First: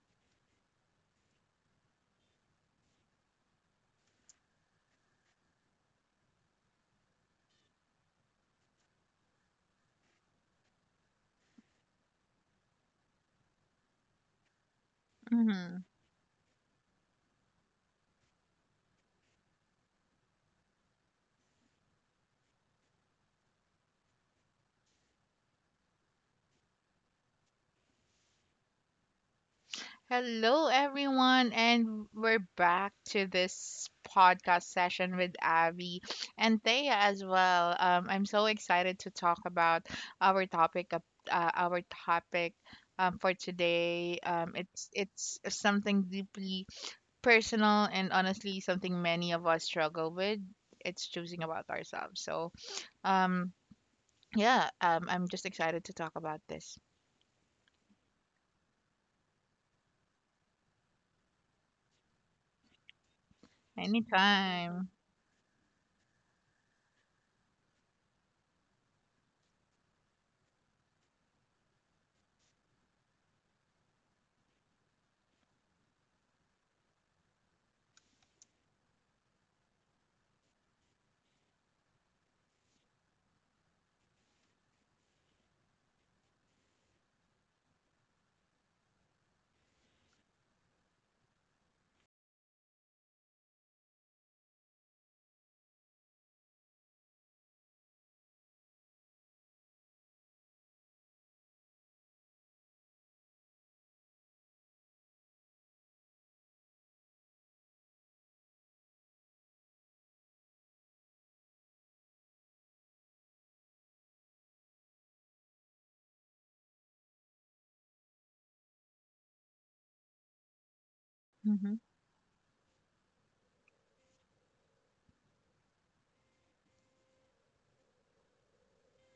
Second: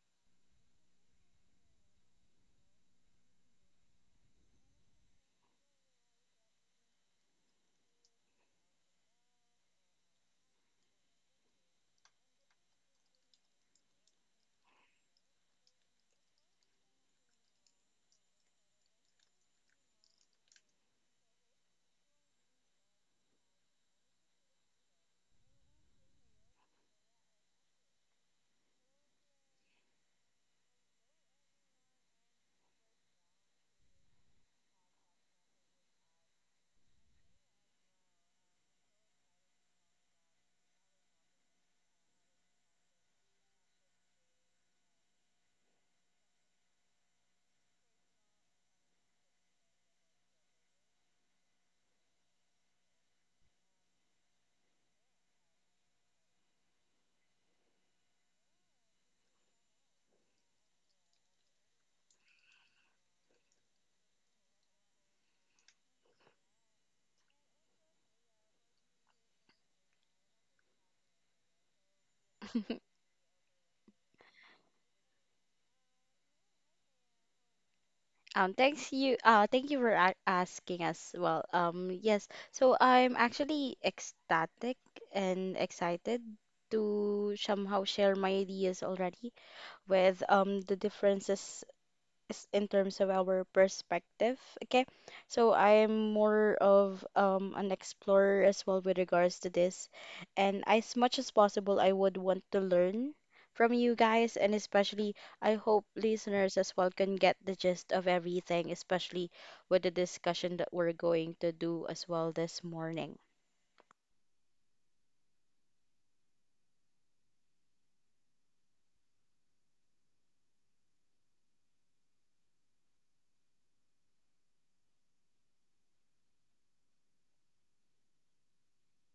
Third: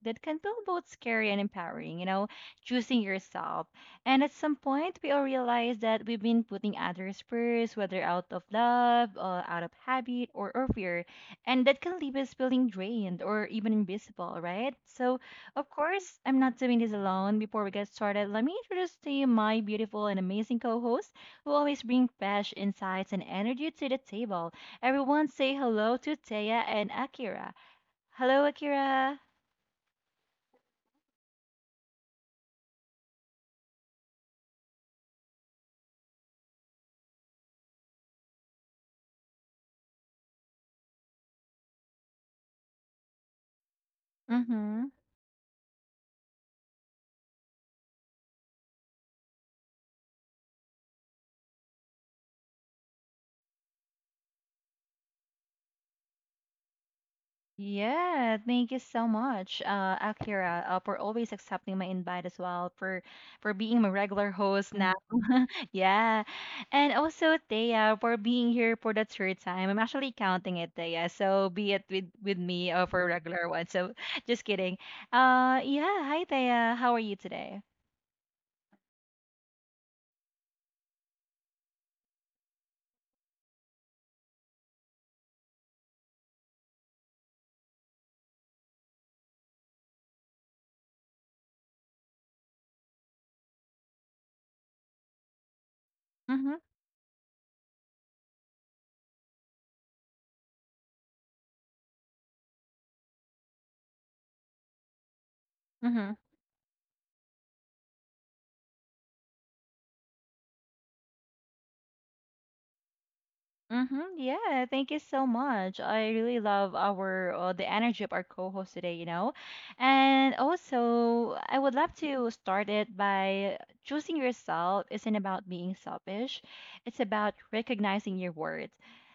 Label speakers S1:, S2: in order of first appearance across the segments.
S1: that can feel both scary and empowering, you know, choosing yourself. And at some point, we all realize that we've been putting others first, whether out of love, or out of habit, or fear. And that can leave us feeling drained or even invisible, right? So, of
S2: Mhm.
S1: course, I'm not doing this alone. Before we get started, let me introduce to you my beautiful and amazing co host who always bring fresh insights and energy to the table. Everyone say hello to Taya and Akira. Hello, Akira.
S2: Hello, everyone, and we're back to this podcast session with Abby and Thea as well. I'm so excited to talk about our topic of our topic for today. Um, it's
S1: Mm-hmm.
S2: it's something deeply personal and honestly something many of us struggle with. It's choosing about ourselves. So, um, yeah, I'm just excited to talk about this.
S1: Yeah, thank you so much, Akira, for always accepting my invite as well, for being my regular host
S2: Anytime.
S1: now. Yeah, and also Thea for being here for the third time. I'm actually counting it, Thea. So be it with me for a regular one. So just kidding. Yeah. Hi, Thea. How are you today?
S3: Thanks you. Thank you for a asking as well. Yes. So I'm actually ecstatic and excited to somehow share my ideas already with the differences is in terms of our perspective. Okay, so I'm more
S1: Mm-hmm.
S3: of an explorer as well with regards to this, and as much as possible, I would want to learn from you guys, and especially I hope
S1: Mm-hmm.
S3: listeners as well can get the gist of everything, especially with the discussion that we're going to do as well this morning.
S1: Mm-hmm. Yeah, thank you so much. I really love our the energy of our co-host today, you know. And also, I
S2: Mm-hmm.
S1: would love to start it by choosing yourself isn't about being selfish. It's about recognizing your worth,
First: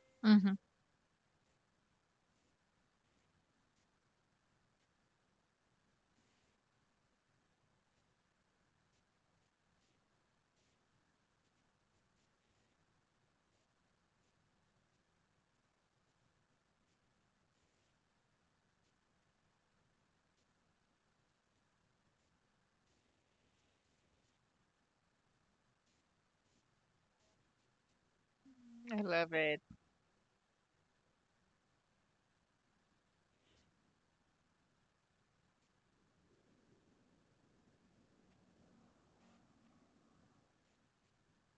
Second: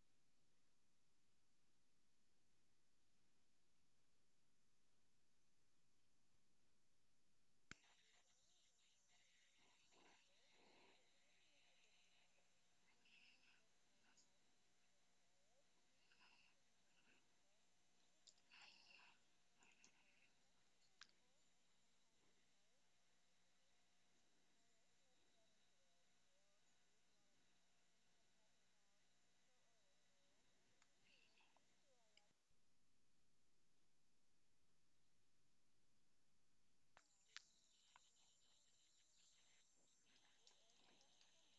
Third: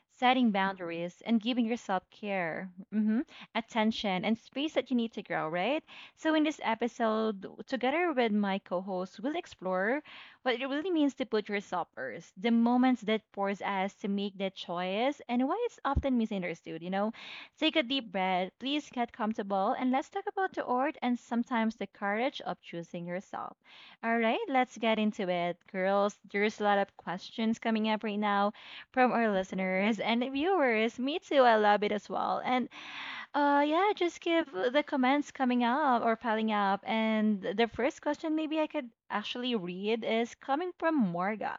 S1: setting
S2: Mm-hmm.
S1: boundaries, and giving yourself care, mm-hmm, attention, and space that you need to grow, right? So in this episode, together with my co-host, we'll explore what it really means to put yourself first, the moments that force us to make that choice, and why it's often misunderstood. You know, take a deep breath, please get comfortable, and let's talk about the art and sometimes the courage of choosing yourself. All right, let's get into it, girls. There's a lot of questions coming up right now
S2: I
S1: from our
S2: love it.
S1: listeners and viewers. Me too, I love it as well. And yeah, just give the comments coming up or piling up. And the first question, maybe I could actually read, is coming from Morga.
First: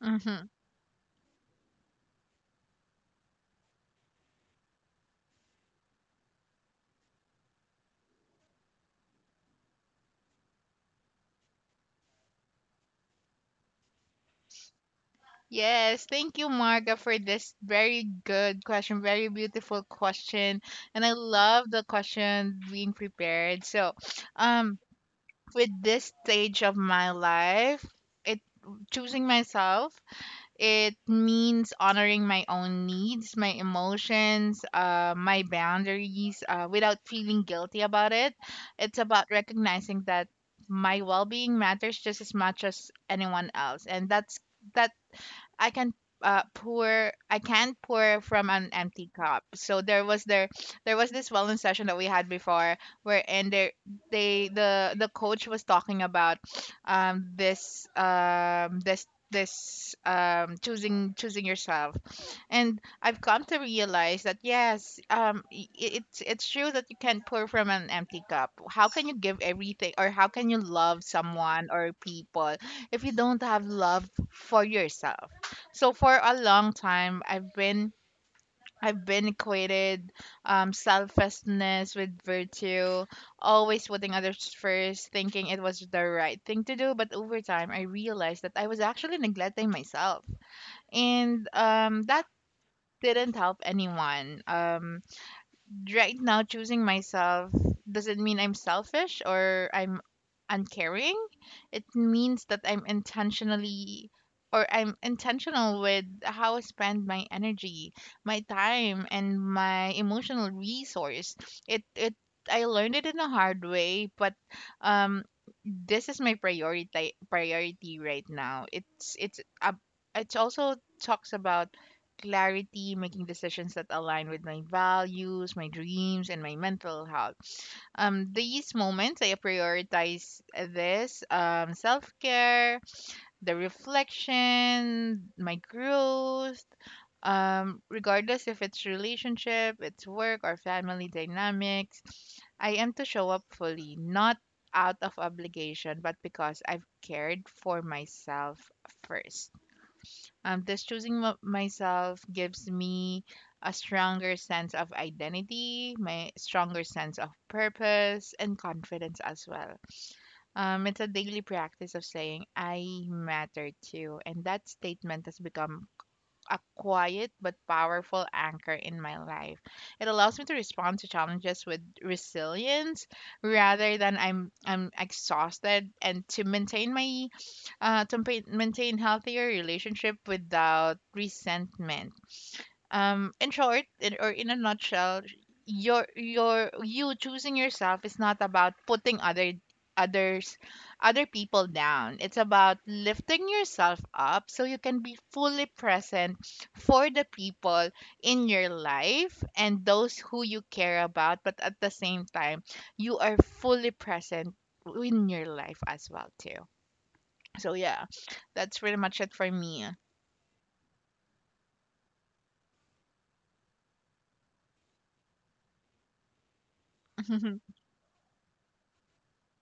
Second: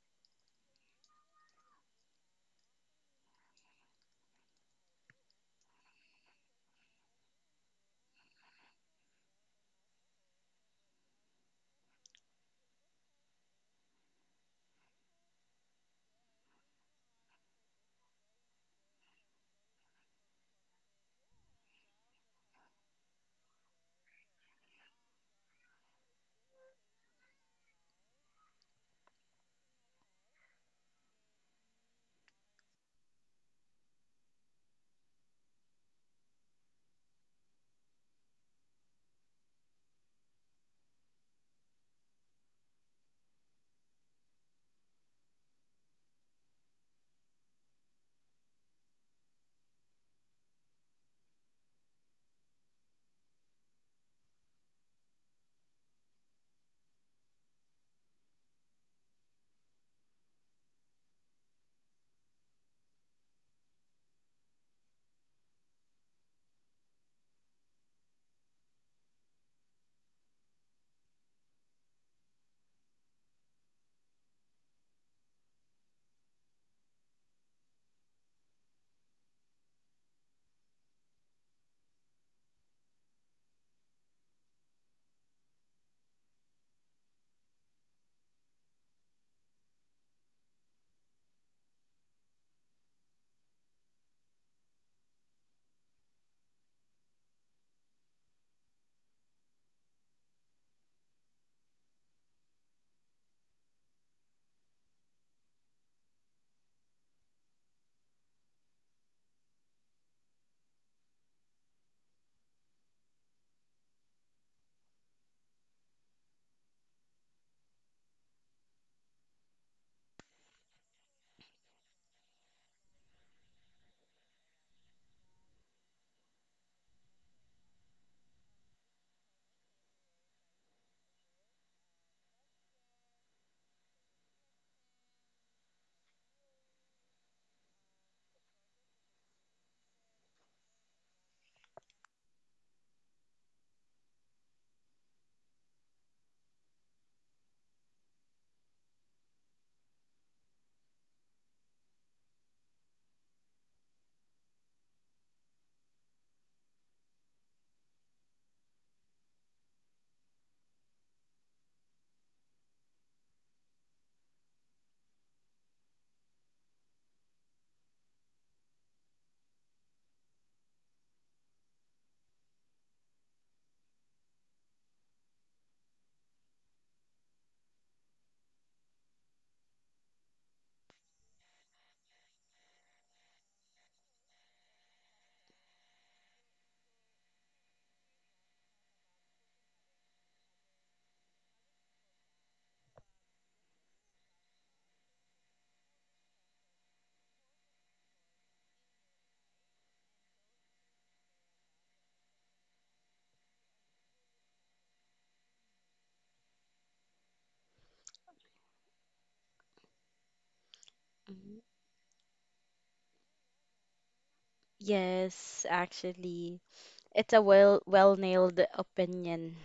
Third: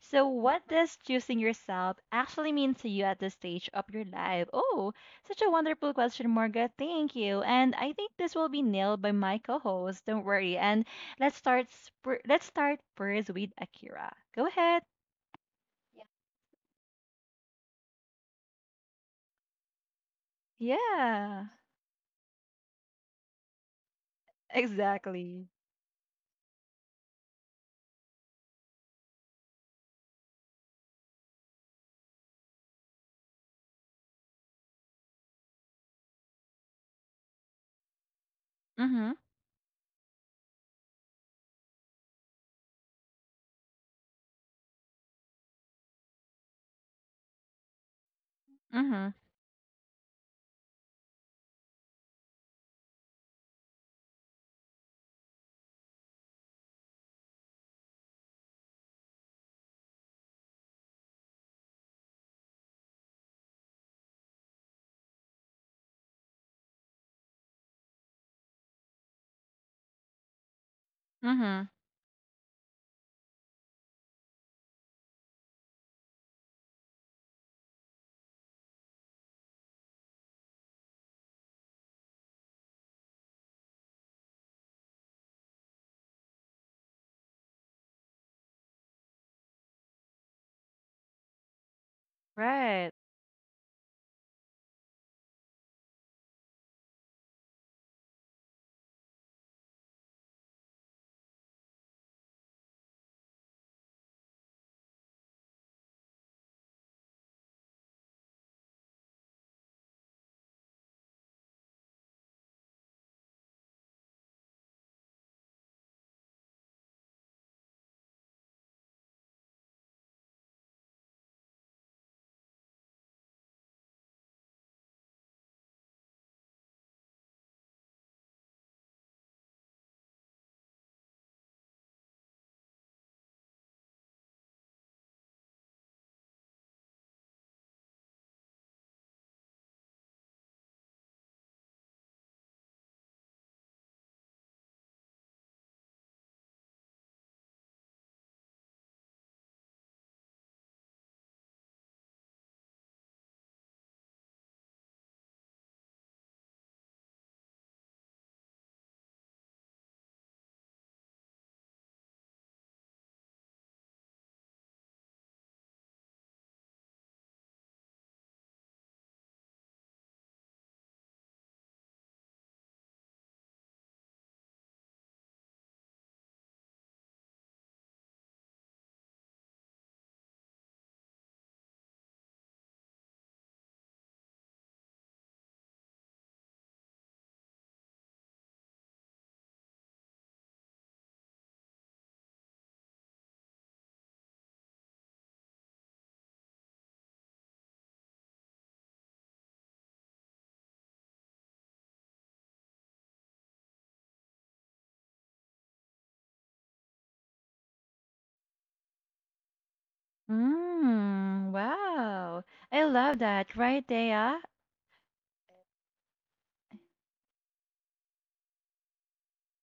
S1: So,
S2: Mm-hmm.
S1: what does choosing yourself actually mean to you at this stage of your life? Oh, such a wonderful question, Morga. Thank you. And I think this will be nailed by my co-host. Don't worry. And let's start. Let's start first with Akira. Go ahead.
S2: Yes, thank you, Marga, for this very good question, very beautiful question, and I
S1: Yeah,
S2: love the question being prepared. So, um,
S1: exactly.
S2: with this stage of my life, it choosing myself, it means honoring my own needs, my emotions, my boundaries, without feeling guilty about it. It's
S1: Mm-hmm.
S2: about recognizing that my well-being matters just as much as anyone else, and that's that I can pour I can't pour from an
S1: Mm-hmm.
S2: empty cup. So there was this wellness session that we had before where and there they the coach was talking about this this this choosing yourself, and I've come to realize that, yes, it's true that you can't pour from an empty cup. How can you give everything, or how can you love
S1: Mm-hmm.
S2: someone or people if you don't have love for yourself? So for a long time, I've been equated selflessness with virtue, always putting others first, thinking it was the right thing to do. But over time, I realized that I was actually neglecting myself, and that
S1: Right.
S2: didn't help anyone. Right now choosing myself doesn't mean I'm selfish or I'm uncaring. It means that I'm intentional with how I spend my energy, my time, and my emotional resource. It I learned it in a hard way, but um this is my priority right now. It also talks about clarity, making decisions that align with my values, my dreams, and my mental health. These moments, I prioritize this self care, the reflection, my growth, regardless if it's relationship, it's work, or family dynamics. I am to show up fully, not out of obligation, but because I've cared for myself first. Thus, choosing myself gives me a stronger sense of identity, my stronger sense of purpose, and confidence as well. It's a daily practice of saying, I matter too. And that statement has become a quiet but powerful anchor in my life. It allows me to respond to challenges with resilience rather than I'm exhausted, and to maintain my maintain healthier relationship without resentment. In short, in a nutshell, you choosing yourself is not about putting others other people down. It's about lifting yourself up so you can be fully present for the people in your life and those who you care about, but at the same time, you are fully present in your life as well too. So yeah, that's pretty much it for me.
S1: Mm,
S3: Mhm.
S1: wow. I love that, right, Dea?
S3: Yes, actually, it's a well nailed opinion.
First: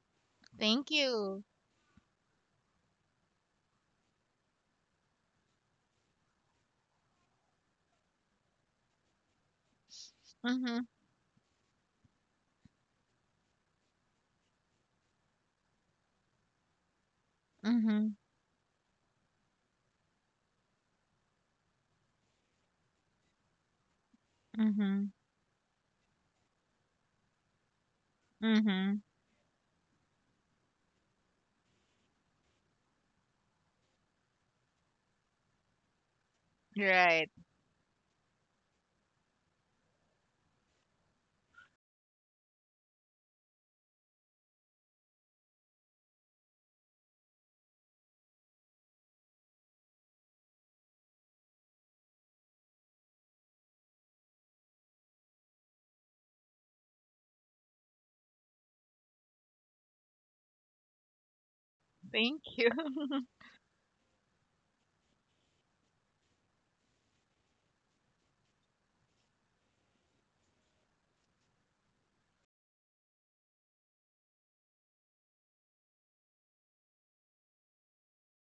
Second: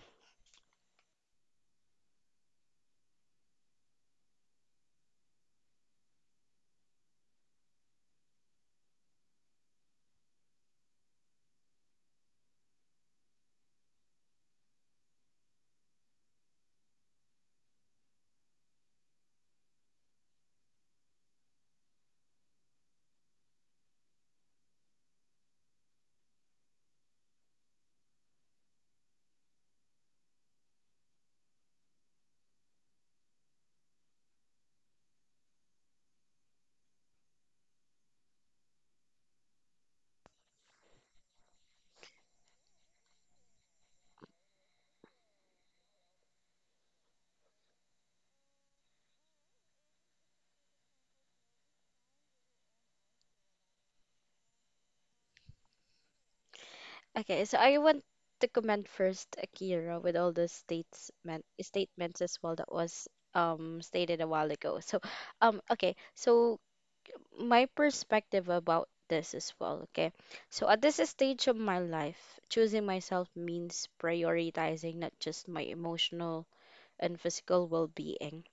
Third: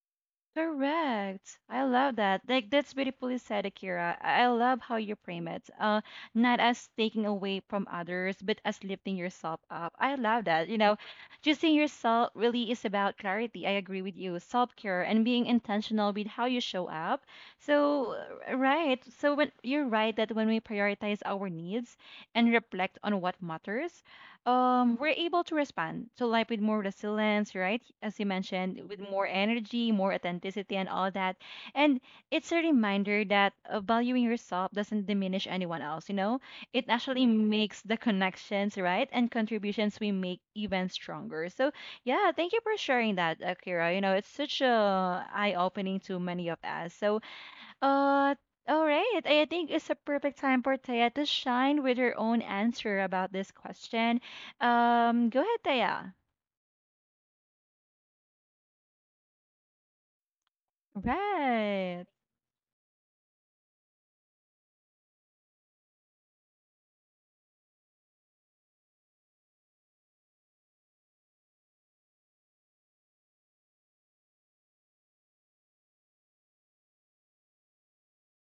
S2: Thank you.
S1: Correct. I love that. Like that's beautifully said, Akira. I love how you frame it. Not as taking away from others, but as lifting yourself up. I love that. You
S2: Mm-hmm.
S1: know, choosing yourself really is about clarity. I agree with you. Self-care and being intentional with how you show up.
S2: Mm-hmm.
S1: So, right. So when you're right that when we prioritize our needs and reflect on what matters, um,
S2: Mhm.
S1: we're able to respond to life with more resilience, right, as you mentioned, with
S2: Mhm.
S1: more energy, more authenticity, and all that. And it's a reminder that valuing yourself doesn't diminish anyone else, you know, it actually
S2: Right.
S1: makes the connections, right, and contributions we make even stronger. So yeah, thank you for sharing that, Akira. You know, it's such a eye opening to many of us. Uh, all right. I think it's a perfect time for Taya to shine with her own answer about this question. Go ahead, Taya.
S3: Okay, so I want to comment first, Akira, with all the statement
S1: Right.
S3: statements as
S2: Thank
S3: well that
S2: you.
S3: was stated a while ago. So, okay, so my perspective about this as well, okay? So at this stage of my life, choosing myself means prioritizing not just my emotional and physical well-being.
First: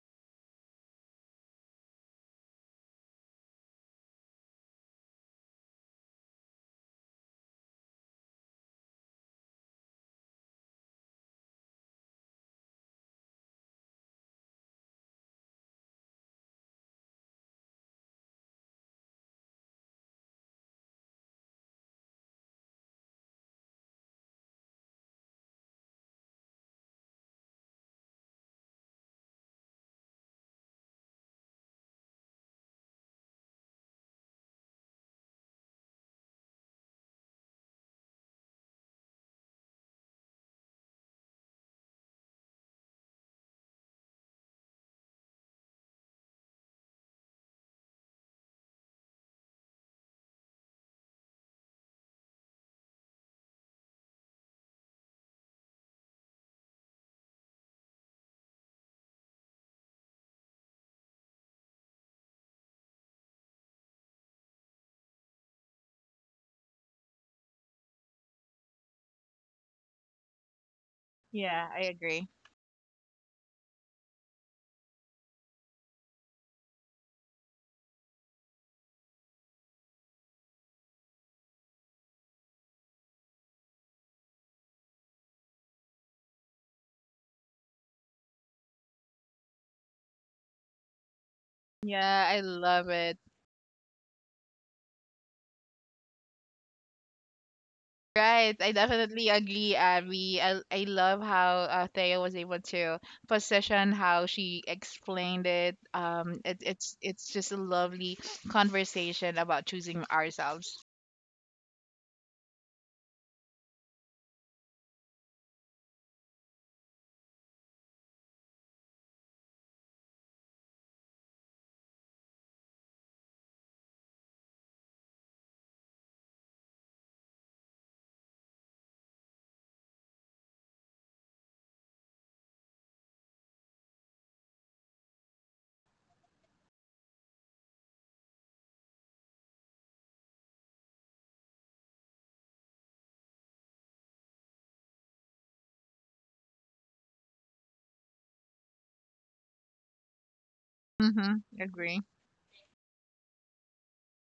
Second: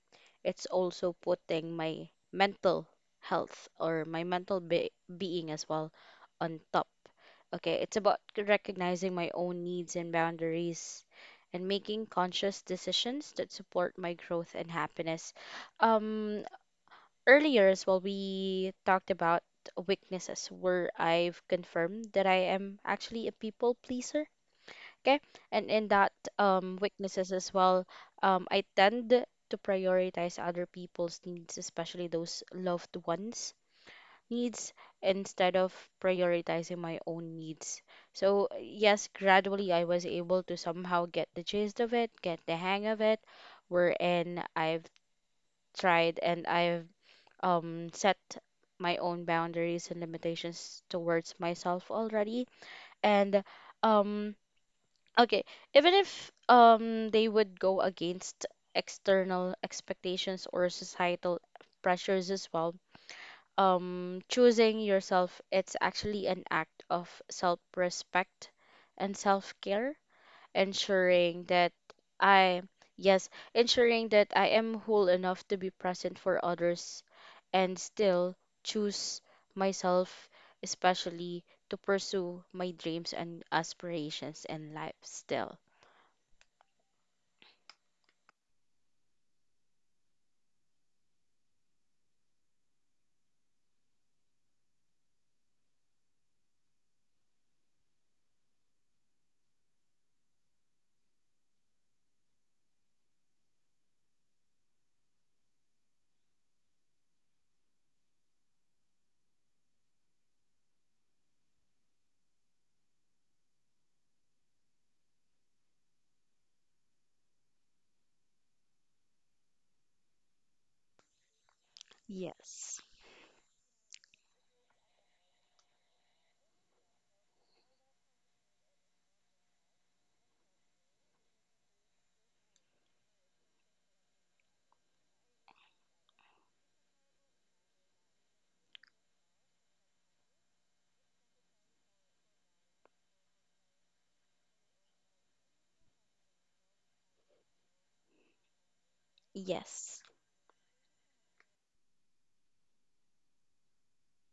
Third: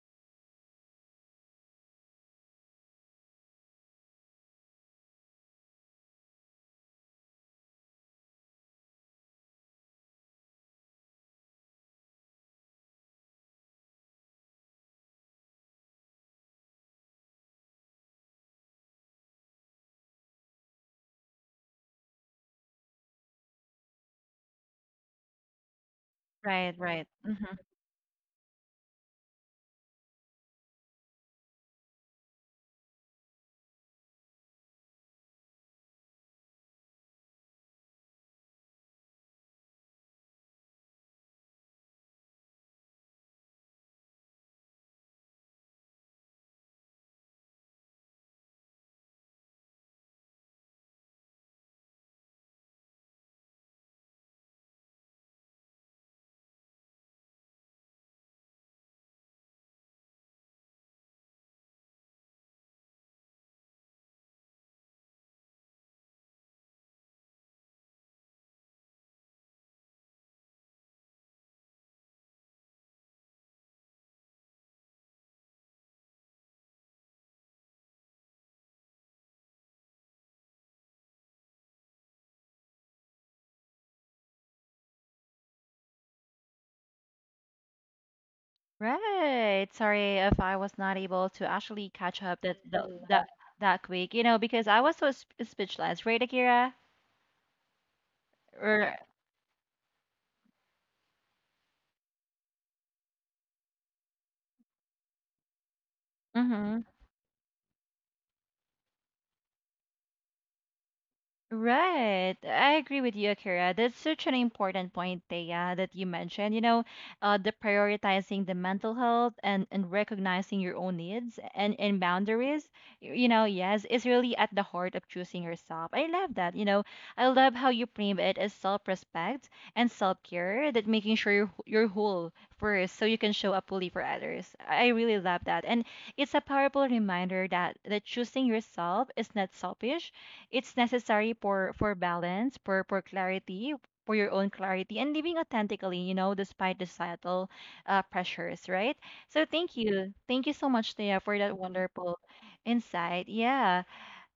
S3: It's also putting my mental health or my mental be being as well on top. Okay, it's about recognizing my own needs and boundaries and making conscious decisions that support my growth and happiness. Um, Earlier as well, we talked about weaknesses where I've confirmed that I am actually a people pleaser. Okay, and in that
S1: Right, right.
S3: weaknesses
S1: Hmm.
S3: as well, I tend to prioritize other people's needs, especially those loved ones needs instead of prioritizing my own needs. So, yes, gradually I was able to somehow get the gist of it, get the hang of it, wherein I've tried and I've set my own boundaries and limitations towards myself already. And, um, okay, even if they would go against external expectations or societal pressures as well, choosing yourself, it's actually an act of self respect and self care, ensuring
S2: Yeah,
S3: that
S2: I agree.
S3: I, yes, ensuring that I am whole enough to be present for others and still choose myself, especially to pursue my dreams and aspirations in life still.
S1: Right. Sorry if I was not able to actually catch
S2: Yeah, I
S1: up
S2: love it.
S1: that that quick, you know, because I was so sp speechless, right, Akira?
S2: Right. I
S1: Or,
S2: definitely agree, Abby. I love how Thea was able to position how she explained it. It's just a lovely conversation about choosing ourselves.
S1: Right. I agree with you, Akira. That's such an important point, Thea, that you mentioned. You know, the prioritizing the mental health and recognizing your own needs and boundaries,
S3: Yes.
S1: you know, yes, is really at the heart of choosing yourself. I love that. You know, I love how you frame it as self-respect and self-care, that making sure you're whole first so you can show up fully for others. I really love that. And it's a powerful reminder that choosing yourself is not selfish, it's necessary for balance, for clarity, for your own clarity, and living authentically, you know, despite the societal pressures, right? So
S3: Yes,
S1: thank you so much, Thea, for
S2: Mhm.
S1: that
S2: Agree.
S1: wonderful insight. Yeah.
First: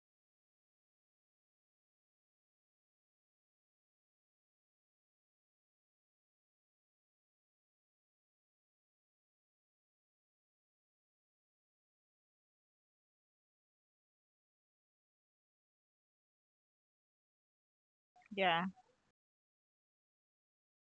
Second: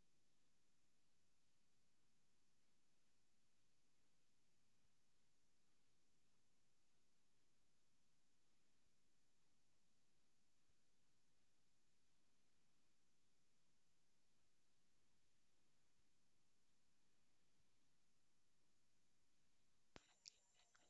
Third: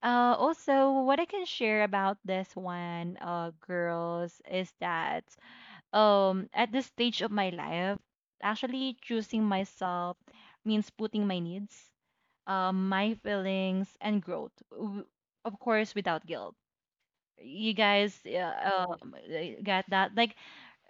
S1: Also, what I can share about this one, girls, is that at this stage of my life, actually choosing myself means putting my needs, my feelings, and growth, of course, without guilt. You guys,
S2: Yeah.
S1: get that, like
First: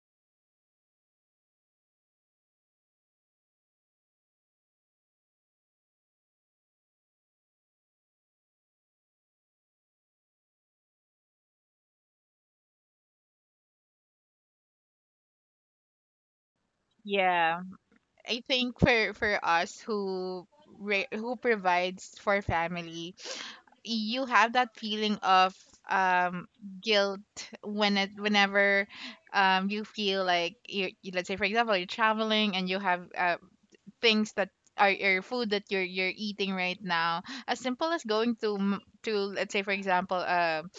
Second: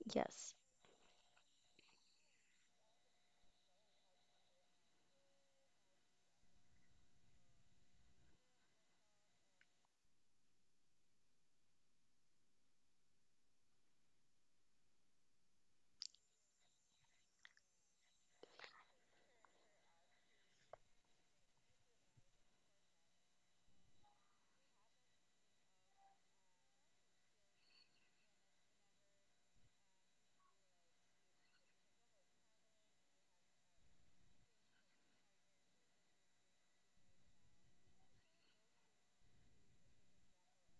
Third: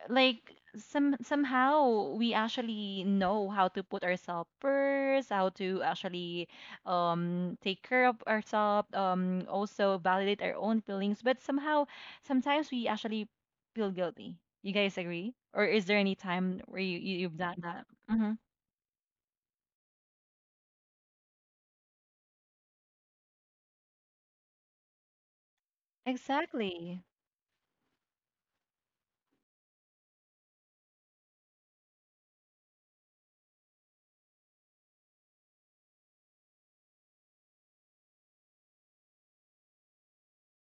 S1: like
S3: yes,
S1: some somehow we actually know how to put ourselves first, how to actually take care of ourselves, also validate our own feelings, but somehow sometimes we actually feel guilty. You guys agree, or is there any time where you you've done
S2: Yeah.
S1: that? Hmm.
S2: I think for us who who provides for family, you have that feeling of um
S1: Exactly.
S2: guilt when it whenever you feel like let's say, for example, you're traveling and you have things that are your food that you're eating right now, as simple as going to to, let's say for example, um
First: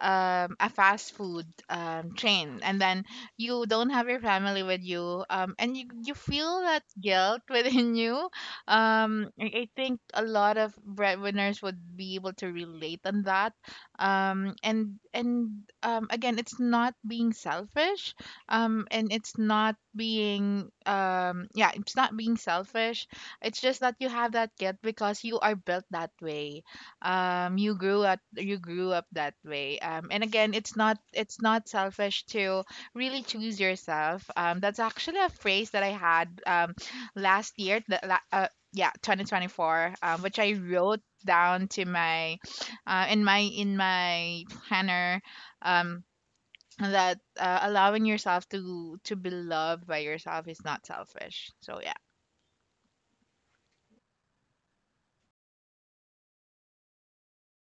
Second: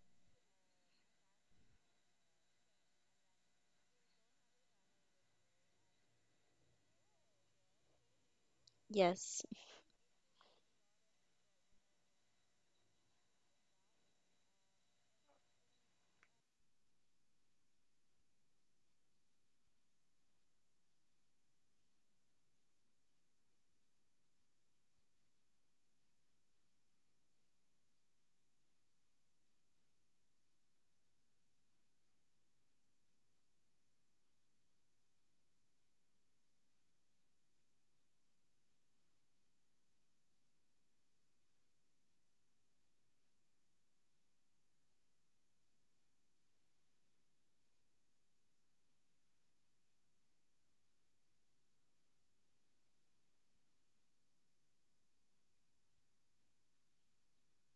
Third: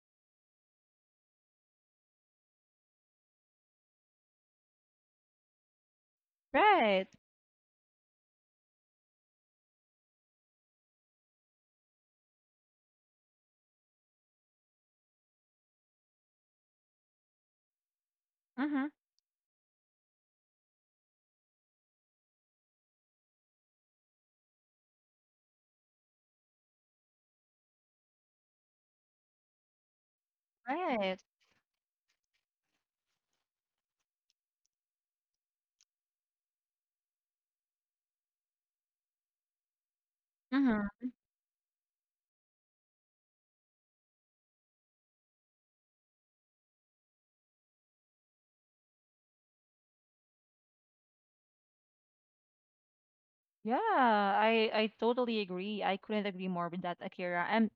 S2: um, a fast food chain, and then you don't have your family with you, and you feel that
S1: Right.
S2: guilt within you. Um,
S3: yes.
S2: I I think a lot of breadwinners would be able to relate on that. And Again, it's not being selfish,
S1: Mm-hmm.
S2: and it's not being it's not being selfish. It's just that you have that guilt because you are built that way. You grew up, that way. Um and again, it's not,
S1: Right.
S2: it's not selfish to really choose yourself. That's actually a phrase that I had last year, the, la- yeah 2024, which I
S1: Mm-hmm.
S2: wrote down to my in my planner, um that, allowing yourself to be loved by yourself is not selfish. So yeah.
S1: Yeah, I totally agree. I couldn't agree more with that, Akira. And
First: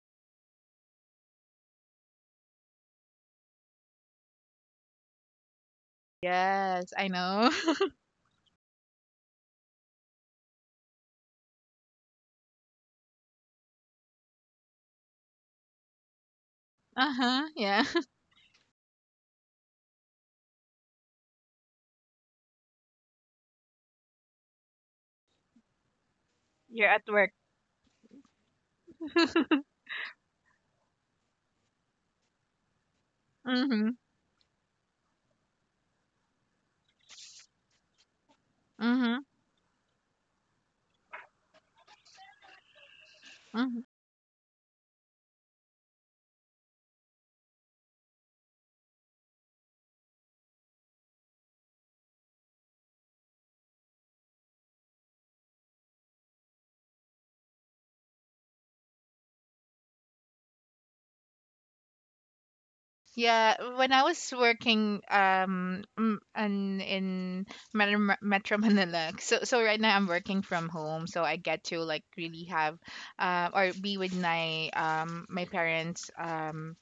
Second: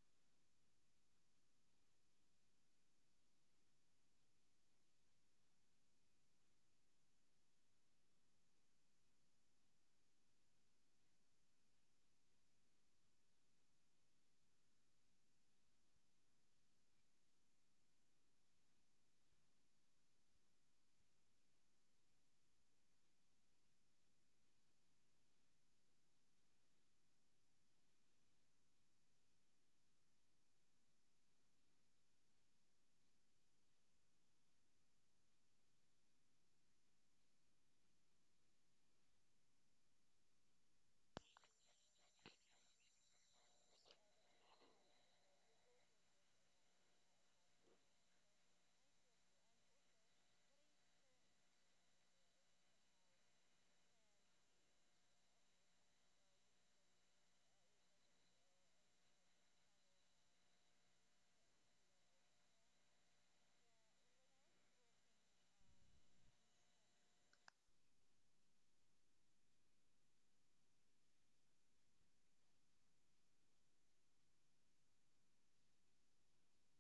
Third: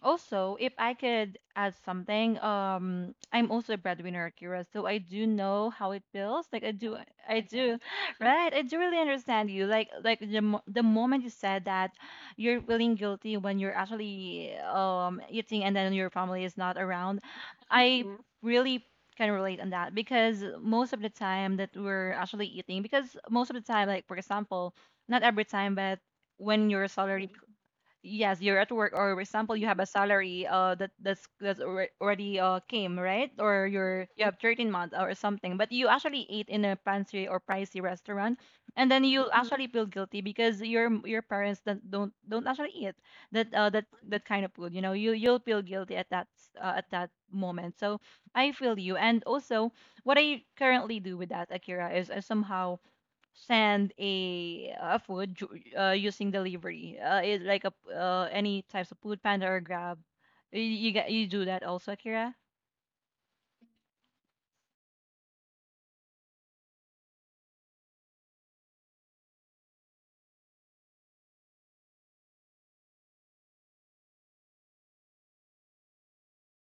S1: also, if I could add something, I'm also a breadwinner, Akira, so I do know how it feels. Like
S2: Yes, I
S1: I
S2: know.
S1: do, right? I do really understand you. Like the moment you said that, you're feeling guilty when you're actually, um, eating and then your family is not around.
S2: Uh-huh. Yeah.
S1: I Mhm. really can relate on that because most of the time that we're actually eating, because most of the time, like for example, not every time, but when your
S2: You're at
S1: salary,
S2: work.
S1: yes, you're at work. Or for example, you have a salary, that's already came, right? Or
S2: Mhm.
S1: you're, you have 13 months or something, but you actually ate in a fancy or pricey restaurant, and then
S2: Mhm.
S1: you'll Mhm. actually feel guilty because your parents don't actually eat that,
S2: Mhm.
S1: that kind of food, you know. You you'll feel guilty at at that moment. So I feel you. And also, what I currently do with that, Akira, is I somehow send a food using delivery. Like any types of food panda or grab. You get, you do that also, Akira?
S2: Yeah, when I was working in in Metro Manila, so so right now I'm working from home, so I get to like really have or be with my my parents.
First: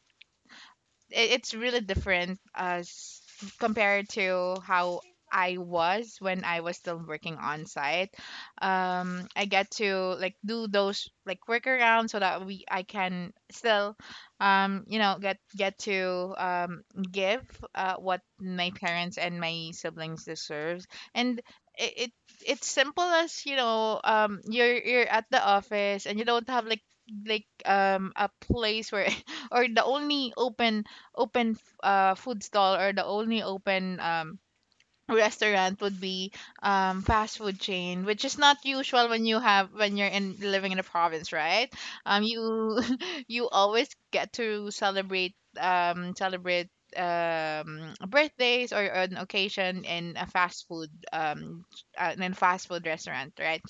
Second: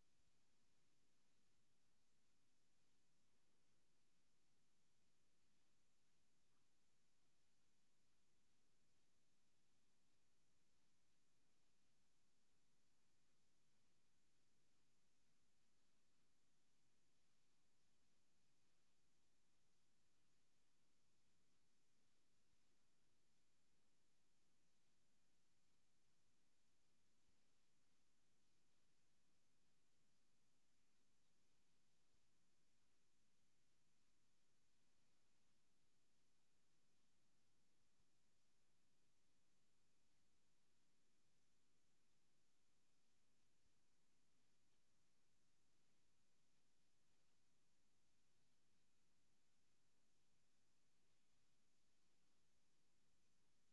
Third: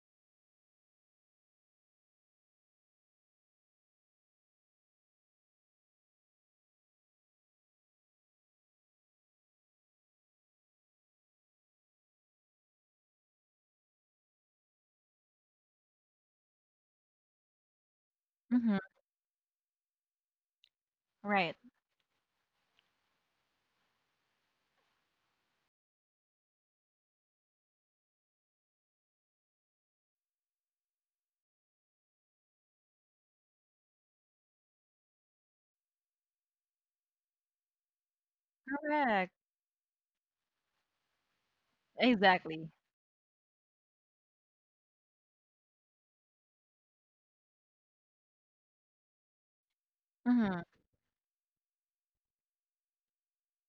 S2: I- it's really different as compared to how I was when I was still working on site. I get to like do those like workarounds so that we I can still, you know, get to give what my
S1: Mm-hmm.
S2: parents and my siblings deserve, and
S1: Right.
S2: it, it it's simple as, you know, you're at the office and you don't have like a place where, or the only open food stall, or the only open restaurant would be fast food chain, which is not usual when
S1: Correct.
S2: you have when you're in living in a province, right?
S1: Exactly.
S2: You you always get to celebrate um, celebrate birthdays or an occasion in a
S1: Mm-hmm.
S2: fast food restaurant, right?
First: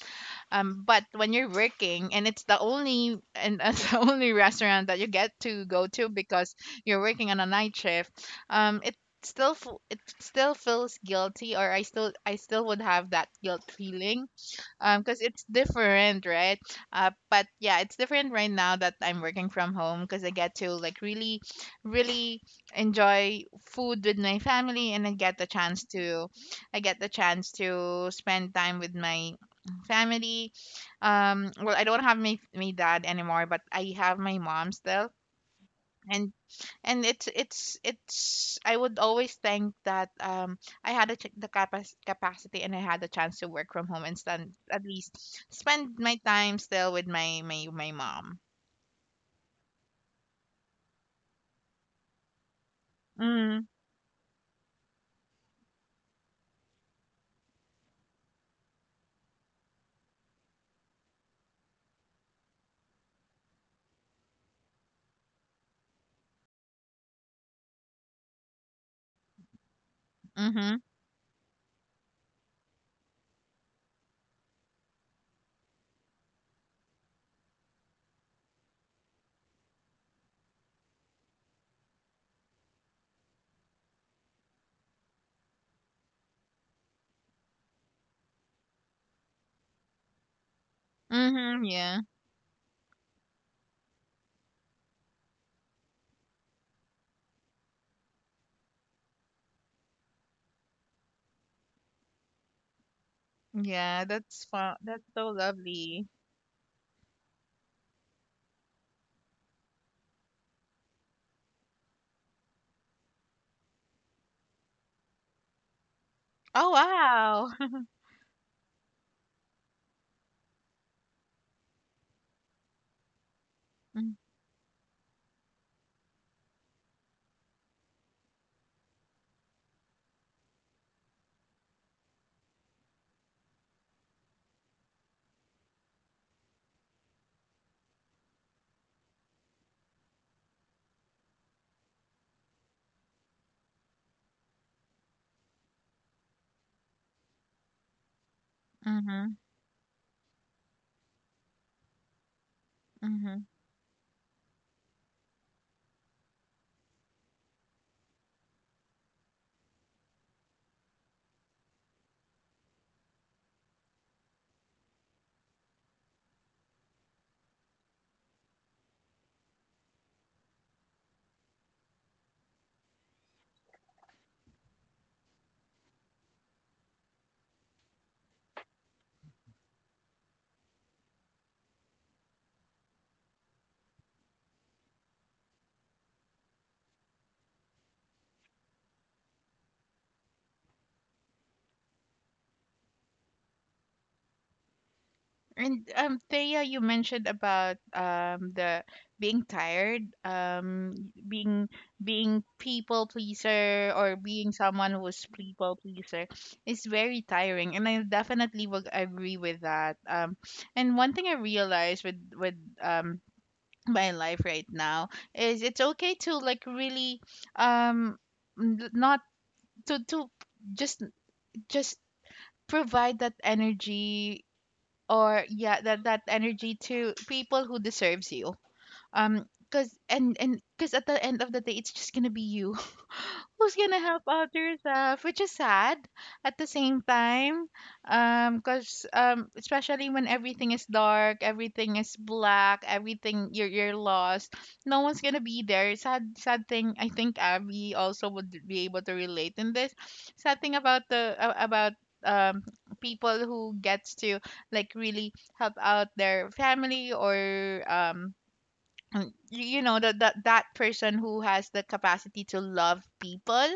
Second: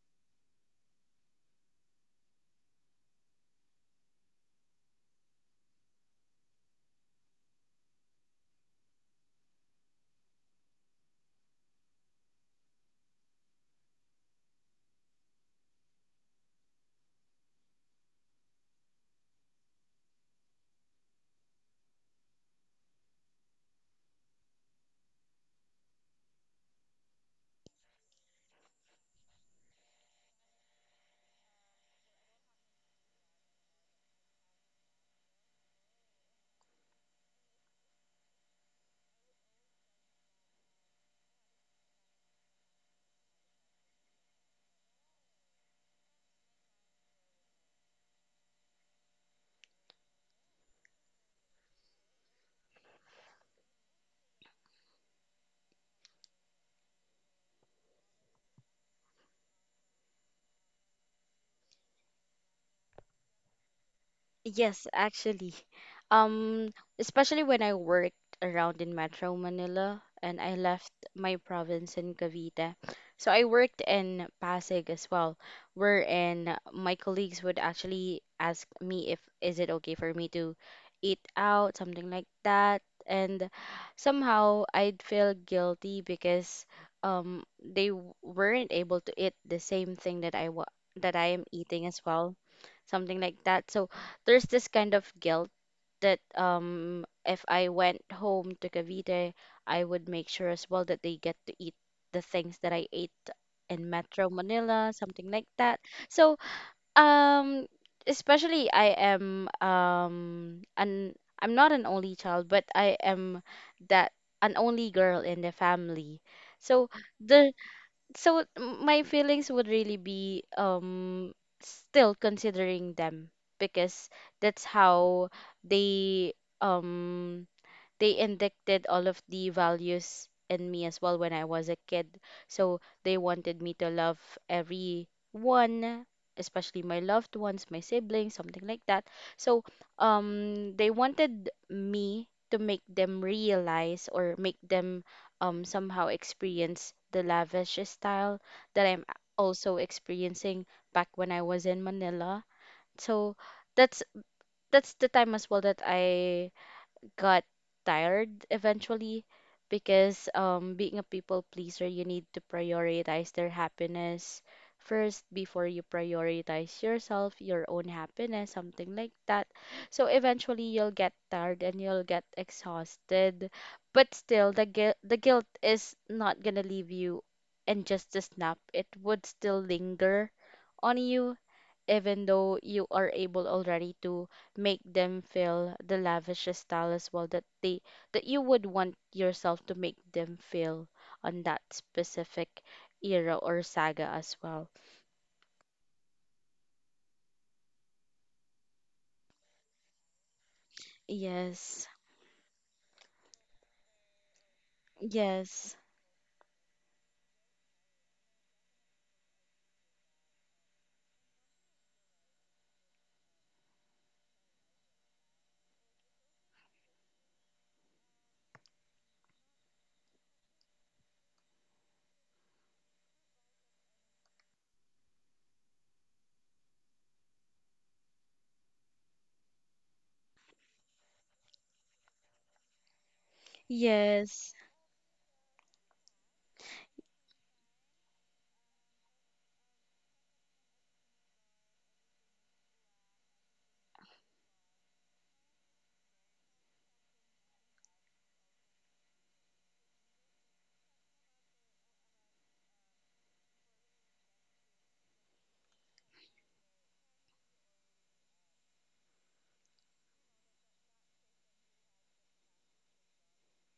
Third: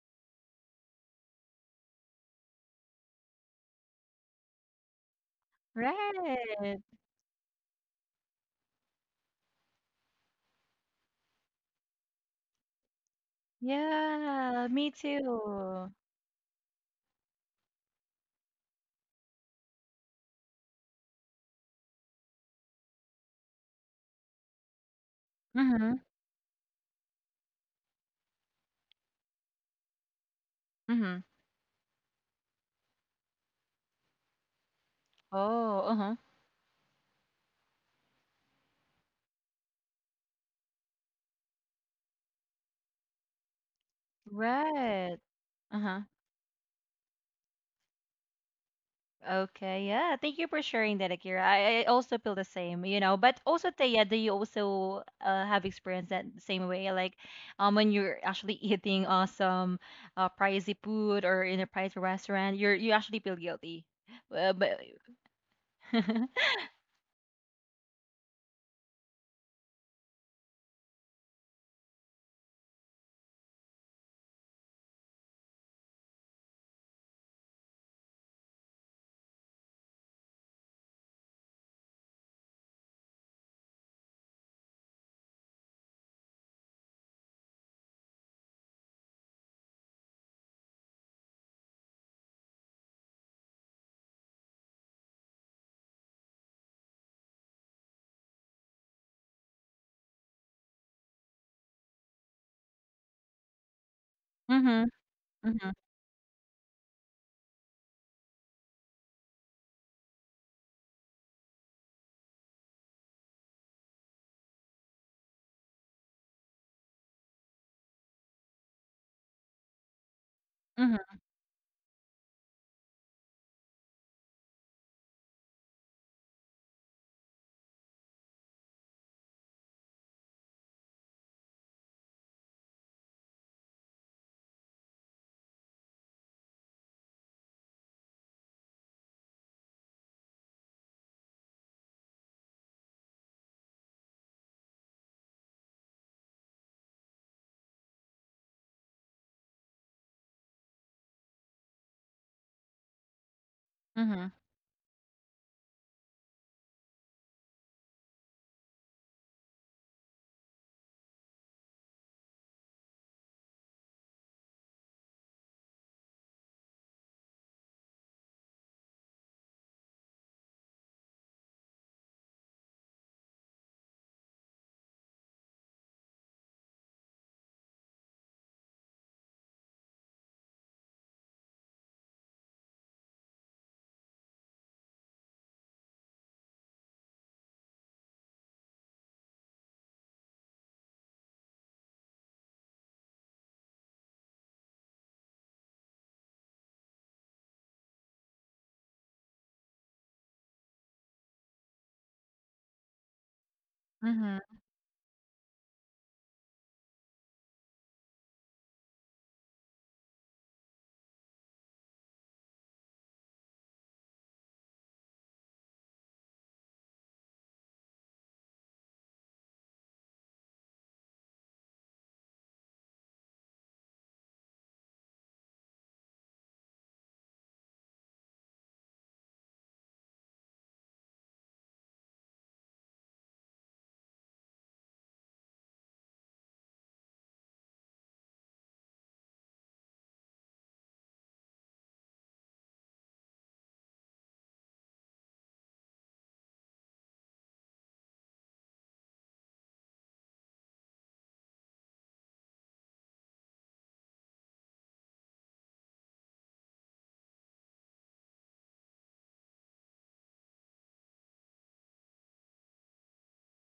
S2: But when you're working and it's the only and that's the only restaurant that you get to go to because
S1: Right.
S2: you're working on a night shift, it still it still feels guilty, or I still, I still would have that guilt feeling
S1: Yeah, me
S2: because it's
S1: too.
S2: different, right? But yeah, it's different right now that I'm working from home because I get to like really really enjoy food with my family, and
S1: Mm-hmm.
S2: I get the chance to spend time with my family.
S1: Mm-hmm.
S2: Well, I don't have my dad anymore, but I have my mom still,
S1: Oh, uh-huh.
S2: and it's I would always think that I had a, the capacity, and I had the chance to work from home and stand, at least
S1: Right. Uh
S2: spend
S1: huh.
S2: my time still with my mom.
S1: Okay, yeah. Thank you for sharing that, Akira. I also feel the same, you know. But
S2: Mm.
S1: also, Taya, do you also have experienced that same way? Like, when you're actually eating, some pricey food or in a pricey restaurant, you're, you actually feel guilty. But
S3: Yes, actually. Um, especially when I worked around in Metro Manila and I
S2: Mm-hmm.
S3: left my province in Cavite. So I worked in Pasig as well, wherein my colleagues would actually ask me if is it okay for me to eat out, something like that. And somehow I'd feel guilty because they weren't able to eat the same thing that I wa that I am
S2: Mm-hmm.
S3: eating as
S2: Yeah.
S3: well, something like that. So there's this kind of guilt that if I went home to Cavite, I would make sure as well that they get to eat the things that I ate in
S2: Yeah,
S3: Metro
S2: that's fun.
S1: Mm-hmm.
S3: Manila,
S2: That's so
S3: something like
S1: Mm-hmm.
S3: that.
S2: lovely.
S3: So, um especially I'm not an only child, but I am that an only girl in the family.
S2: Oh,
S3: So
S2: wow.
S3: the my feelings would really be
S1: Mm-hmm.
S3: still considering them because
S2: Mm-hmm.
S3: that's how they um they indicted all of the values in me as well when I was a kid. So they wanted me to love everyone, especially my loved ones, my siblings, something like that. So they wanted me to make them realize or make them somehow experience the lavish style that I'm also experiencing back when I was in Manila. So
S2: Mm-hmm.
S3: that's
S1: Mm-hmm.
S3: that's the time as well that I got tired eventually because being a people pleaser, you need to prioritize their happiness first before you prioritize yourself, your own happiness, something like that. So eventually you'll get tired and you'll get exhausted, but still the guilt is not gonna leave you and just a snap. It would still linger on you even though you are able already to make them feel the lavish style as well that they that you would want yourself to make them feel on that specific era or saga as well.
S2: And Thea, you mentioned about the being tired, being
S3: Yes.
S2: people pleaser, or
S1: Mm-hmm.
S2: being someone who's
S3: Yes.
S2: people pleaser is very tiring, and I definitely would agree with that. And one thing I realized with um my life right now is it's okay to like really um not to just just provide that energy, or yeah, that that energy to people who deserves you. Because, and because at the end of the day, it's just gonna be you who's gonna help out
S3: Yes.
S2: yourself, which is sad at the same time. Because especially when everything is dark, everything is black, everything, you're lost, no one's gonna be there. Sad, sad thing. I think Abby also would be able to relate in this, sad thing about about um people who gets to like really help out their family, or mm, you know, that that person who has the capacity to love people,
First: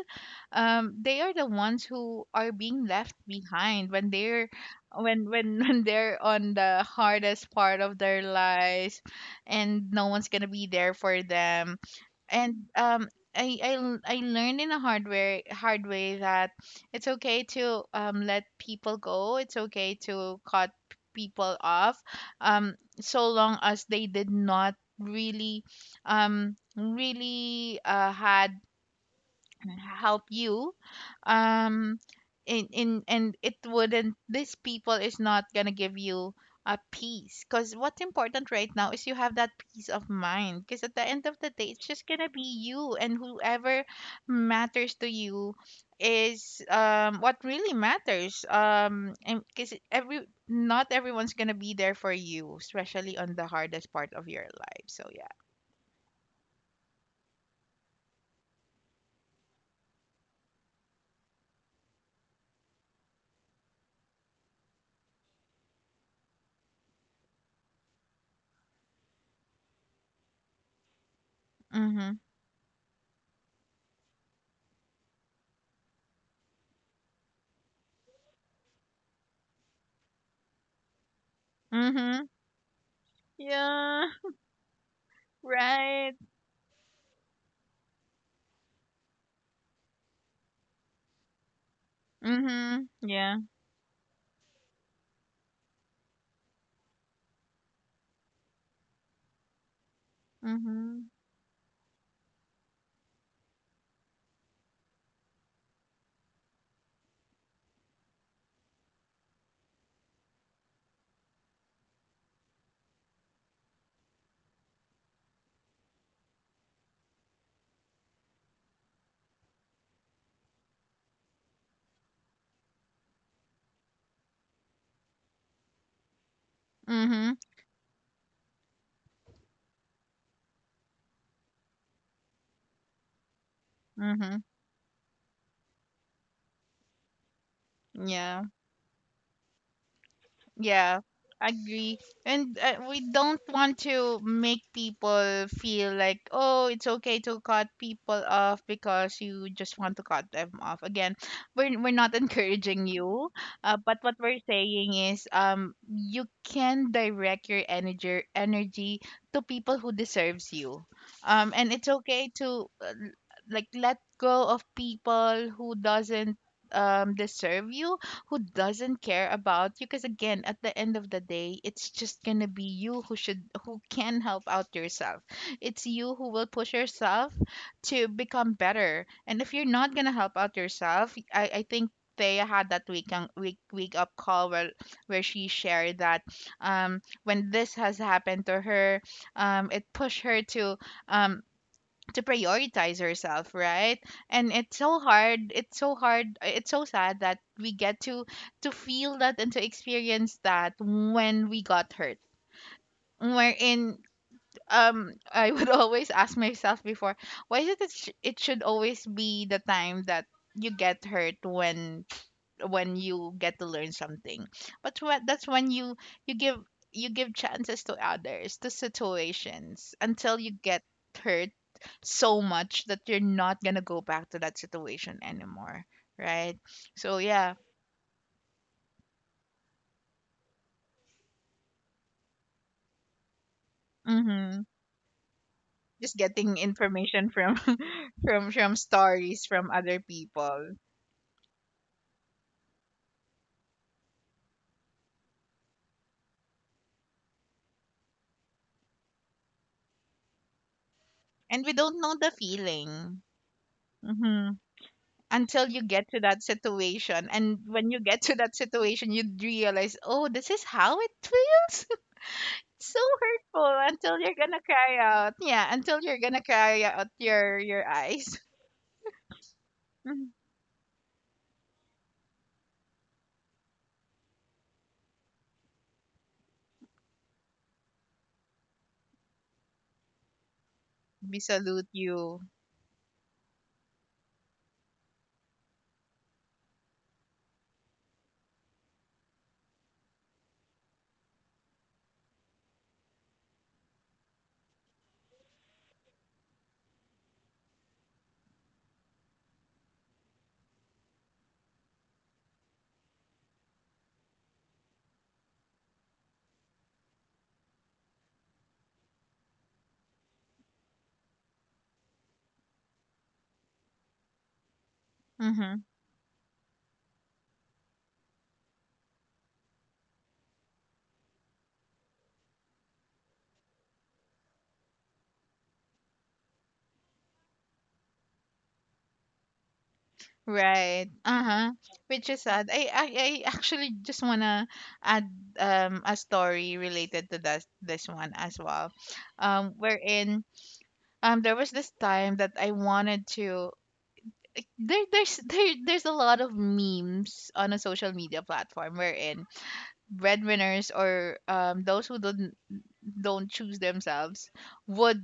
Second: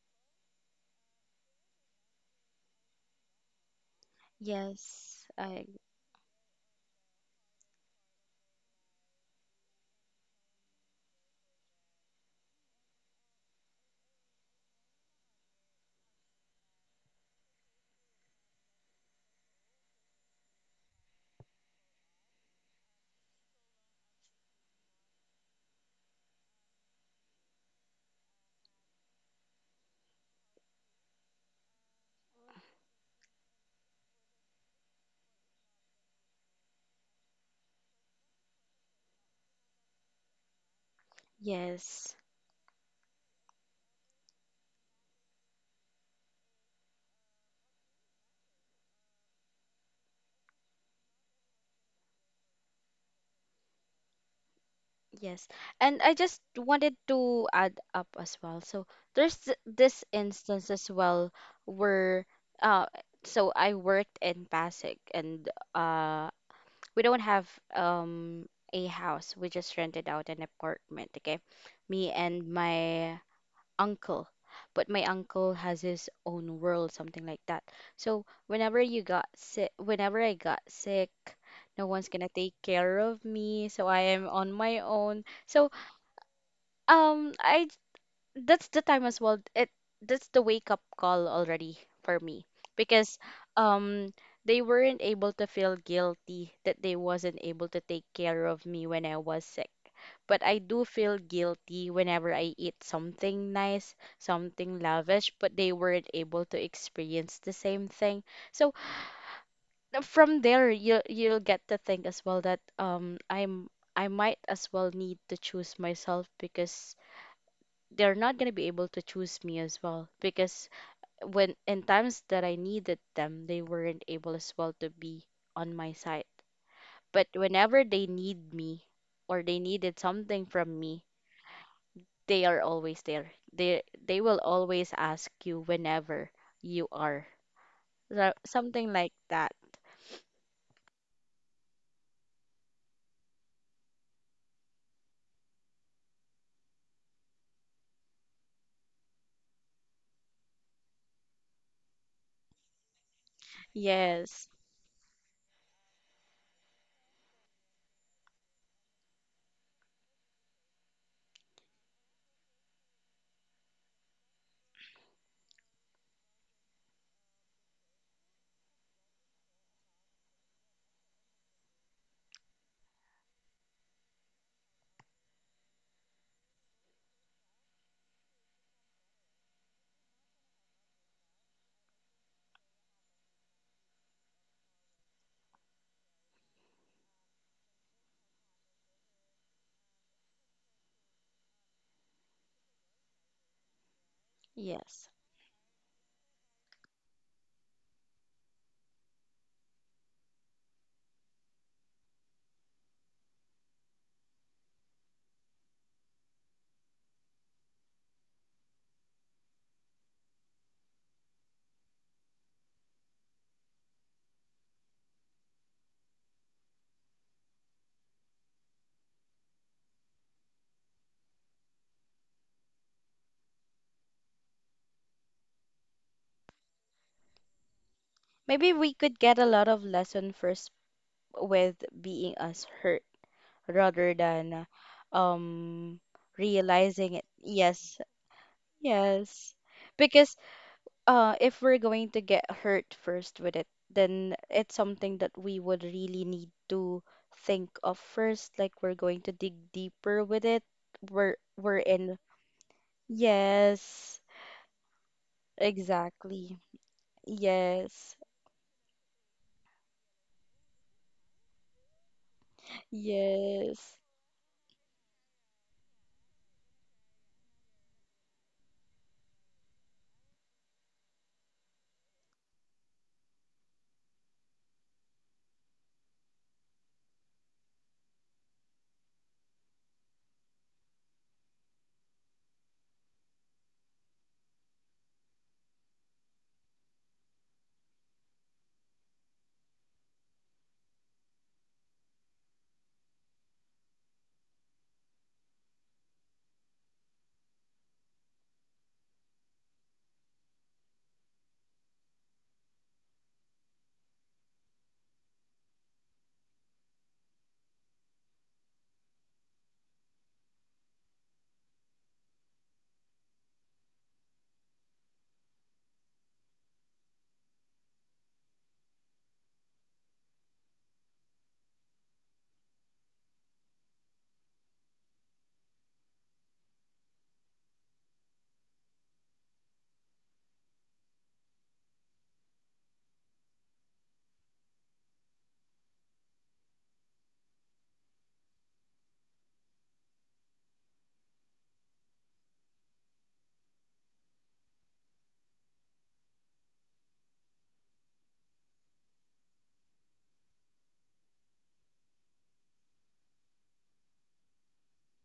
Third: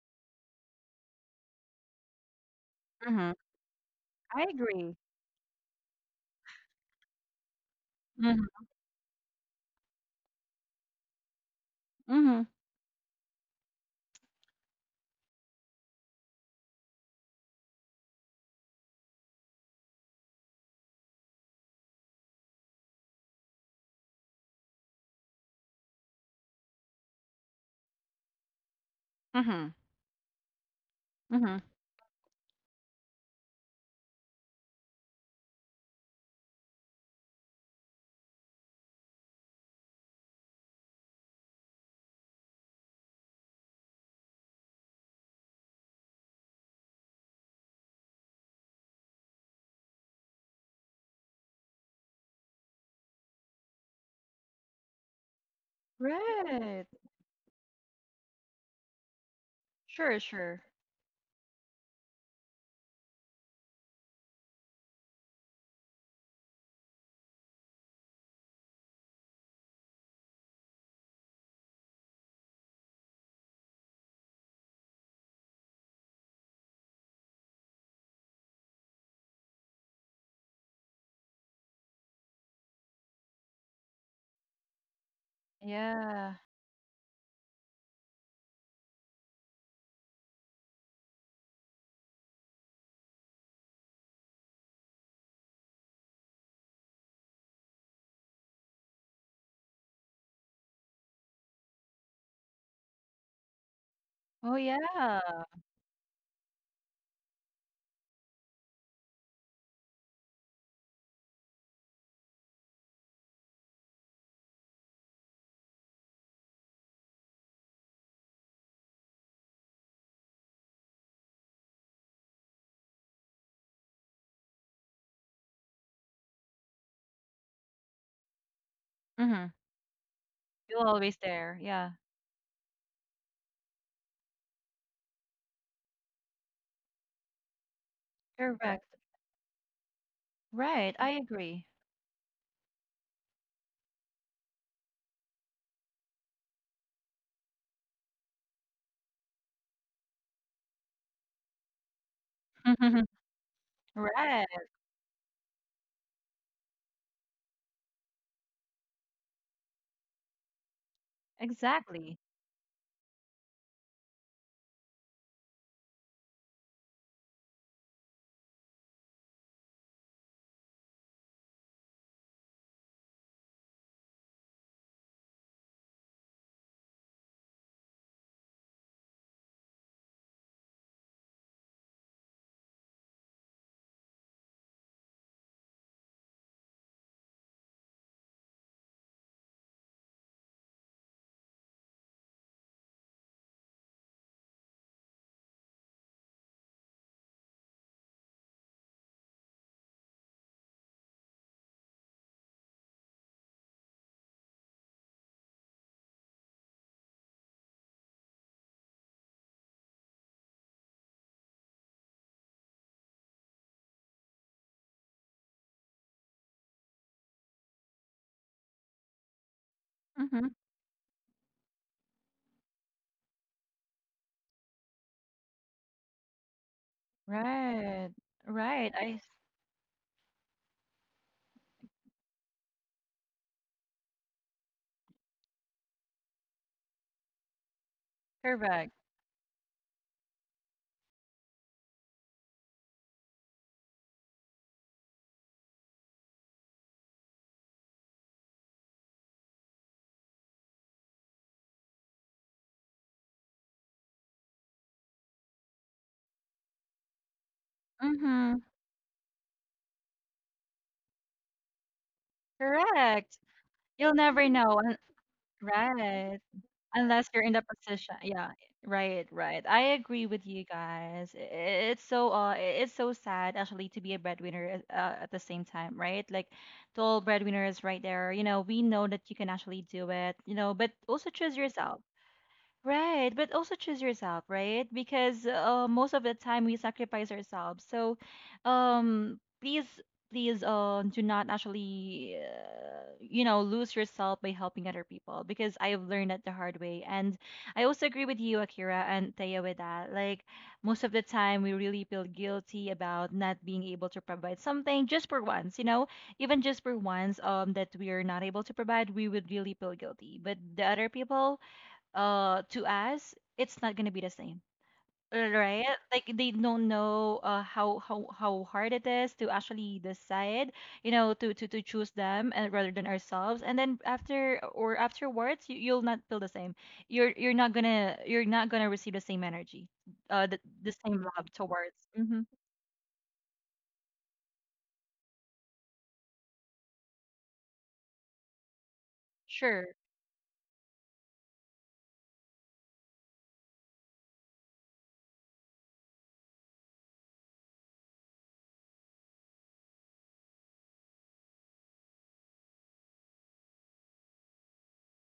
S2: they are the ones who are being left
S1: Mm-hmm.
S2: behind when
S1: I
S2: they're
S1: agree.
S3: Yes,
S2: when
S3: I
S2: when they're on the hardest part of their
S1: Mm-hmm.
S2: lives and no one's gonna be there for them.
S1: Mm-hmm.
S2: And I learned in a hard way, that it's okay to let people go. It's okay to cut people off, um so long as they did not really had
S1: Mm-hmm.
S2: help you,
S1: Mm-hmm.
S2: um in and it wouldn't, these people is not gonna give you a peace, because what's important right now is you have that peace of mind, because at the end of the day, it's just
S3: Yes.
S2: gonna be you, and whoever matters to you is what really matters. And because every not everyone's gonna be there for you, especially on the hardest part of your life. So yeah.
S3: Yes. And I just
S1: Right,
S3: wanted to add up as well. So there's this
S1: sure, sure.
S3: instance as well where uh so I worked in Pasig and uh we don't have um a house. We just rented out an apartment, okay? Me
S2: Mm-hmm.
S3: and my uncle. But my uncle has his own world, something like that. So whenever I got sick, no one's gonna
S2: Mm-hmm.
S3: take care of me, so I
S2: Yeah.
S3: am on my own. So
S2: Right.
S1: Yeah.
S3: I that's the time as well. It that's the wake up call already for me
S2: Mhm.
S3: because
S2: Yeah.
S3: um they weren't able to feel guilty that they wasn't able to take care of me when I was sick. But I do
S2: Mhm.
S3: feel guilty whenever I eat something nice,
S1: Oh
S3: something lavish,
S1: yeah,
S3: but they weren't able to experience the same thing. So from there, you you'll get to think as well that I might as well need to choose myself because they're not going to be able to choose me as well because when in times that I needed them, they weren't able as well to be on my side. But
S2: Mhm.
S3: whenever they need me or
S1: Mm-hmm.
S3: they needed something from
S1: you're
S3: me,
S1: always there. Yeah.
S3: they are always there. They will
S2: Mhm.
S3: always ask you whenever you are. So,
S2: Yeah.
S1: Correct.
S3: something like that.
S1: Right,
S2: Yeah,
S1: I agree.
S2: agree. And we don't want to make people feel like, oh, it's okay to cut people off because you just want to cut them off. Again, we're not encouraging you. But what we're
S1: Right,
S3: Yes.
S2: saying is, you can direct your energy to people who deserves you. And it's
S1: exactly.
S2: okay to like let go of people who doesn't deserve you, who doesn't care about you, because again, at the end of the day, it's just gonna be you who should who can help out yourself. It's you who will push yourself to become better. And if you're not gonna help out yourself, I think they had that week up call where she shared that when this has happened to her, it pushed her to, um to prioritize herself, right? And it's so
S3: Yes.
S2: hard, it's so hard, it's so sad that we get to feel that and to experience that, when we got hurt. Wherein, I would always ask myself before, why is it that it should always be the time that you get hurt, when you get to learn something? But what that's when you, you give you give chances to others, to situations, until
S1: Hmm.
S2: you get hurt so much that you're not gonna go back to that situation anymore, right? So yeah.
S1: Right,
S3: Maybe
S1: right.
S3: we
S1: I
S3: could get a lot of lesson first with being us hurt, rather
S2: Mm-hmm.
S3: than um
S2: Just getting
S3: realizing it.
S2: information from
S3: Yes,
S2: from
S1: correct.
S2: stories
S3: yes.
S2: from other
S3: Because
S2: people,
S3: if we're going to get hurt first with it, then it's something that we would really need to think of first, like we're going to dig deeper with it.
S2: and we
S3: We're
S2: don't know
S3: in.
S2: the feeling.
S3: Yes,
S2: Mm-hmm. Until you get to that
S3: exactly.
S2: situation. And when you
S3: Yes.
S2: get to that
S1: Hmm.
S2: situation, you'd realize, oh, this is how it feels. So
S1: Correct.
S2: hurtful,
S3: Yes.
S1: You'll
S2: until you're
S1: never
S2: gonna
S1: know.
S2: cry out. Yeah, until you're
S1: Right.
S2: gonna cry out
S1: Unless you're in
S2: your
S1: the
S2: your
S1: position.
S2: eyes.
S1: Yeah. Right, right. I agree
S2: Mhm.
S1: with you guys. It's so it's so sad actually to be a breadwinner at the same time, right? Like the old breadwinner is right there. You know, we know that you can actually do it, you know, but also
S2: We
S1: choose
S2: salute
S1: yourself.
S2: you.
S1: Right, but also choose yourself, right? Because, most of the time we sacrifice ourselves. So, please, please, do not actually, you know, lose yourself by helping other people. Because I've learned that the hard way, and I also agree with you, Akira and Taya, with that. Like most of the time, we really feel guilty about not being able to provide something just for once. You know, even just for once, that we are not able to provide, we would really feel guilty. But the other people, to us, it's not gonna be the same.
S2: Mm-hmm.
S1: Right, like they don't know, how hard it is to actually decide, you know, to choose them and rather than ourselves. And then after or afterwards, you'll not feel the same. You're not gonna you're not gonna receive the same energy, uh the, the
S2: Right.
S1: same love
S2: Uh-huh.
S1: towards.
S2: Which is
S1: Hmm.
S2: sad. I actually just wanna add a story related to this one as well.
S1: Sure.
S2: Wherein, there was this time that I wanted to, there's a lot of memes on a social media platform wherein breadwinners, or those who don't choose themselves, would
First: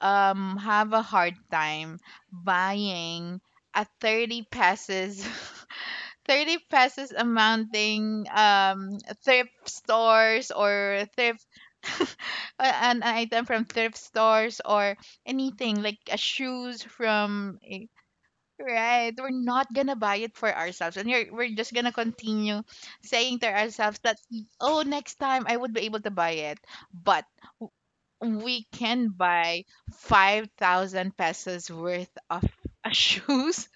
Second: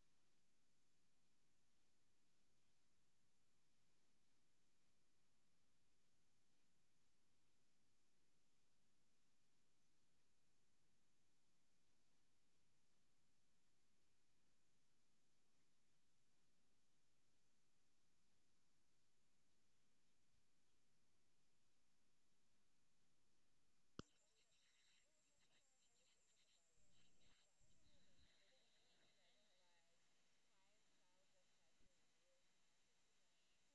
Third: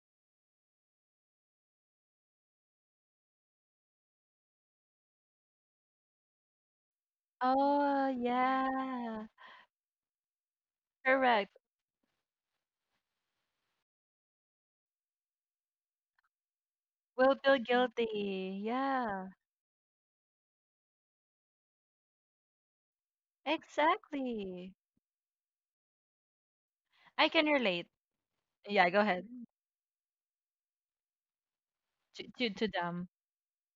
S2: have a hard time buying a 30 pesos 30 pesos
S1: Oh
S2: amounting
S1: yeah,
S2: thrift stores or thrift
S1: correct.
S2: a- an item from thrift stores, or anything like a shoes
S1: We'll
S2: from
S1: feel guilty,
S2: right.
S1: yeah.
S2: We're not gonna buy it for ourselves. We're just gonna continue saying to ourselves that,
S1: Exactly.
S2: oh, next time I would be able to buy it. But
S1: I can relate.
S2: we
S1: Yeah, go
S2: can
S1: ahead.
S2: buy 5,000 pesos worth of
S1: To them.
S2: shoes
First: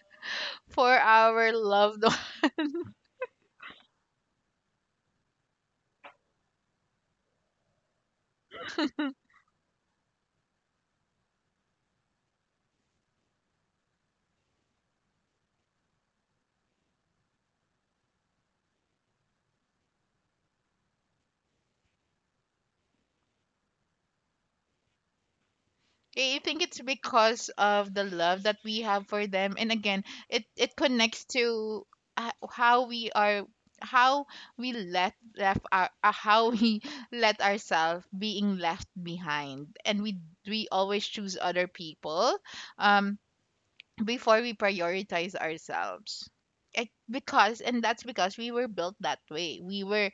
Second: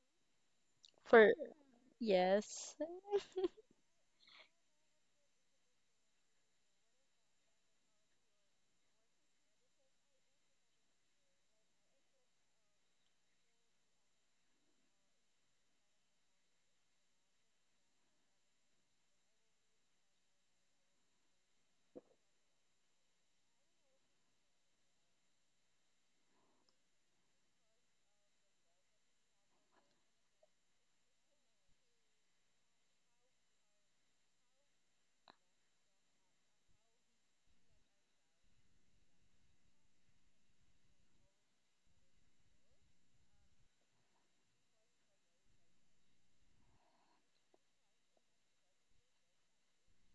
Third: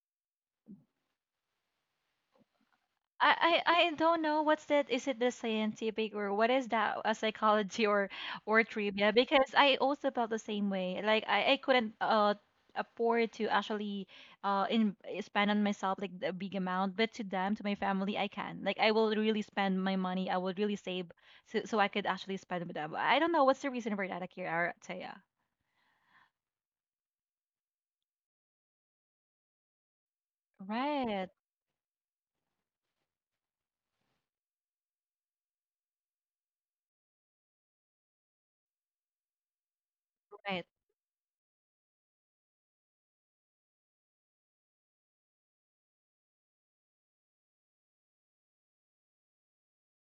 S2: for
S3: For
S2: our loved.
S3: yes,
S1: I don't know what's that. Is it the scientific or what is that? A psychology, or trivia? Because I also felt the same way. Like I couldn't afford to actually in spend on myself like a big amount, but to them, to my family, I can. Like I will really spend my money. I will really save so so I could actually spend with them. I don't know what's the reason for that, Akira or Taya.
S2: I think it's because of the love that we have for them, and again, it
S1: Right,
S2: connects to, how we are, how we let left our, how we let ourselves being left behind, and we
S1: right,
S2: always choose other people, um, before we prioritize ourselves. I, because, and that's because we were built that way, we were,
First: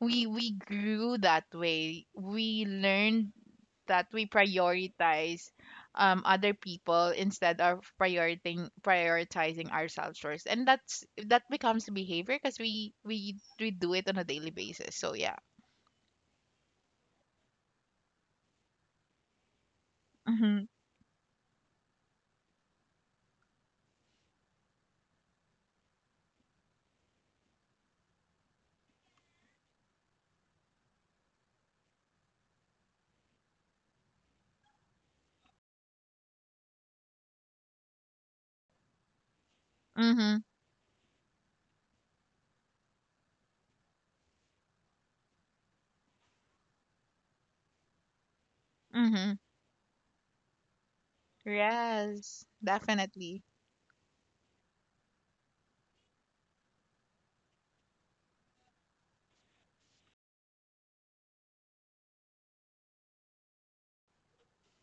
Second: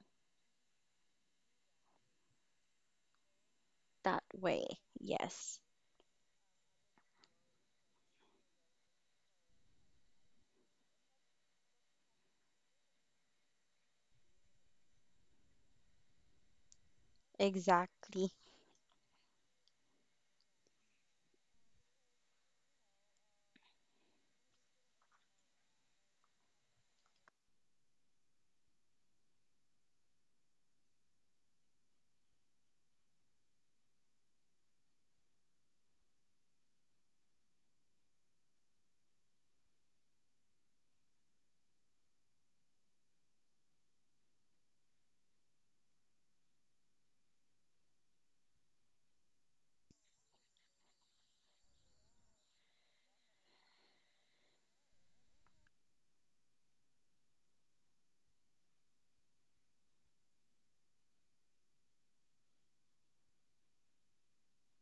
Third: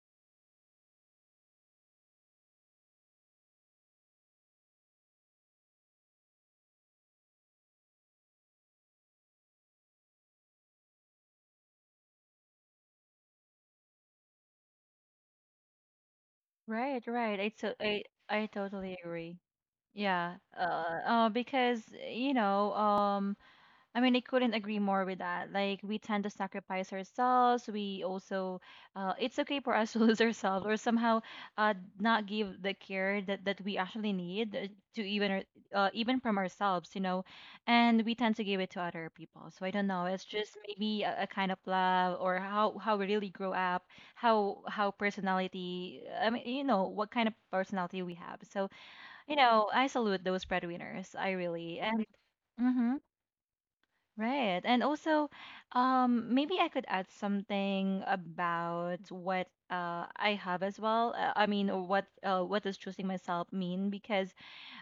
S2: we grew that way, we learned that
S3: that
S2: we
S3: way.
S2: prioritize
S3: Yes.
S2: other people instead of prioritizing ourselves first, and that's that becomes behavior, because we we do it on a daily basis, so yeah.
S1: right, right.
S3: Exactly.
S1: I totally agree. Yeah,
S2: Mhm.
S1: because you know, I mean, I couldn't agree more with that. Like, we tend to sacrifice ourselves. We also, it's okay for us to lose ourselves or somehow, uh, not give the care that we actually need to even from ourselves, you know, and we tend to give it to other people. So I don't know. It's
S2: Mhm.
S1: just maybe a kind of love or how we really grow up, how personality. I mean, you know, what kind of personality we have. So
S2: Mhm.
S1: you know, I salute those breadwinners. I really and
S2: Yes,
S1: mm-hmm,
S2: definitely.
S1: right. And also, maybe I could add something about what I have as well. I mean, or what does choosing myself mean? Because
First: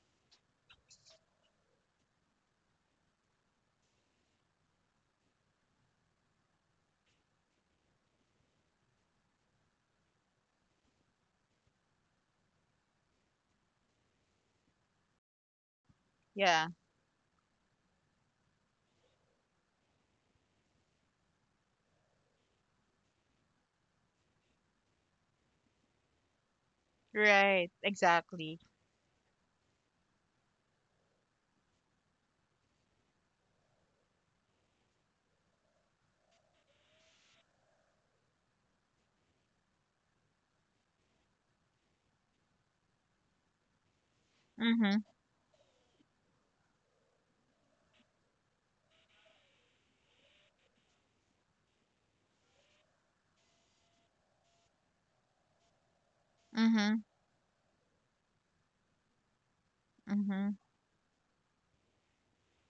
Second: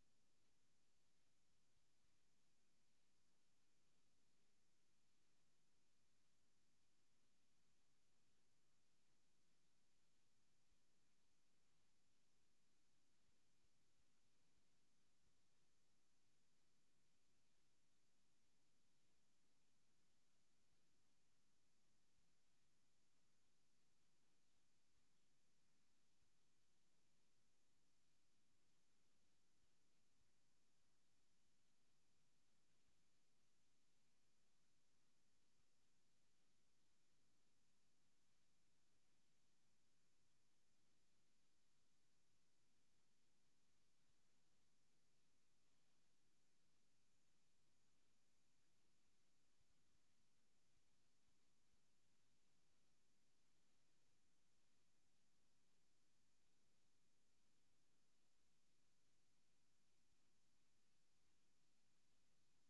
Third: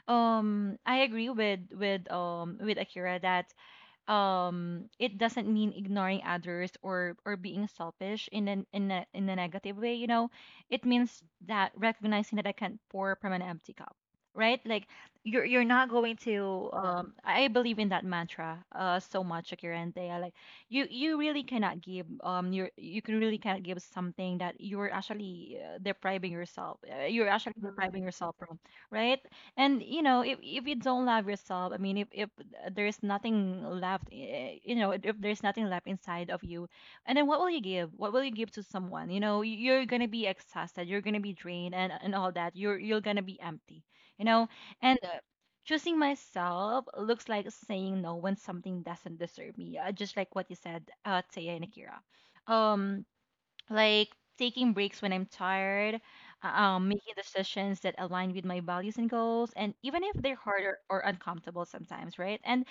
S1: I agree with with Akira that it doesn't mean ignoring others or being selfish in a negative way, you know. It means that recognizing that I can't pour from an empty cup, right? Like, you're not going
S2: Yeah,
S1: to, I believe in that mantra so much, Akira, and they like, you really cannot give, you can really cannot give something that you're actually, depriving yourself, you're actually
S2: right,
S1: depriving yourself from,
S2: exactly.
S1: right? And you know, if you don't love yourself. I mean, if there's nothing left, you know, if there's nothing left inside of you, and then what will you give? What will you give to someone? You know, you're gonna be exhausted, you're gonna be drained, and all that, you're gonna be empty, you know. And
S2: Mhm.
S1: choosing myself looks like saying no when something doesn't deserve me, just like what you said, Taya and Akira. um like taking breaks when I'm tired,
S2: Mhm.
S1: making decisions that align with my values and goals, and even if they're
S2: Mhm.
S1: hard or uncomfortable sometimes, right? And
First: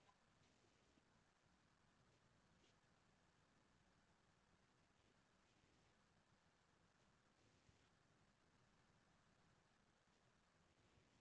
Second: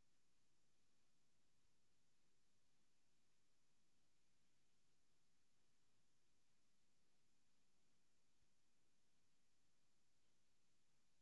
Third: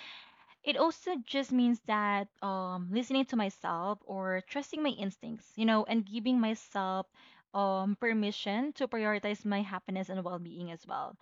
S1: it also just means that, listening to myself or trusting my instincts, you know, and giving myself permission to prioritize my happiness and well being as well,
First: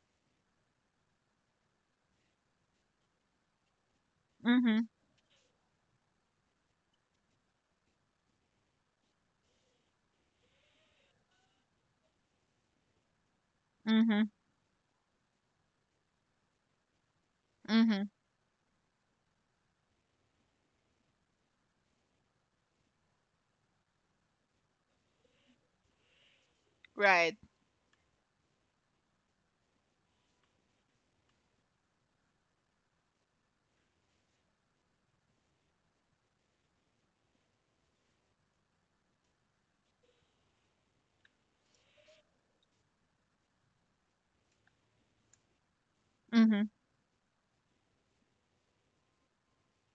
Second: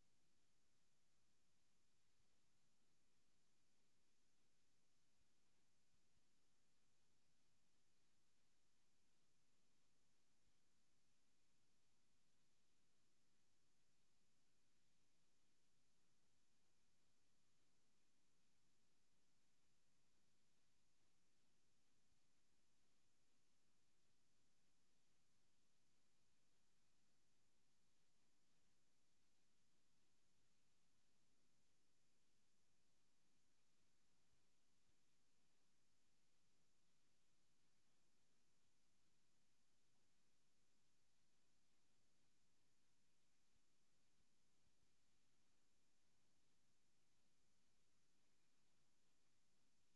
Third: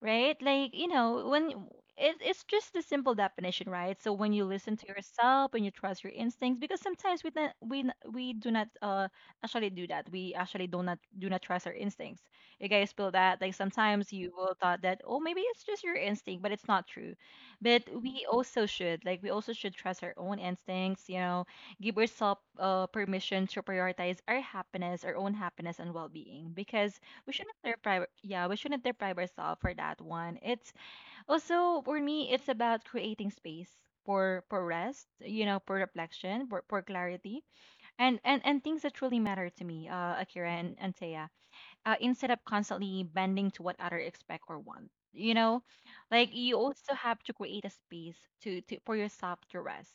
S1: right? Like, you know, when it's just a simple definition, right? So when you listen to
S2: Mhm.
S1: yourself and you trust your instincts, because sometimes we do not actually do that. We actually do not trust our instincts. You guys feel that? Like sometimes
S2: Mhm.
S1: you will thought that, oh, maybe it's just your instinct, but it's not true. But
S2: Mhm.
S1: we also should, like, we also should trust our own instincts. You know, give yourself permission to prioritize our happiness, our own happiness and well being, because we
S2: Right.
S1: shouldn't deprive yeah, we shouldn't deprive ourselves for that one. It's also for me, it's about creating space, for rest, you know, for reflection, for clarity, and things that truly matter to me, Akira, and Thea, instead of constantly bending to what others expect or want. You know, like, you
S2: Mhm.
S1: also have to create a space to for yourself to rest.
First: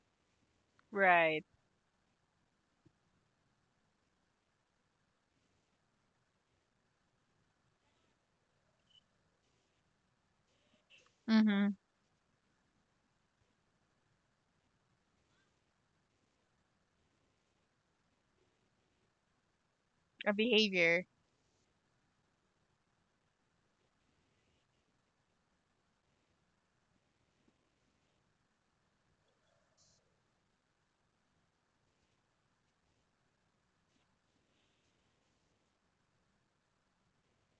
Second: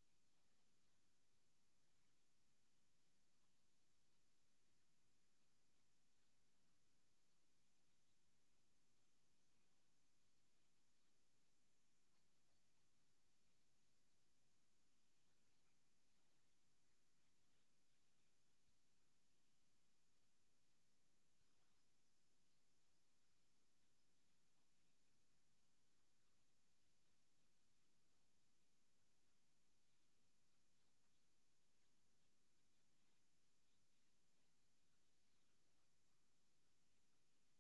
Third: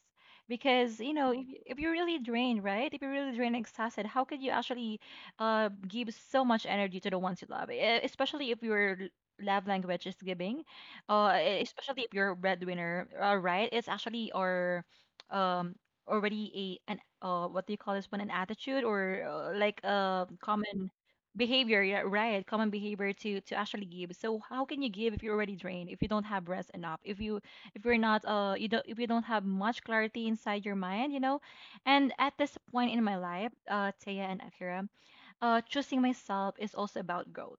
S1: Because, you know,
S2: Right.
S1: if you're really drained, right? If you're really drained and exhausted, how could you actually, give so much energy to the ones you love? Especially if your love language is giving,
S2: Mhm.
S1: especially if you're a breadwinner, right? It's actually or um already a an what do you call this one, an attitude or, like a
S2: A
S1: common
S2: behavior.
S1: behavior, yeah, right, common behavior to actually give. So how can you give if you're already drained, if you don't have rest enough, if you if you're not, you don't, if you don't have much clarity inside your mind, you know? And at this point in my life, Taya and Akira, choosing myself is also about growth,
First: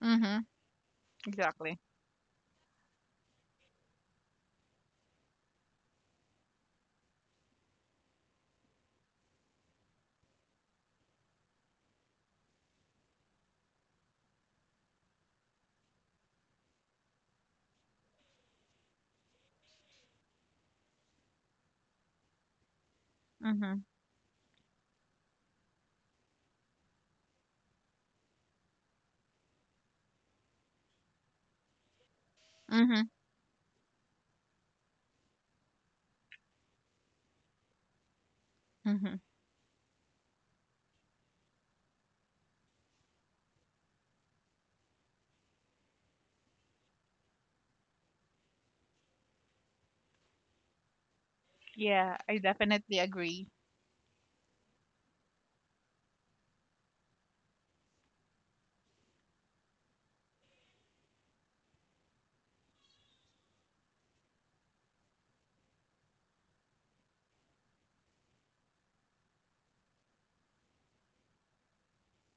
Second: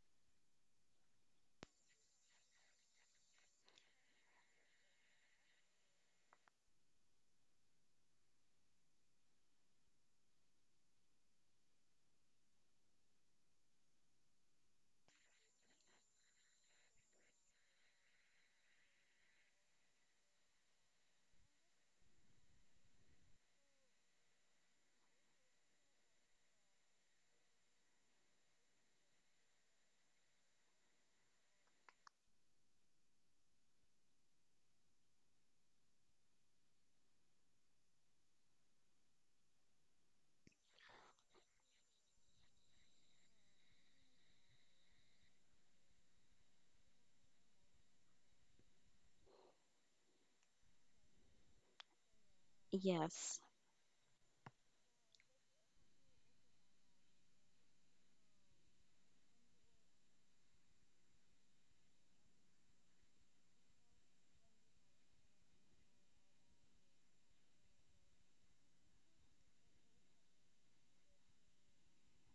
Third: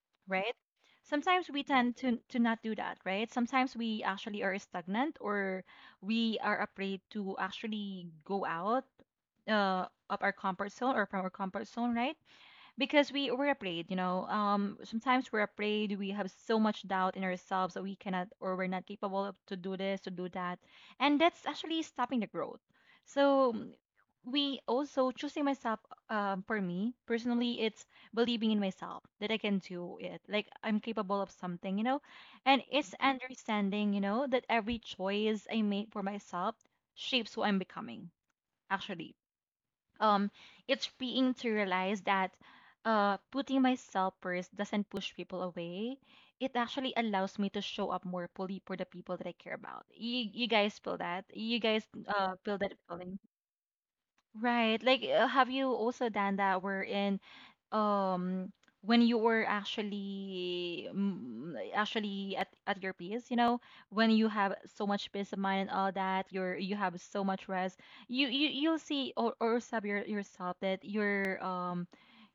S2: Mhm.
S1: right? Sometimes we
S2: Exactly.
S1: tend to not do that, right? Sometimes we actually are stagnant or we are afraid to actually go out, of our comfort zone or from our comfort zone, right? Because we're afraid, you know. Sometimes we're afraid, we have so much doubt in ourselves that we cannot or we're not capable of to do this, to do that, and that's actually stopping the growth. So
S2: Mhm.
S1: we also choosing myself, for me personally, it's believing in myself that I can do it, like I'm capable of something, you know. And it's
S2: Mhm.
S1: understanding, you know, that every choice I make for myself shapes who I'm becoming, actually.
S2: Mhm.
S1: um it's freeing to realize that, putting myself first doesn't push people away. It actually allows me to show up more fully for the people that I care about. You guys feel that? You guys,
S2: Yeah, I
S1: feel that
S2: definitely
S1: feeling?
S3: Yes.
S2: agree.
S1: Right. Like, have you also done that wherein, um, when you were actually like, actually at your peace, you know, when you have so much peace of mind and all that, you're, you have so much rest, you'll see or sub yourself that you're,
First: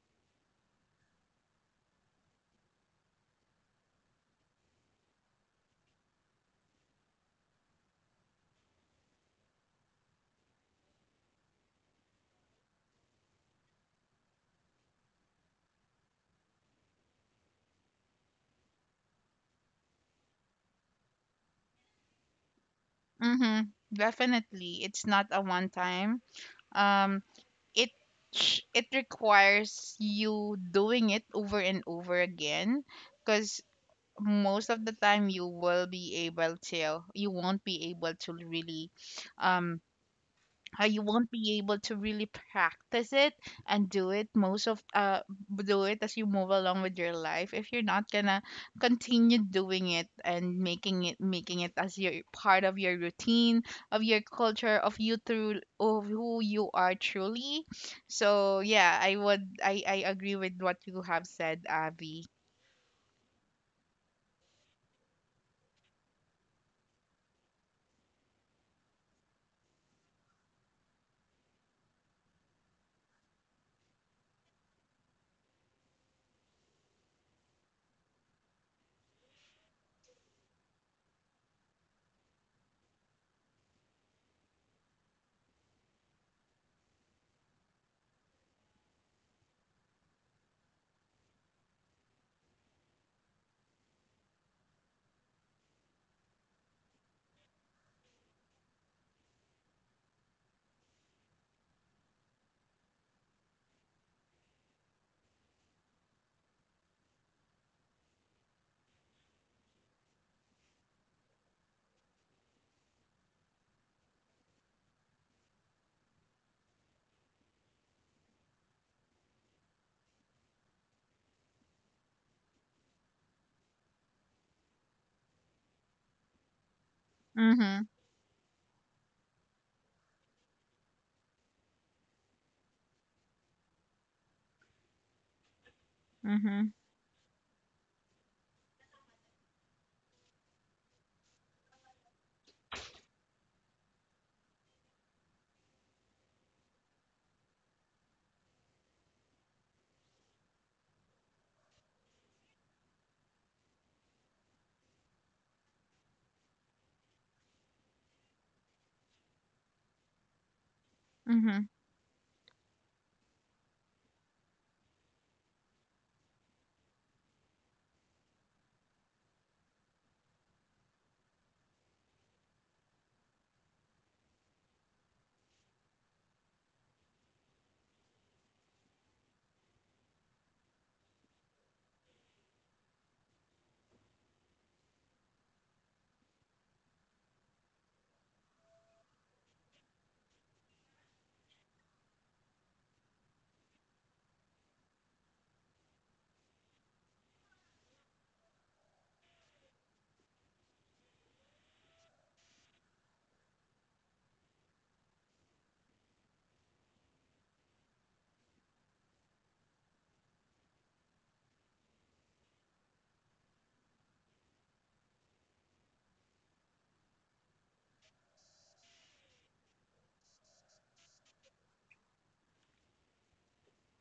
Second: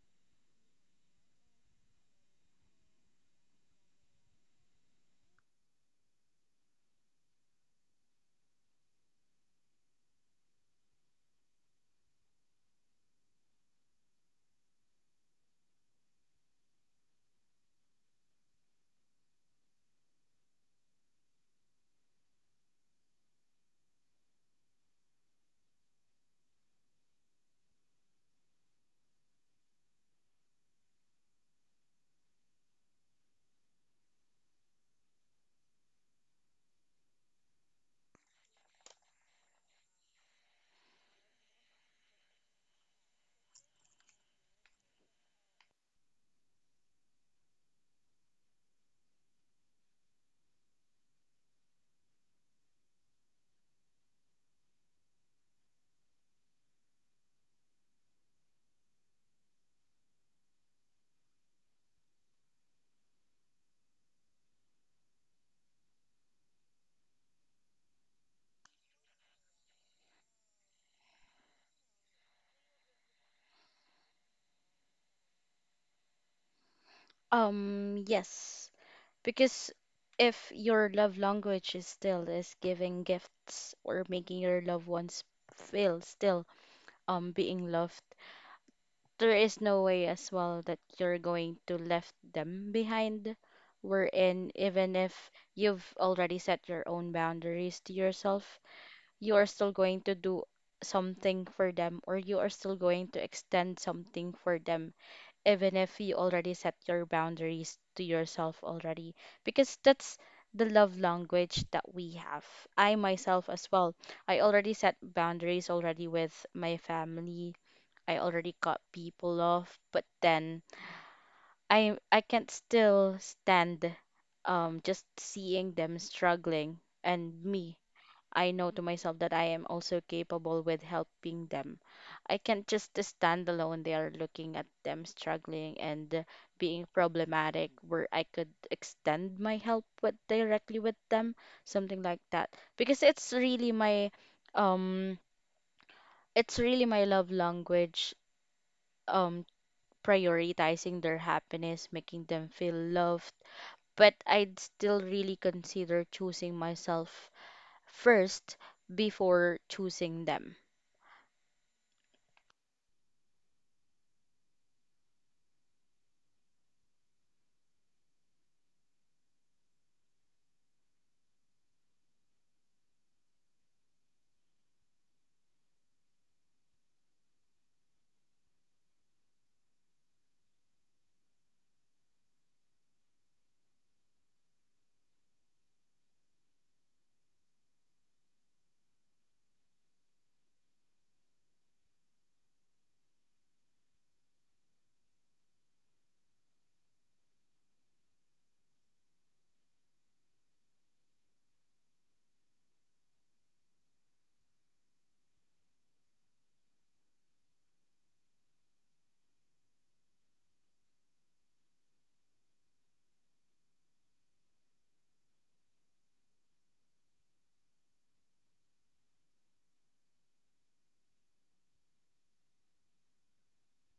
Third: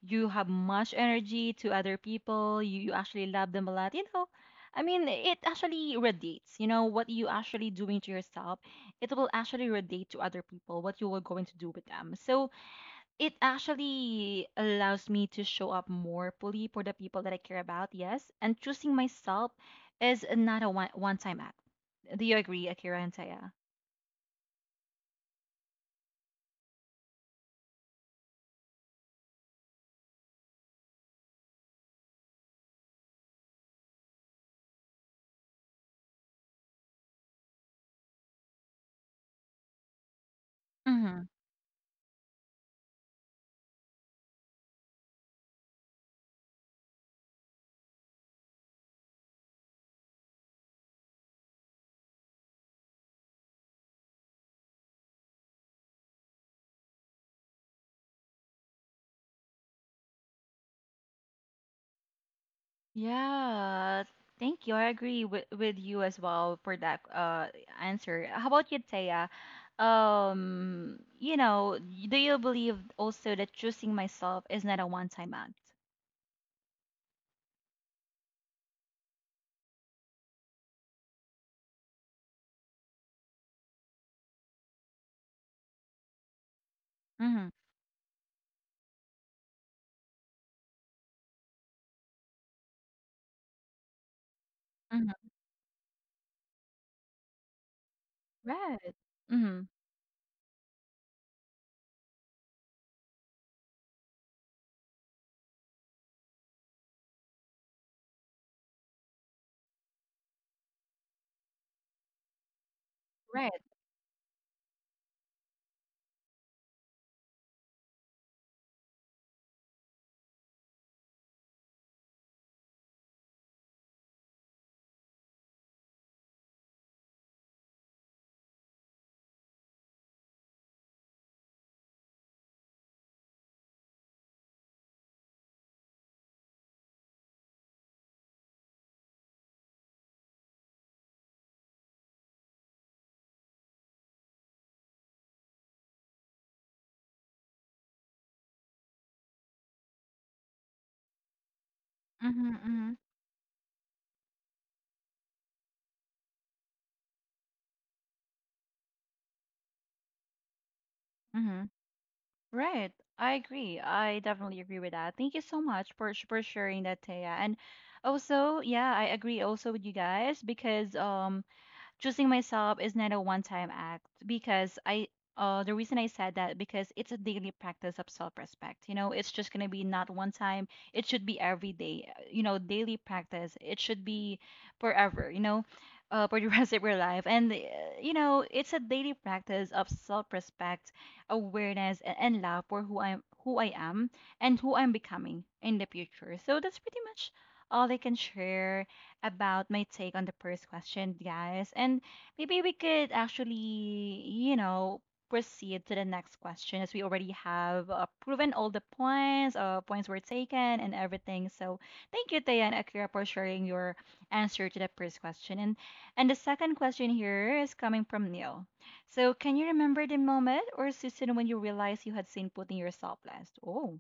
S1: you have much energy to other people. You actually love them a lot, you know. I mean, it actually radiates, you know, what you actually doing to yourself, it will actually relate to other people what you were going to do with them. So it actually allows me to show up more fully for the people that I care about, yes. And choosing myself is not a one time act. Do you agree, Akira and Taya?
S2: Mhm. Definitely, it's not a one time. Um, it it requires you doing it over and over again, because most of the time you will be able to, you won't be able to really, um you
S1: Mm-hmm.
S2: won't be able to really practice it and do it most of do it as you move along with your life, if you're not gonna continue doing it and making it, making it as your part of your routine, of your culture, of you through of who you are truly. So yeah, I would, I agree with what you have said, Avi.
S1: Yeah. Thank you. I agree with you as well for that answer. How about you, Taya? You know, do you believe also that choosing myself is not a one time act?
S3: Yes, because if your love language is still is giving gifts or making your loved ones feel still
S1: Mm-hmm.
S3: being loved, there is no way as well that you're going to left them behind. Wherein even if you've already set your own boundaries to yourself,
S1: Right.
S3: you are
S1: Mm-hmm.
S3: still going to do something for them or you are still going to extend something for them even if you already set your boundaries to yourself already because that's the love language that we have. I myself
S1: Right.
S3: as well, I already set boundaries already with my family. I already cut people off but then I can't still stand just seeing them struggling and me
S2: Mhm.
S3: I know to myself that I am also capable with helping them. I can't just stand alone there looking at them struggling and
S2: Mhm.
S3: being problematic where I could extend my help with directly with them, something like that. Because um it's really my love language, um prioritizing their happiness, making them
S1: Mm-hmm.
S3: feel
S1: Mm-hmm.
S3: loved. But I'd still really consider choosing myself first before choosing them.
S1: Mm-hmm.
S2: Mhm.
S1: Right. I agree. I definitely agree with that. Thank you so much for for sharing that, Taya. And also, yeah, I agree also with you guys because choosing myself is not a one-time act because I, the reason I said that, because it's a daily practice of self-respect. You know, it's just gonna be not one time. It should be every day. You know, daily practice. It should be forever. You know, for the rest of your life. And you know, it's a daily practice of self-respect, awareness, and love for who I am, and who I'm becoming in the future. So that's pretty much all I can share about my take on the first question, guys. And maybe we could actually, you know, proceed to the next question, as we already have, proven all the points, points were taken and everything. So thank you, Taya and Akira, for sharing your answer to the first question. And the second question here is coming from Neil. So can you remember the moment or season when you realized you had seen putting yourself last? Oh.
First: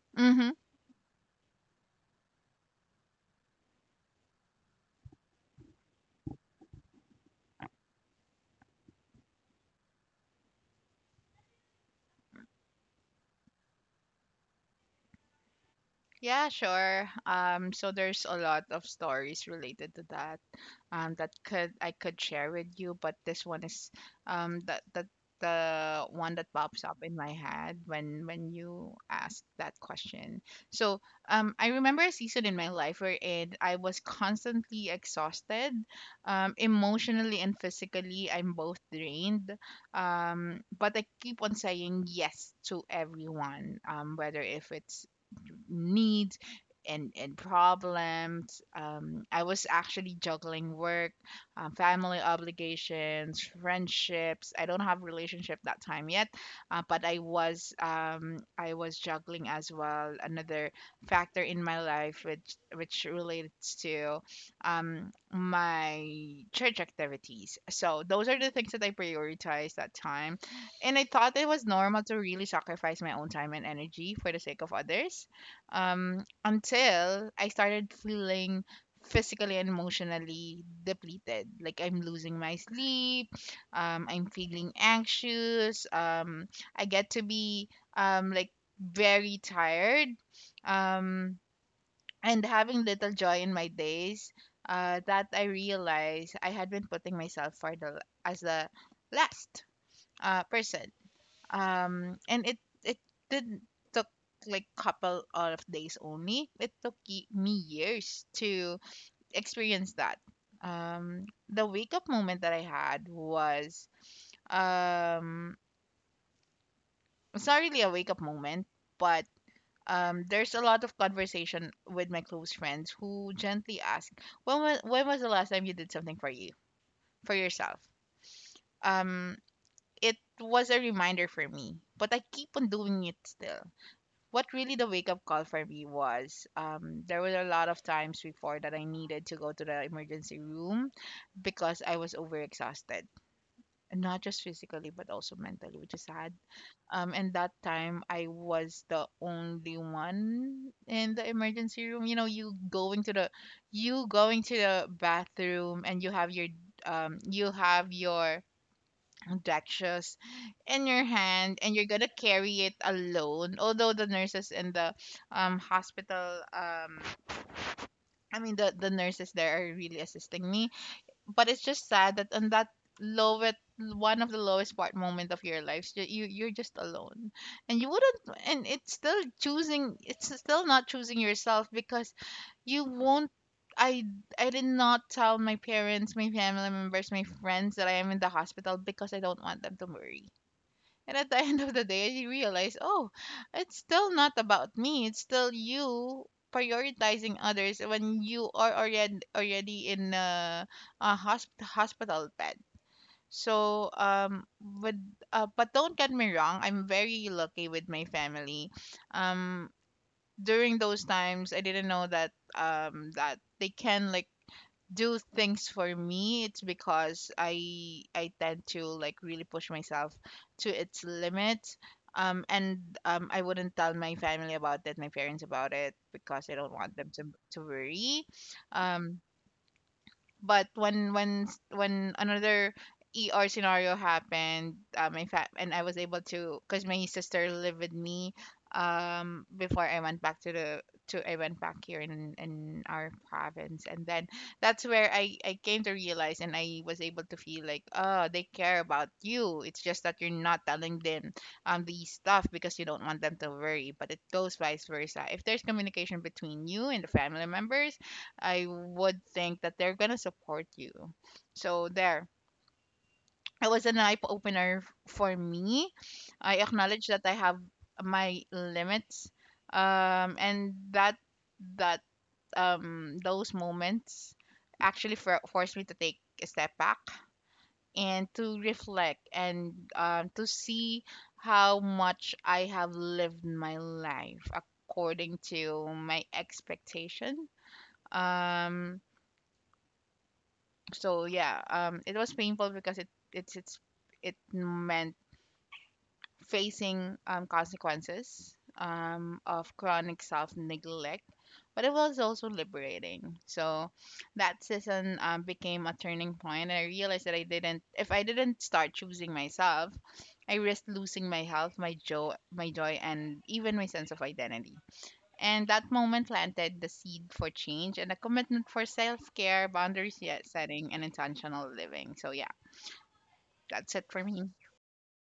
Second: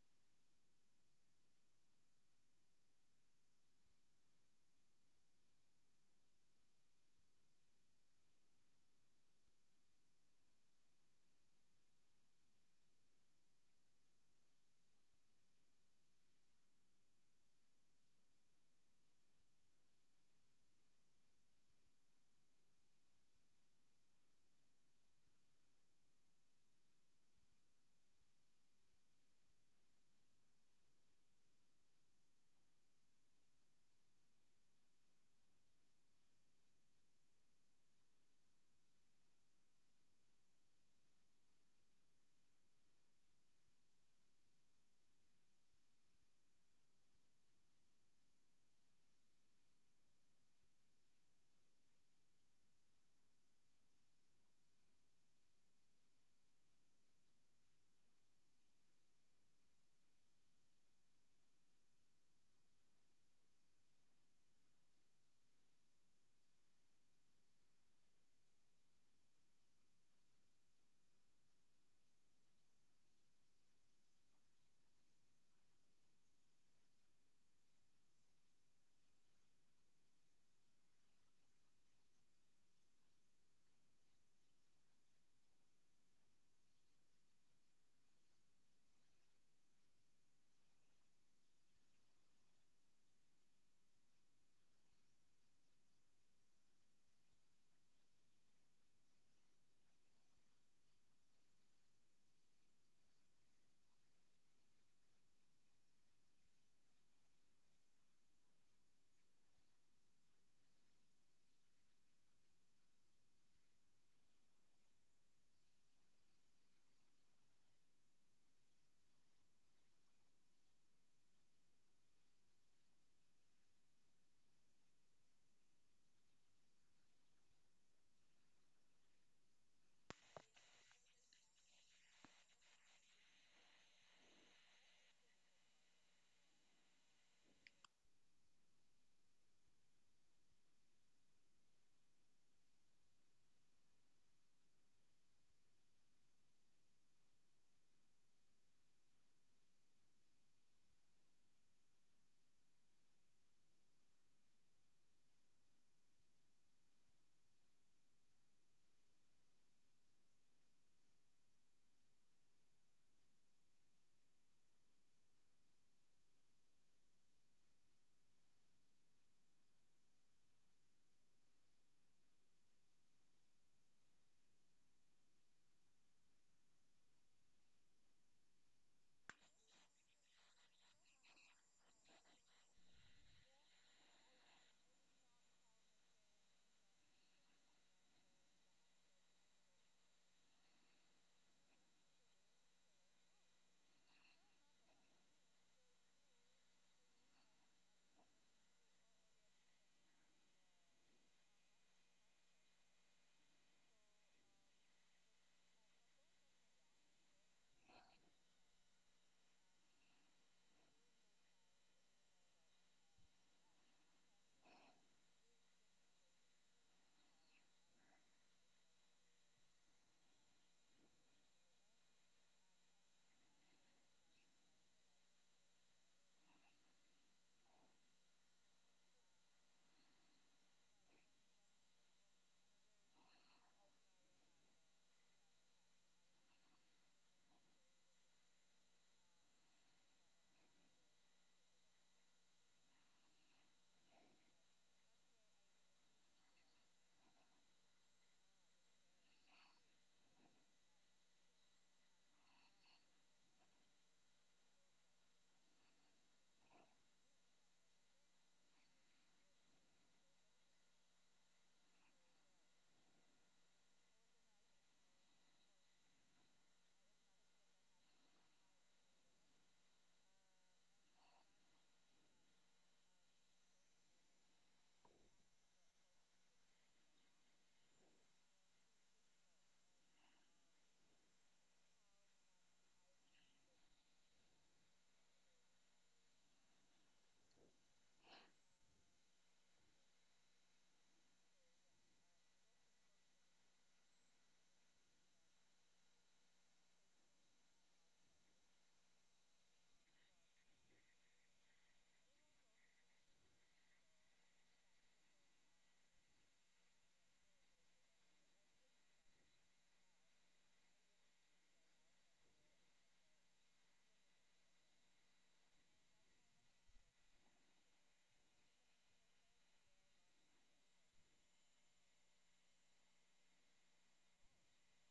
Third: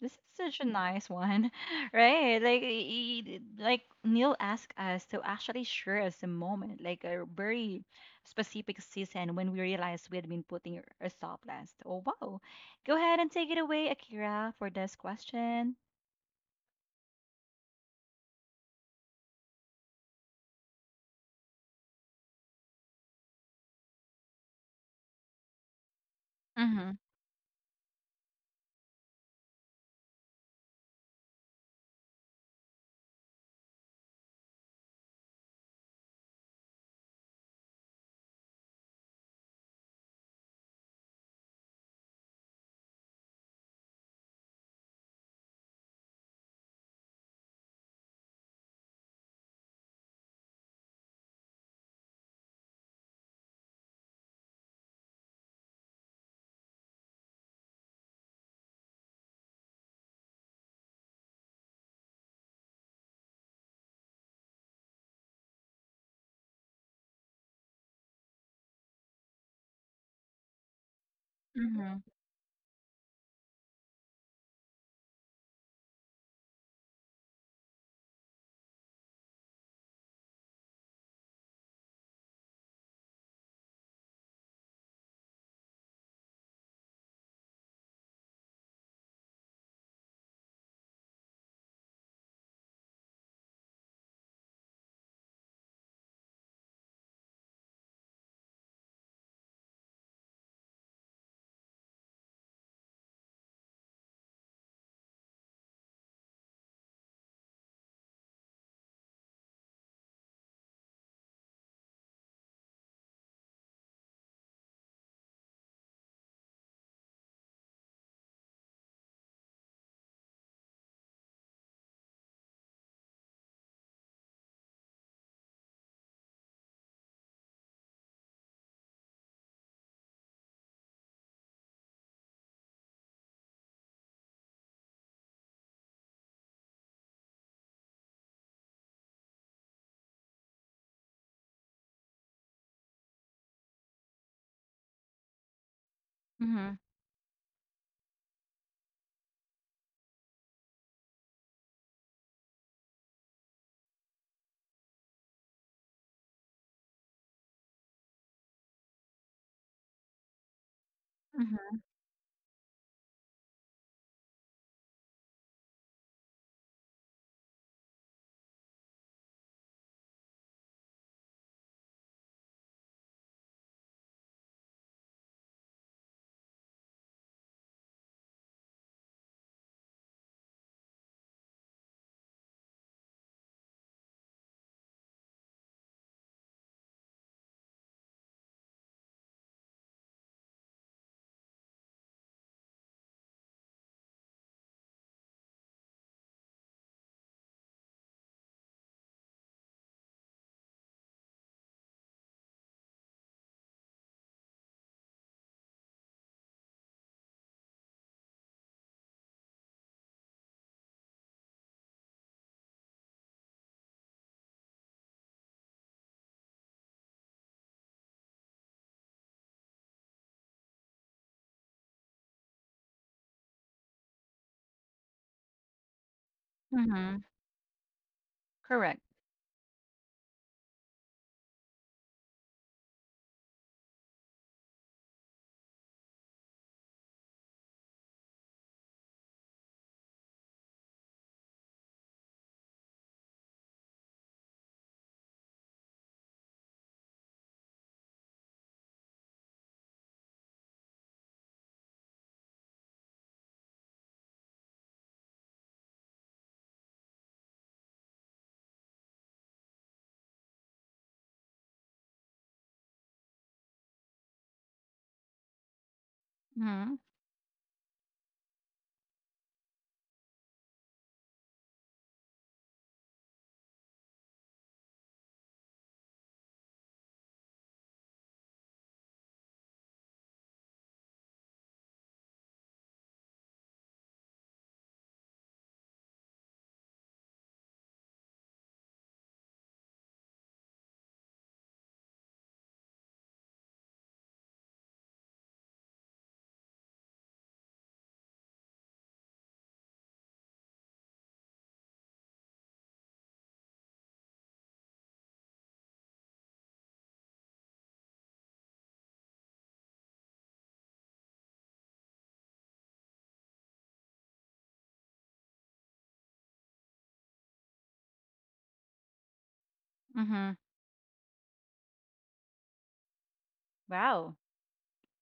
S1: This is
S2: Mhm.
S1: such a nice one, right? Like, like Neil asked us to actually share us a moment, like a very specific season when we realized we had been putting a stop last. Oh, wow! Go ahead and take it away, Akira, for this question.
S2: Yeah, sure. So there's a lot of stories related to that, that could I could share with you, but this one is, that that the one that pops
S1: Mm-hmm.
S2: up in my head when you ask that question. So, I remember a season in my life wherein I was constantly exhausted, emotionally and physically. I'm both drained, but I keep on saying yes to everyone, whether if it's needs and problems. I was actually juggling work, family obligations, friendships. I don't have relationship that time yet, but I was juggling as well another factor in my life, which relates to my church activities. So those are the things that I prioritized that time, and I thought it was
S1: Mm-hmm.
S2: normal to really sacrifice my own time and energy for the sake of others, until I started feeling physically and emotionally depleted. Like I'm losing my sleep, I'm feeling anxious, I get to be um, like very tired, um, and having little joy in my days. That I realized I had been putting myself for the as the last person. And it it did took like couple of days only, it took me years to experience that. The wake up moment that I had was, um it's not really a wake up moment, but there's a lot of conversation with my close friends who gently ask, when was the last time you did something for you, for yourself? um it was a reminder for me, but I keep on doing it still. What really the wake up call for me was, there were a lot of times before that I needed to go to the emergency room, because I was overexhausted, and not just physically but also mentally, which is sad.
S1: Mm-hmm.
S2: And that time I was the only one in the emergency room. You know, you going to the bathroom and you have your um you have your Draxios in your hand, and
S1: Mm-hmm.
S2: you're gonna carry it alone. Although the nurses in the hospital, the nurses there are really assisting me. But it's just sad that on that lowest one of the lowest part moment of your life, you you're just alone, and you wouldn't and it's still not choosing yourself, because you won't, I I did not tell my parents, my family members, my friends that I am in the hospital, because I don't want them to worry. And at the end of the day, I realized, oh, it's still not about me. It's still you prioritizing others when you are already in a, a hospital bed. So but don't get me wrong, I'm very lucky with my family. Um, During those times, I didn't know that that they can like do things for me. It's because I tend to like really push myself to its limits, and I wouldn't tell my family about it, my parents about it, because I don't want them
S1: Mm-hmm.
S2: to worry.
S1: Correct.
S2: um but when when another ER scenario happened, and I was able to, because my sister lived with me before I went back to the, to I went back here in our province, and then that's where I came to realize and I was able to feel like, oh, they care about you, it's just that you're not telling them these stuff because you don't want them to worry, but it goes vice versa. If there's communication between you and the family members, I would think that they're gonna support you. So there, it was an eye opener for me. I
S1: Mm-hmm.
S2: acknowledge that I have my limits, and that that those moments actually forced me to take a step back and to reflect, and to see how much I have lived my life according to my expectation. Um, so yeah, it was painful because it it's it meant facing consequences of chronic self neglect, but it was also liberating. So that season became a turning point, and I realized that I didn't if I didn't start choosing myself, I risked losing my health, my joy, and even my sense of identity. And that moment planted the seed for change and a commitment for self care, boundaries yet
S1: Mm-hmm.
S2: setting, and intentional living. So yeah, that's it for
S1: Wow.
S2: me.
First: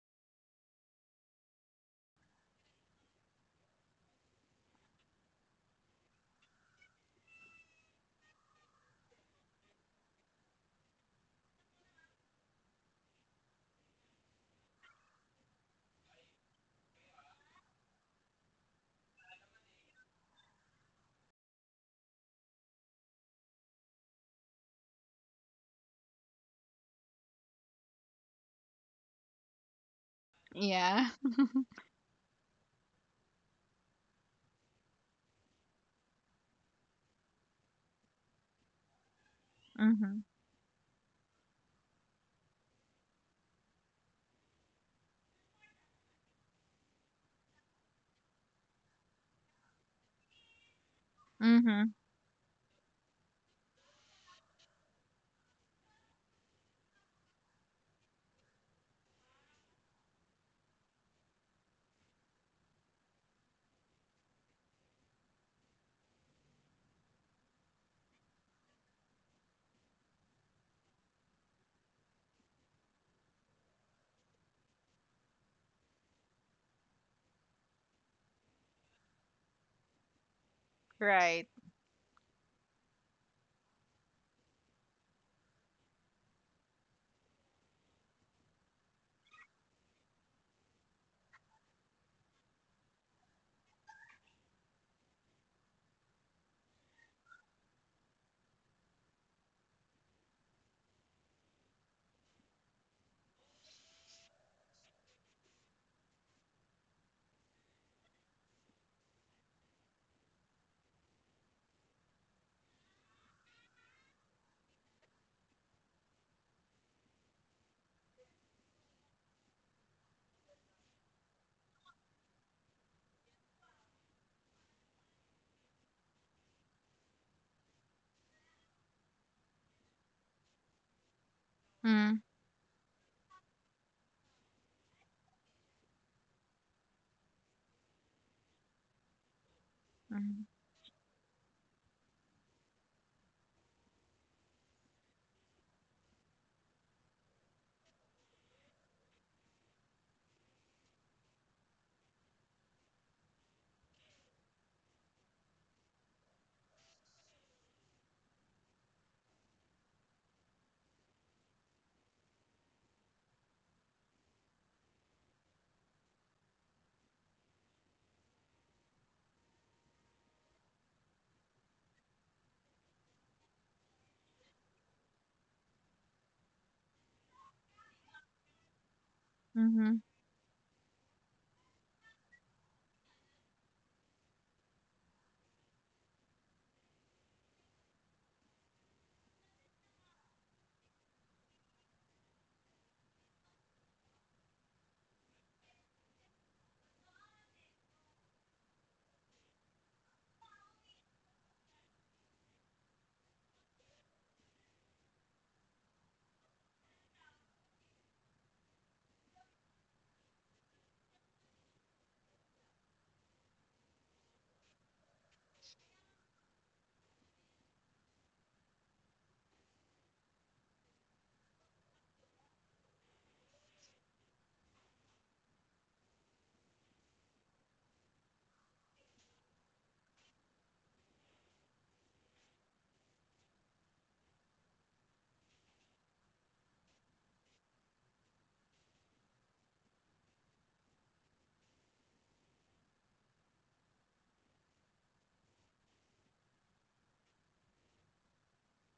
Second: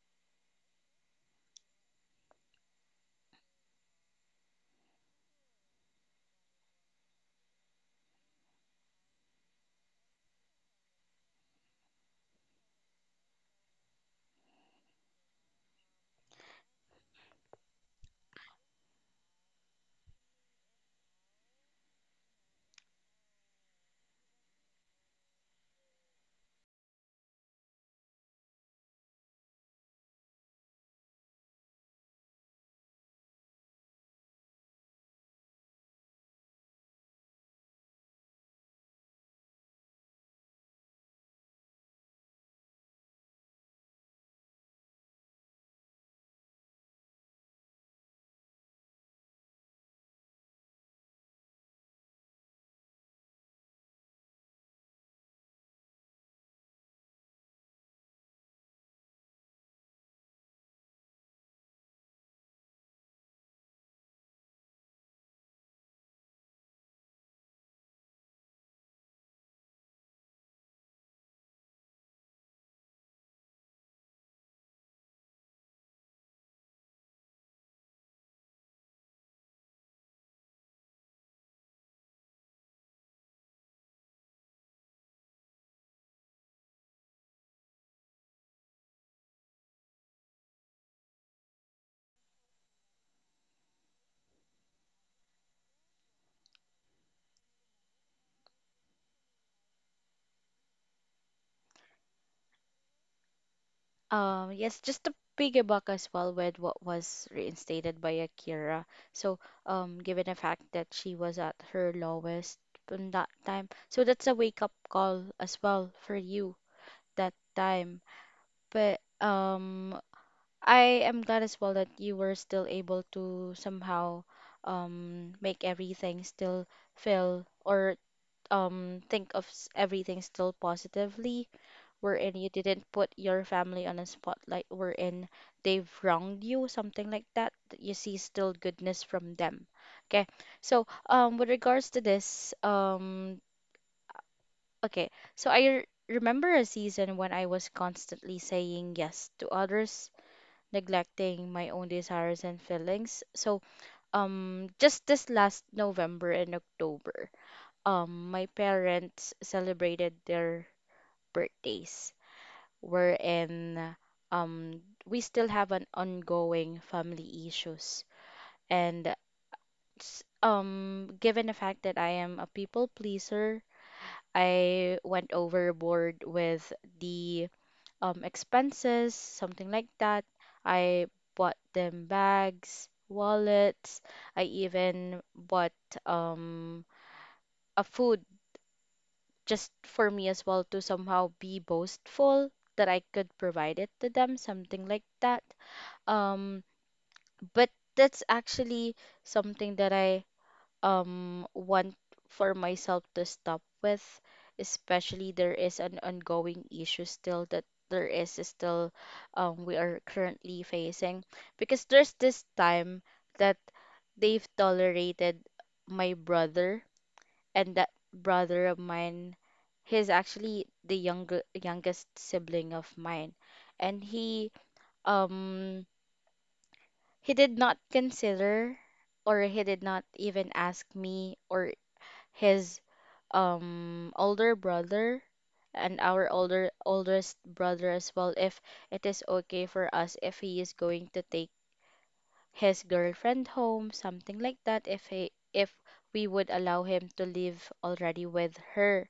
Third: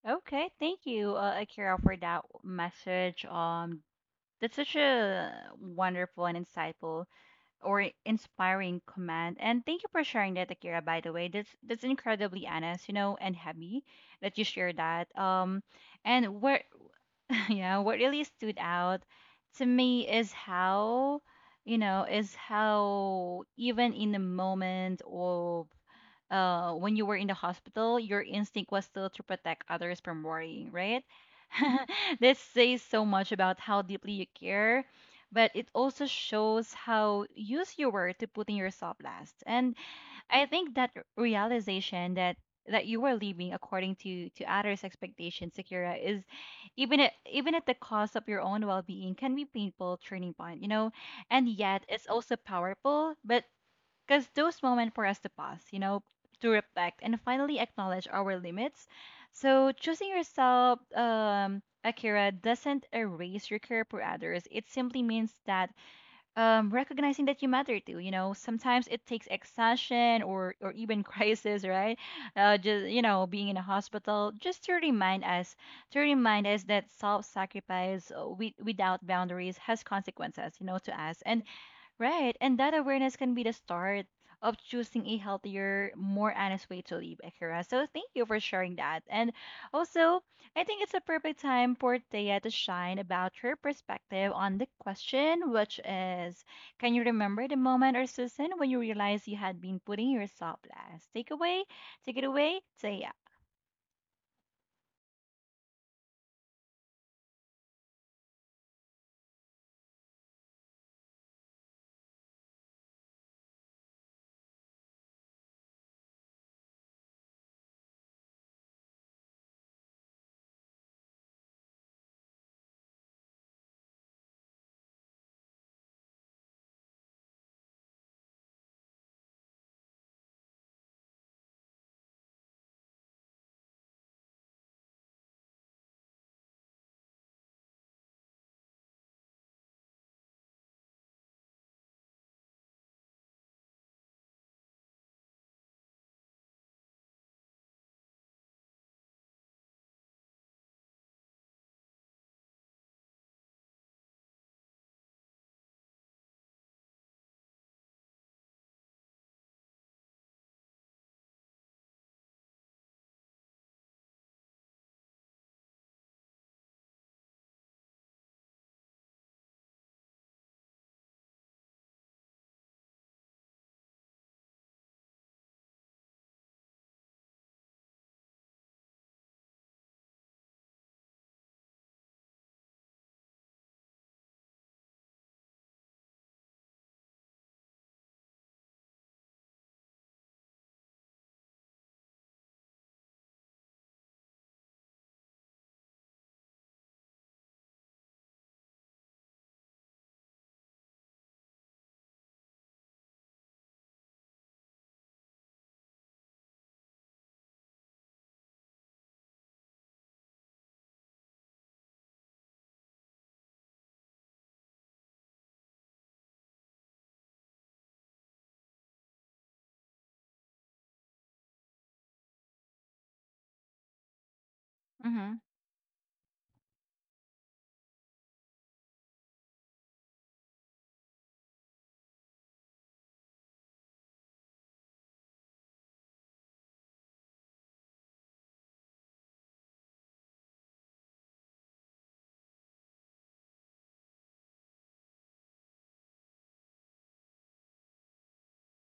S1: Okay, thank you, Akira, for that message. That's such a wonderful and insightful or inspiring command. And thank you for sharing that, Akira, by the way. That's incredibly honest, you know, and happy that you share that. And what yeah, what really stood out to me is how, you know, is how even in the moment of, when you were in the hospital, your instinct was still to protect others from worrying, right?
S2: Yeah.
S1: This says so much about how deeply you care, but it also shows how used you were to putting yourself last. And
S2: Mm-hmm.
S1: I think that realization that you were living according to others' expectations, Sakura, is even at the cost of your own well-being, can be painful turning point, you know. And
S2: Mm-hmm.
S1: yet, it's also powerful, but because those moments for us to pause, you know, to reflect and finally acknowledge our limits. So choosing yourself, Akira, doesn't erase your care for others. It simply means that, recognizing that you matter too. You know, sometimes it takes exhaustion or even crisis, right? Just, you know, being in a hospital, just to remind us that self-sacrifice, without boundaries, has consequences. You know, to us and
S2: Right.
S1: Right. And that awareness can be the start of choosing a healthier, more honest way to live, Akira. So thank you for sharing that. And also, I think it's a perfect time for Thea to shine about her perspective on the question, which is, can you remember the moment or season when you realized you had been putting yourself last? Take away, take it away, Thea.
S3: Yes, just to piggyback as well with what was reinstated by Akira. So, given the fact that she was at her lowest in that time, so that's a wake up call as well for you that time. But I am glad as well that you were still able to somehow make everything still feel or everything still positively
S2: Mm-hmm.
S3: wherein you didn't put your family on a spotlight, wherein they've wronged you, something like that, that you see still goodness from them. Okay. So, with regards to this, okay. So I remember a season when I was constantly saying yes to others, neglecting my own desires and feelings. So, just this last November and October, my parents celebrated their birthdays, wherein um we still have an ongoing family issues and given the fact that I am a people pleaser, I went overboard with the expenses, something like
S2: Mm-hmm.
S3: that. I bought them bags, wallets. I even bought um a food just for me as well to somehow be boastful that I could provide it to them, something like that. Um, but that's actually something that I want for myself to stop with, especially there is an ongoing issue still that there is still we are currently facing because there's this time that they've tolerated my brother and that brother of mine, he's actually the younger youngest sibling of mine and
S1: Mm-hmm.
S3: um he did not consider or he did not even ask me or his older brother and our older oldest brother as well if it is okay for us if he is going to take his girlfriend home, something like that, if he if we would allow him to live already with her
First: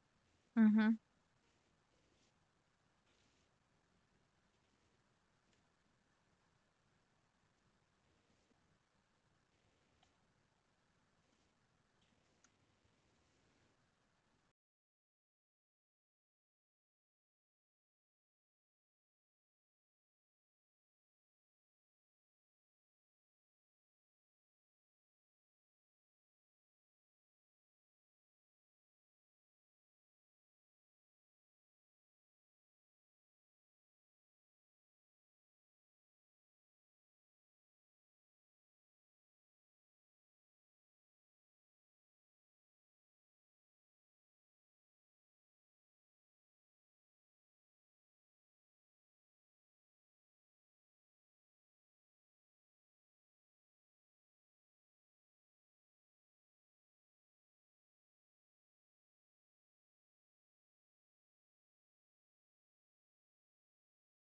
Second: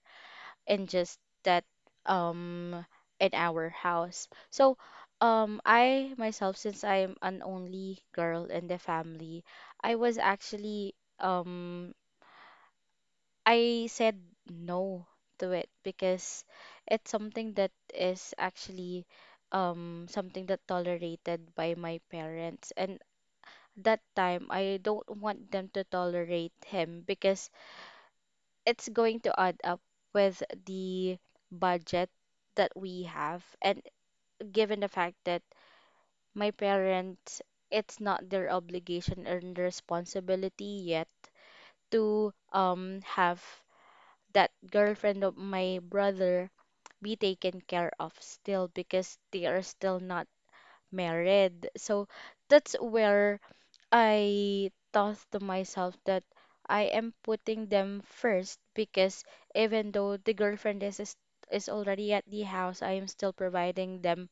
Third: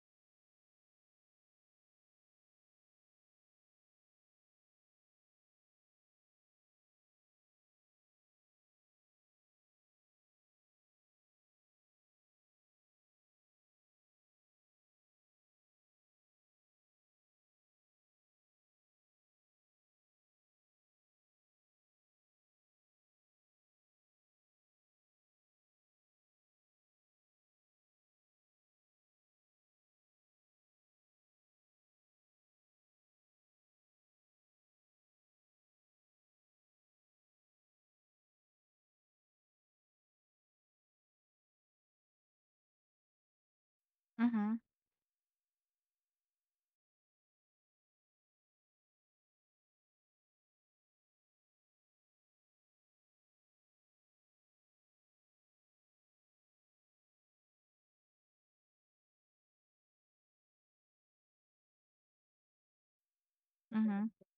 S3: in
S2: Mm-hmm.
S3: just that um in our house. So I myself, since I'm an only girl in the family, I was actually um I said no to it because it's something that is actually something that tolerated by my parents and that time I don't want them to tolerate him because it's going to add up with the budget that we have. And given the fact that my parents, it's not their obligation and responsibility yet to have that
S1: Mm-hmm.
S3: girlfriend of my brother be taken care of still because they are still not married. So that's where I thought to myself that I am putting them first because even though the girlfriend is is already at the house, I am still providing
S1: Mm-hmm.
S3: them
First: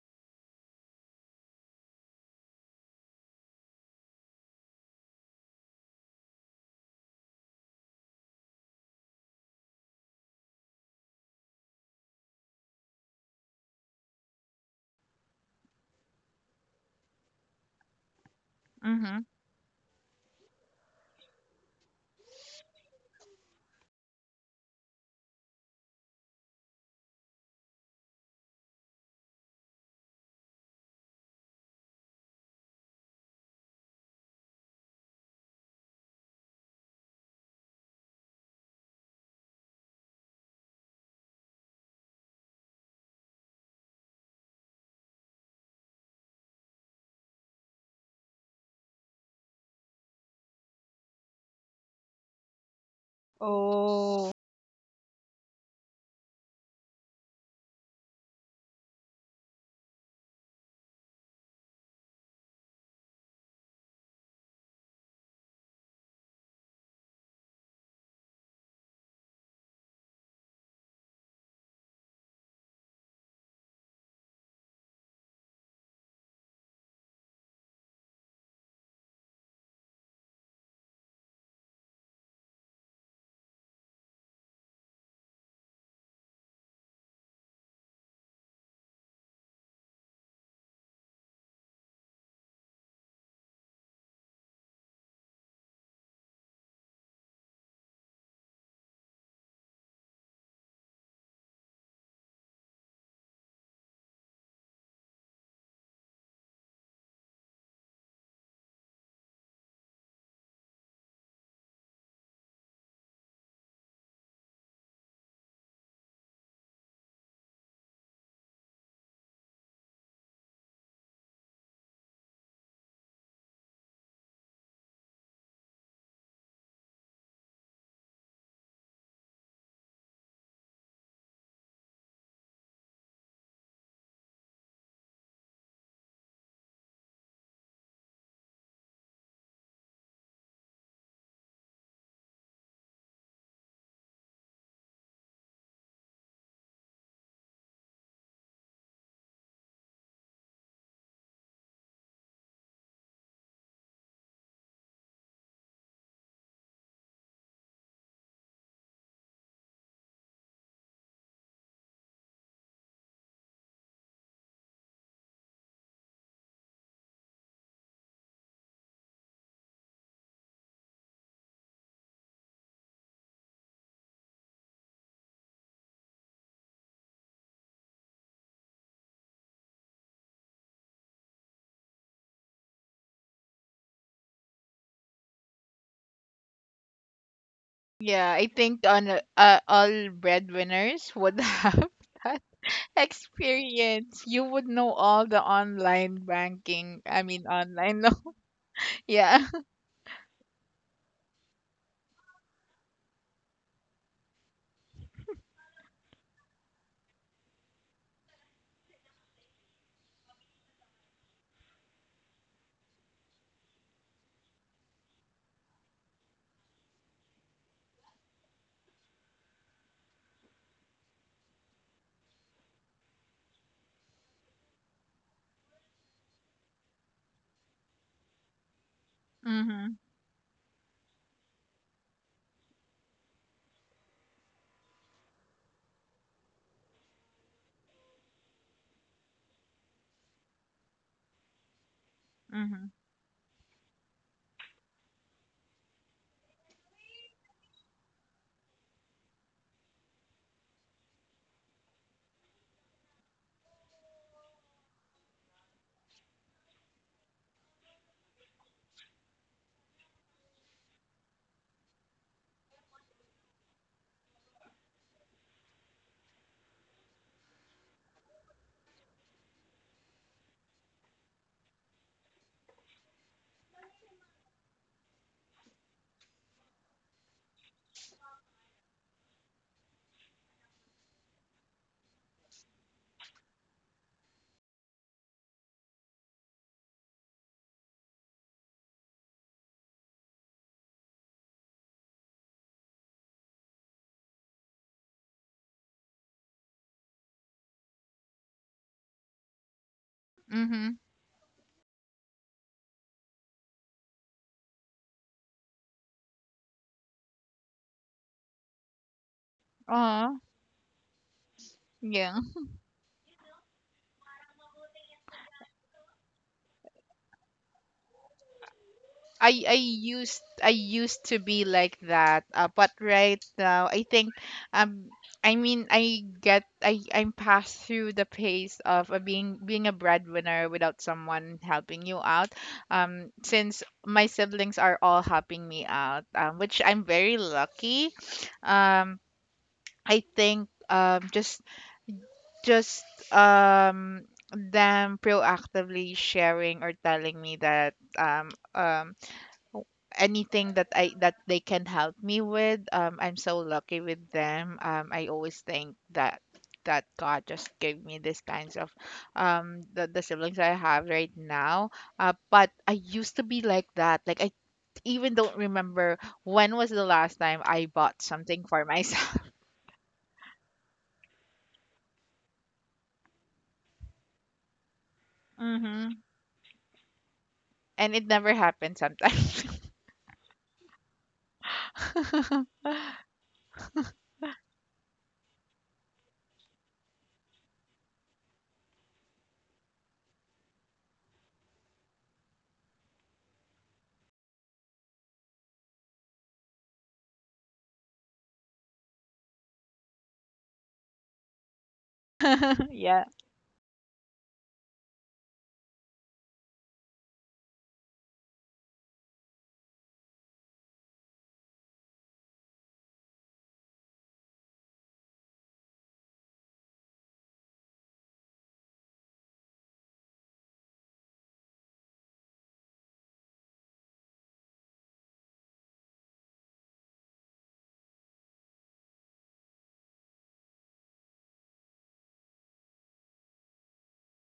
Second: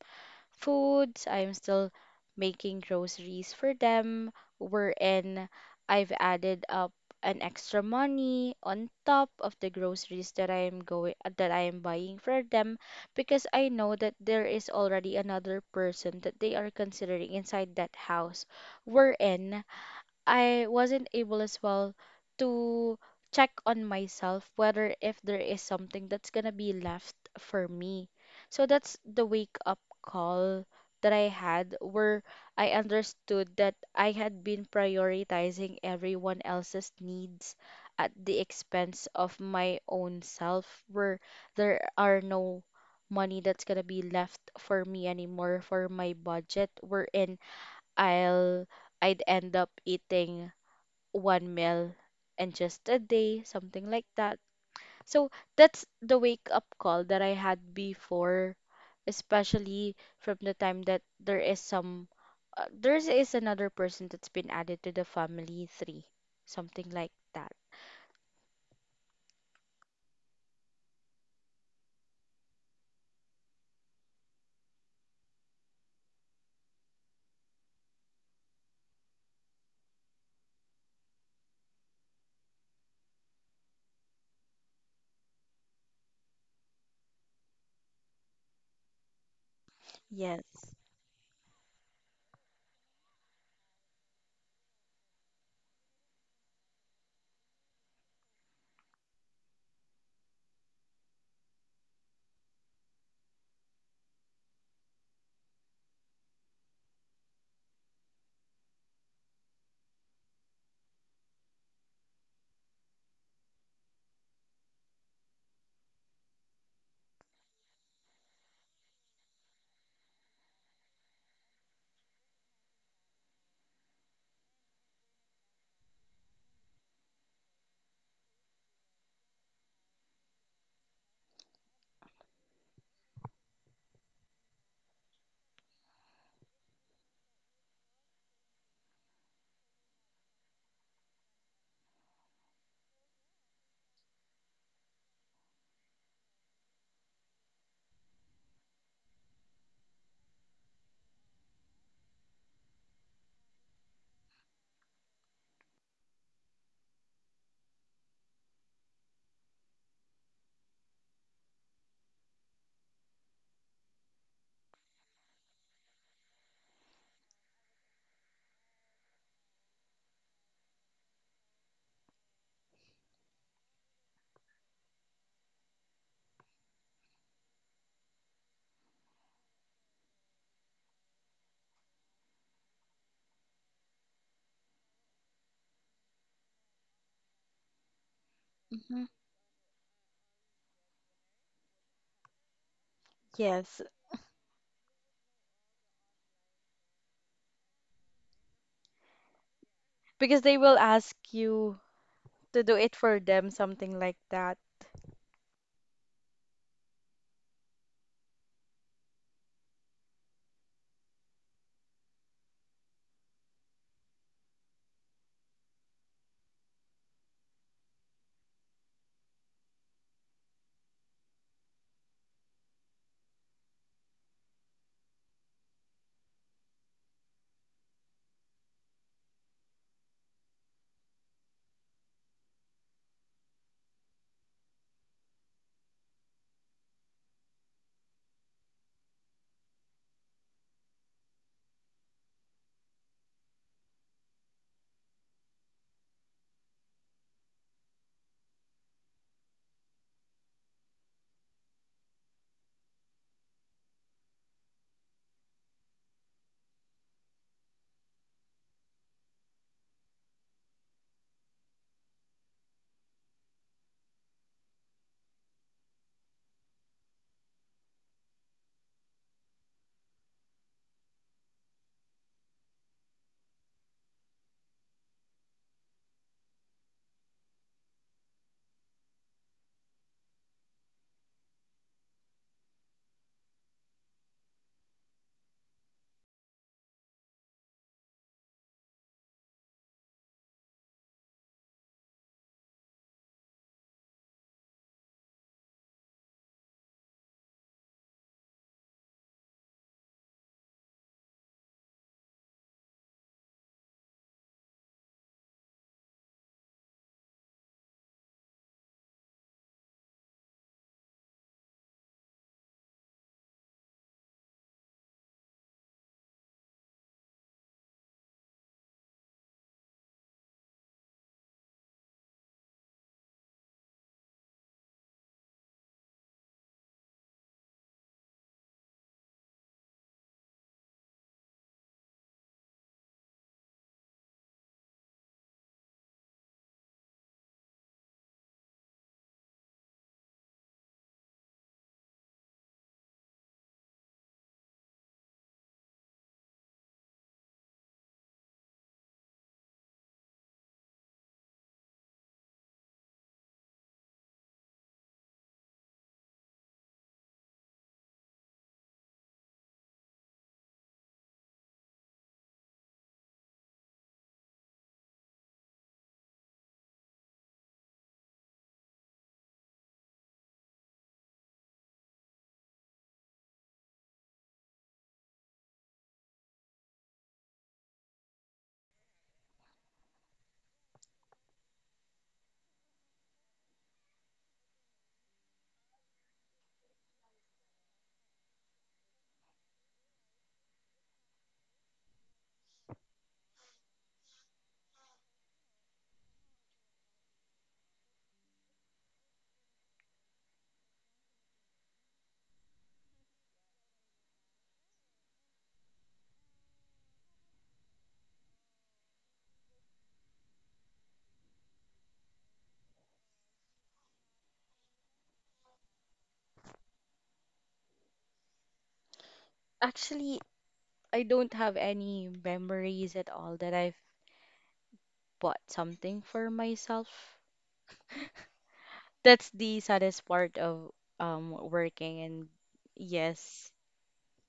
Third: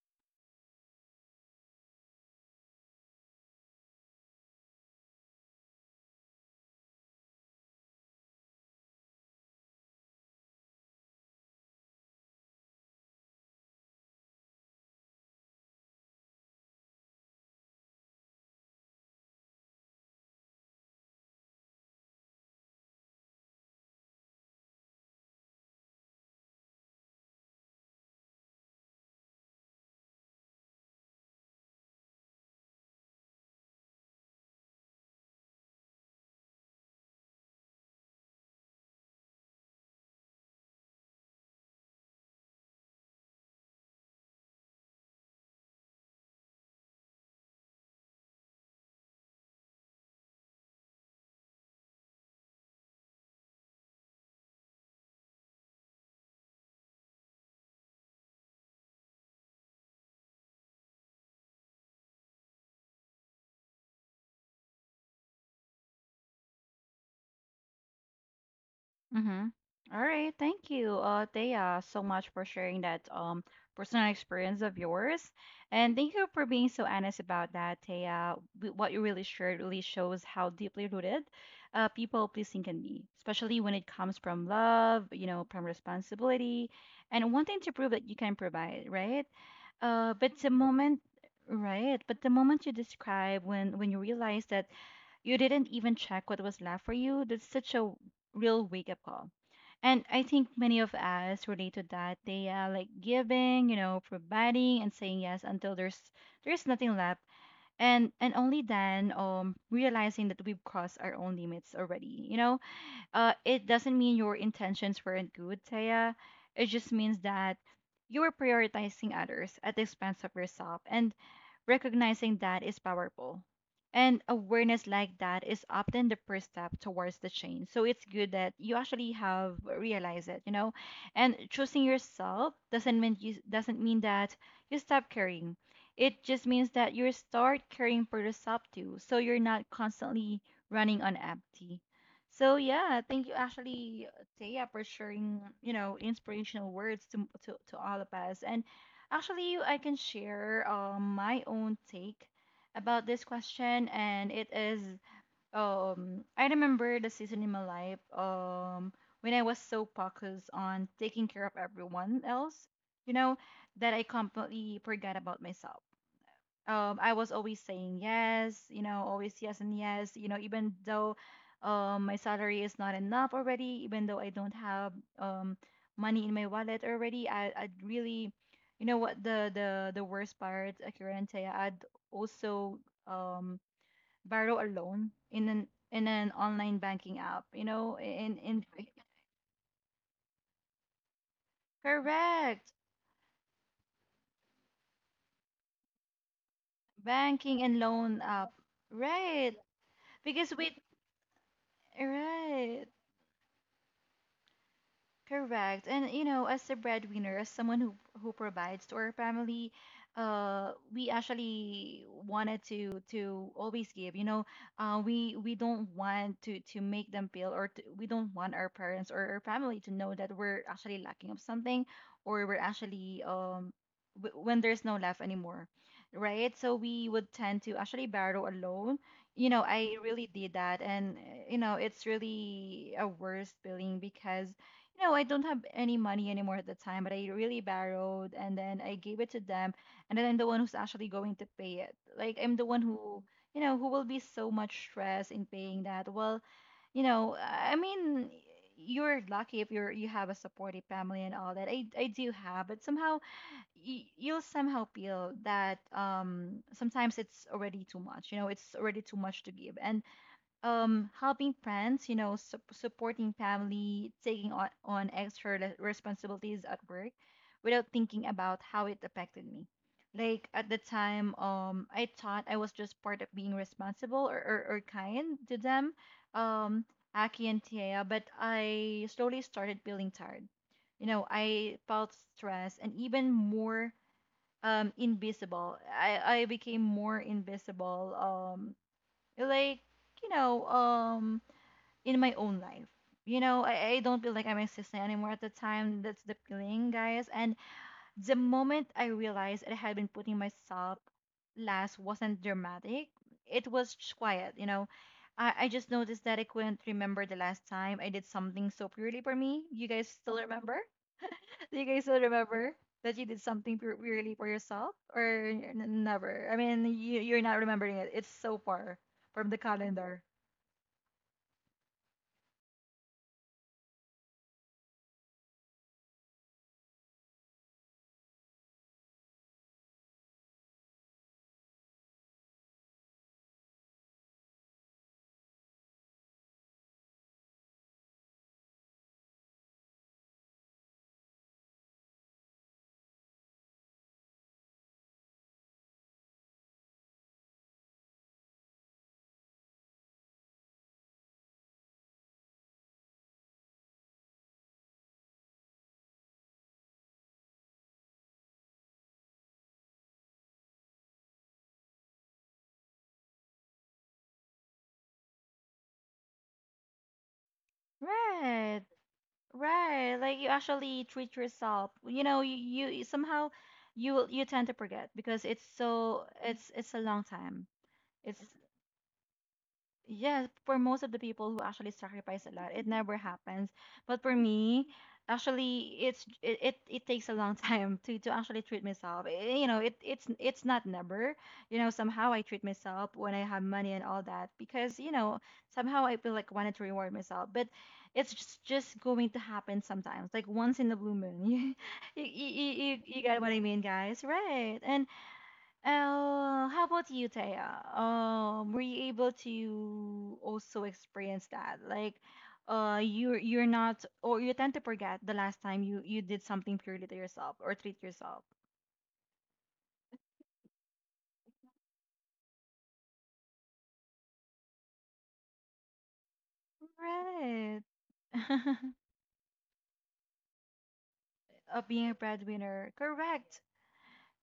S3: foods, I am still making groceries for them, wherein I've added up an extra money on top of the groceries that I am buying for them because I know that there is already another person that they are considering inside that house
S2: Mm-hmm.
S3: wherein I wasn't able as well to check on myself whether if there is something that's gonna be left for me. So that's the wake up call that I had where I understood that I had been prioritizing everyone else's needs at the expense of my own self where there are no money that's gonna be left for me anymore for my budget wherein I'll I'd end up eating one meal and just a day, something like
S2: Oh,
S3: that. So that's the wake up call that I had before, especially from the time that there is some, there is another person that's been added to the family three, something like that.
S1: Mm-hmm. All right. Thank you, Thea, so much for sharing that personal experience of yours, and thank you for being so honest about that, Thea. What you really shared really shows how deeply rooted people pleasing can be, especially when it comes from love, you know, from responsibility, and wanting to prove that you can provide, right? Uh, but the
S3: Yes.
S1: moment, right? But the moment you describe when you realize that you didn't even check what was left for you, that's such a real wake up call. And I think many of us relate to that. They are like giving, you know, providing and saying yes until there's nothing left. And only then realizing that we've crossed our own limits already, you know? It doesn't mean your intentions weren't good, Taya. It just means that you were prioritizing others at the expense of yourself, and recognizing that is powerful. And awareness like that is often the first step towards the change. So it's good that you actually have realized it, you know. And choosing yourself doesn't mean that you stop caring. It just means that you start caring for yourself too. So you're not constantly running on empty, so yeah, thank you actually, Taya, for sharing, you know, inspirational words to to all of us. And actually, I can share my own take about this question, and it is I remember the season in my life when I was so focused on taking care of everyone else, you know, that I completely forgot about myself. I was always saying yes, you know, always yes and yes, you know, even though my salary is not enough already, even though I don't have um money in my wallet already, I'd really, you know what the worst part, Akirante, I'd also um borrow a loan in an online banking app, you know,
S2: yeah. I
S1: in
S2: think
S3: Hmm.
S2: all breadwinners would have that
S1: correct
S3: Yes.
S2: experience. You would know all the online banking. I mean,
S1: banking and
S2: online. No,
S1: loan app,
S2: yeah.
S1: right?
S3: Because they
S1: Because
S3: will
S1: we,
S3: ask you to do
S1: right.
S3: it for them, something like that.
S1: Correct. And you know, as a breadwinner, as someone who provides to our family, we actually wanted to always give. You know, we don't want to make them feel, or to, we don't want our parents or our family to know that we're actually lacking of something, or we're actually when there's no left anymore, right? So we would tend to actually borrow a loan. You know, I
S2: Mm-hmm.
S1: really did that, and you know, it's really a worst feeling because you know, I don't have any money anymore at the time, but I really borrowed and then I gave it to them. And then I'm the one who's actually going to pay it. Like, I'm the one
S2: Mm-hmm.
S1: who, you know, who will be so much stress in paying that. Well, you know, I mean, you're lucky if you have a supportive family and all that. I do have, but somehow you'll somehow feel that sometimes it's already too much. You know, it's already too much to give. And helping friends, you know, supporting family, taking on extra responsibilities at work without thinking about how it affected me, like at the time I thought I was just part of being responsible, or kind to them, um Aki and Tia, but I slowly started feeling tired. You know, I felt stressed and even more invisible. I became more invisible, like, you know, in my own life. You know, I don't feel like I'm existing anymore at the time. That's the feeling, guys. And the moment I realized I had been putting myself
S2: Mm-hmm.
S1: last wasn't dramatic, it was just quiet, you know. I just noticed that I couldn't remember the last time I did something so purely for me. You guys
S2: Aw.
S1: still remember? Do you guys still
S2: Yeah.
S1: remember that you did something purely for yourself? Or never? I mean, you're not remembering it. It's so far from the calendar.
S2: I used to be like that, but right now I think, um I mean I get I I'm past through the pace of being a breadwinner without someone helping you out. Since my siblings are all helping me out, which I'm very lucky. Um, I think just um them proactively sharing or telling me that anything that I that they can help me with. I'm so lucky with them. I always think that God just gave me these kinds of the siblings I have right now. But I used to be like that. Like I even don't remember when was the last time I bought something
S1: Right,
S2: for myself.
S1: right. Like you actually treat yourself. You know, somehow you tend to forget because it's
S2: Hmm.
S1: so, it's a long time.
S2: And it
S1: It's,
S2: never happened sometimes.
S1: yeah, for most of the people who actually sacrifice a lot, it never happens. But for me, actually, it takes a long time to actually treat myself. Eh, you know, it's not never. You know, somehow I treat myself when I have money and all that because you know somehow I feel like wanted to reward myself. But it's just going to happen sometimes, like once in the blue moon. You
S2: Yeah.
S1: got what I mean, guys, right? And how about you, Taya? Were you able to also experience that? Like, you're not, or you tend to forget the last time you did something purely to yourself or treat yourself.
S3: Actually, I don't have any memories at all that I've bought something for myself.
S1: Right.
S3: That's the saddest part of
S1: Of being a
S3: working and
S1: breadwinner, correct.
S3: yes.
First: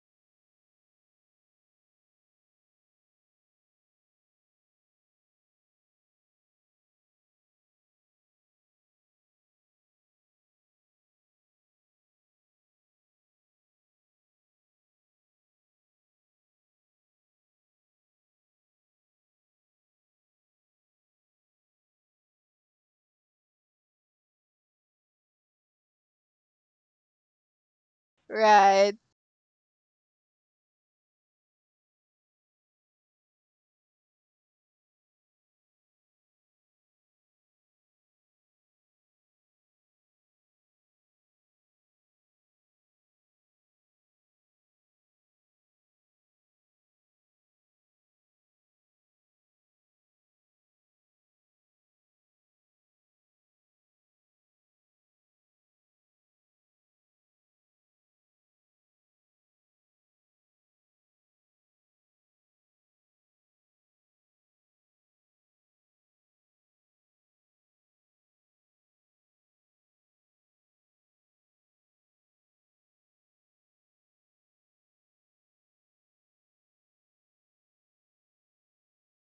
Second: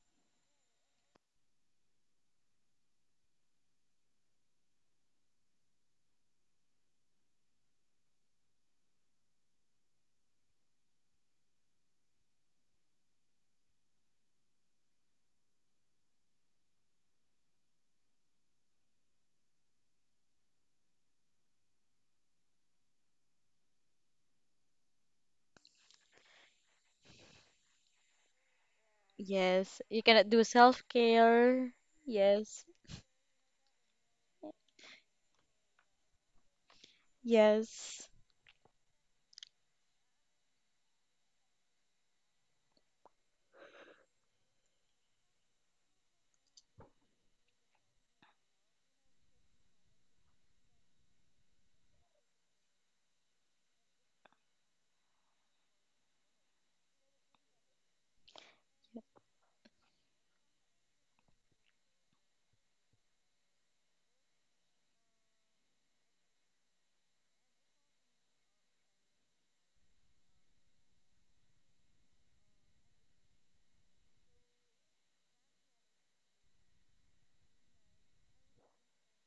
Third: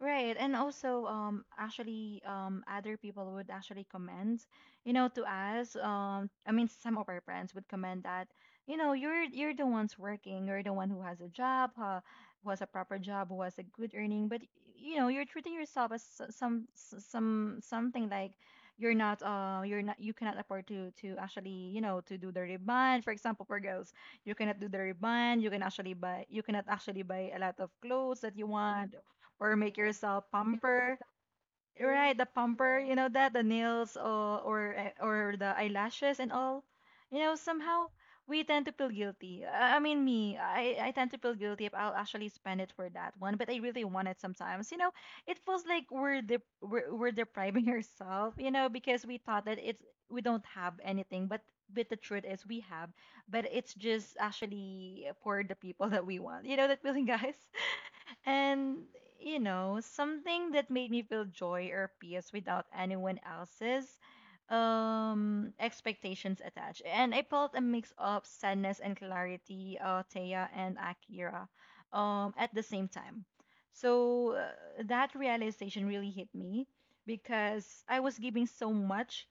S1: Right, and also actually other people would actually comment, you know, to us. I mean, some of our friends would comment that, you know, you're the ones working, you're the one who has a job, who has a proper job, who has a good earning, but you know, you're treating yourself as some something like you're not, you cannot afford to actually, you know, to do the ribbon. For example, for girls, you cannot do the ribbon. You cannot actually buy a lot of clothes that you want,
S2: Right.
S1: or make
S3: Yes. You
S1: yourself
S3: cannot do
S1: pamper.
S3: self-care.
S1: Right, the
S3: Yes.
S1: pamper, you know that the nails, or or the eyelashes and all. You know, somehow
S3: Yes.
S1: we tend to feel guilty. I mean, me, I tend to feel guilty if I'll actually spend it for that one, but I really want it sometimes. You know, it feels like we're depriving ourselves, you know, because we thought that it's, we don't have anything, but the truth is we have, but it's just actually for the people that we want. You know that feeling, guys? And, you know, something that made me feel joy or peace without anyone else's expectations attached. And I felt a mix of sadness and clarity, Taya and Akira, at the same time. So that realization really hit me because I was giving so much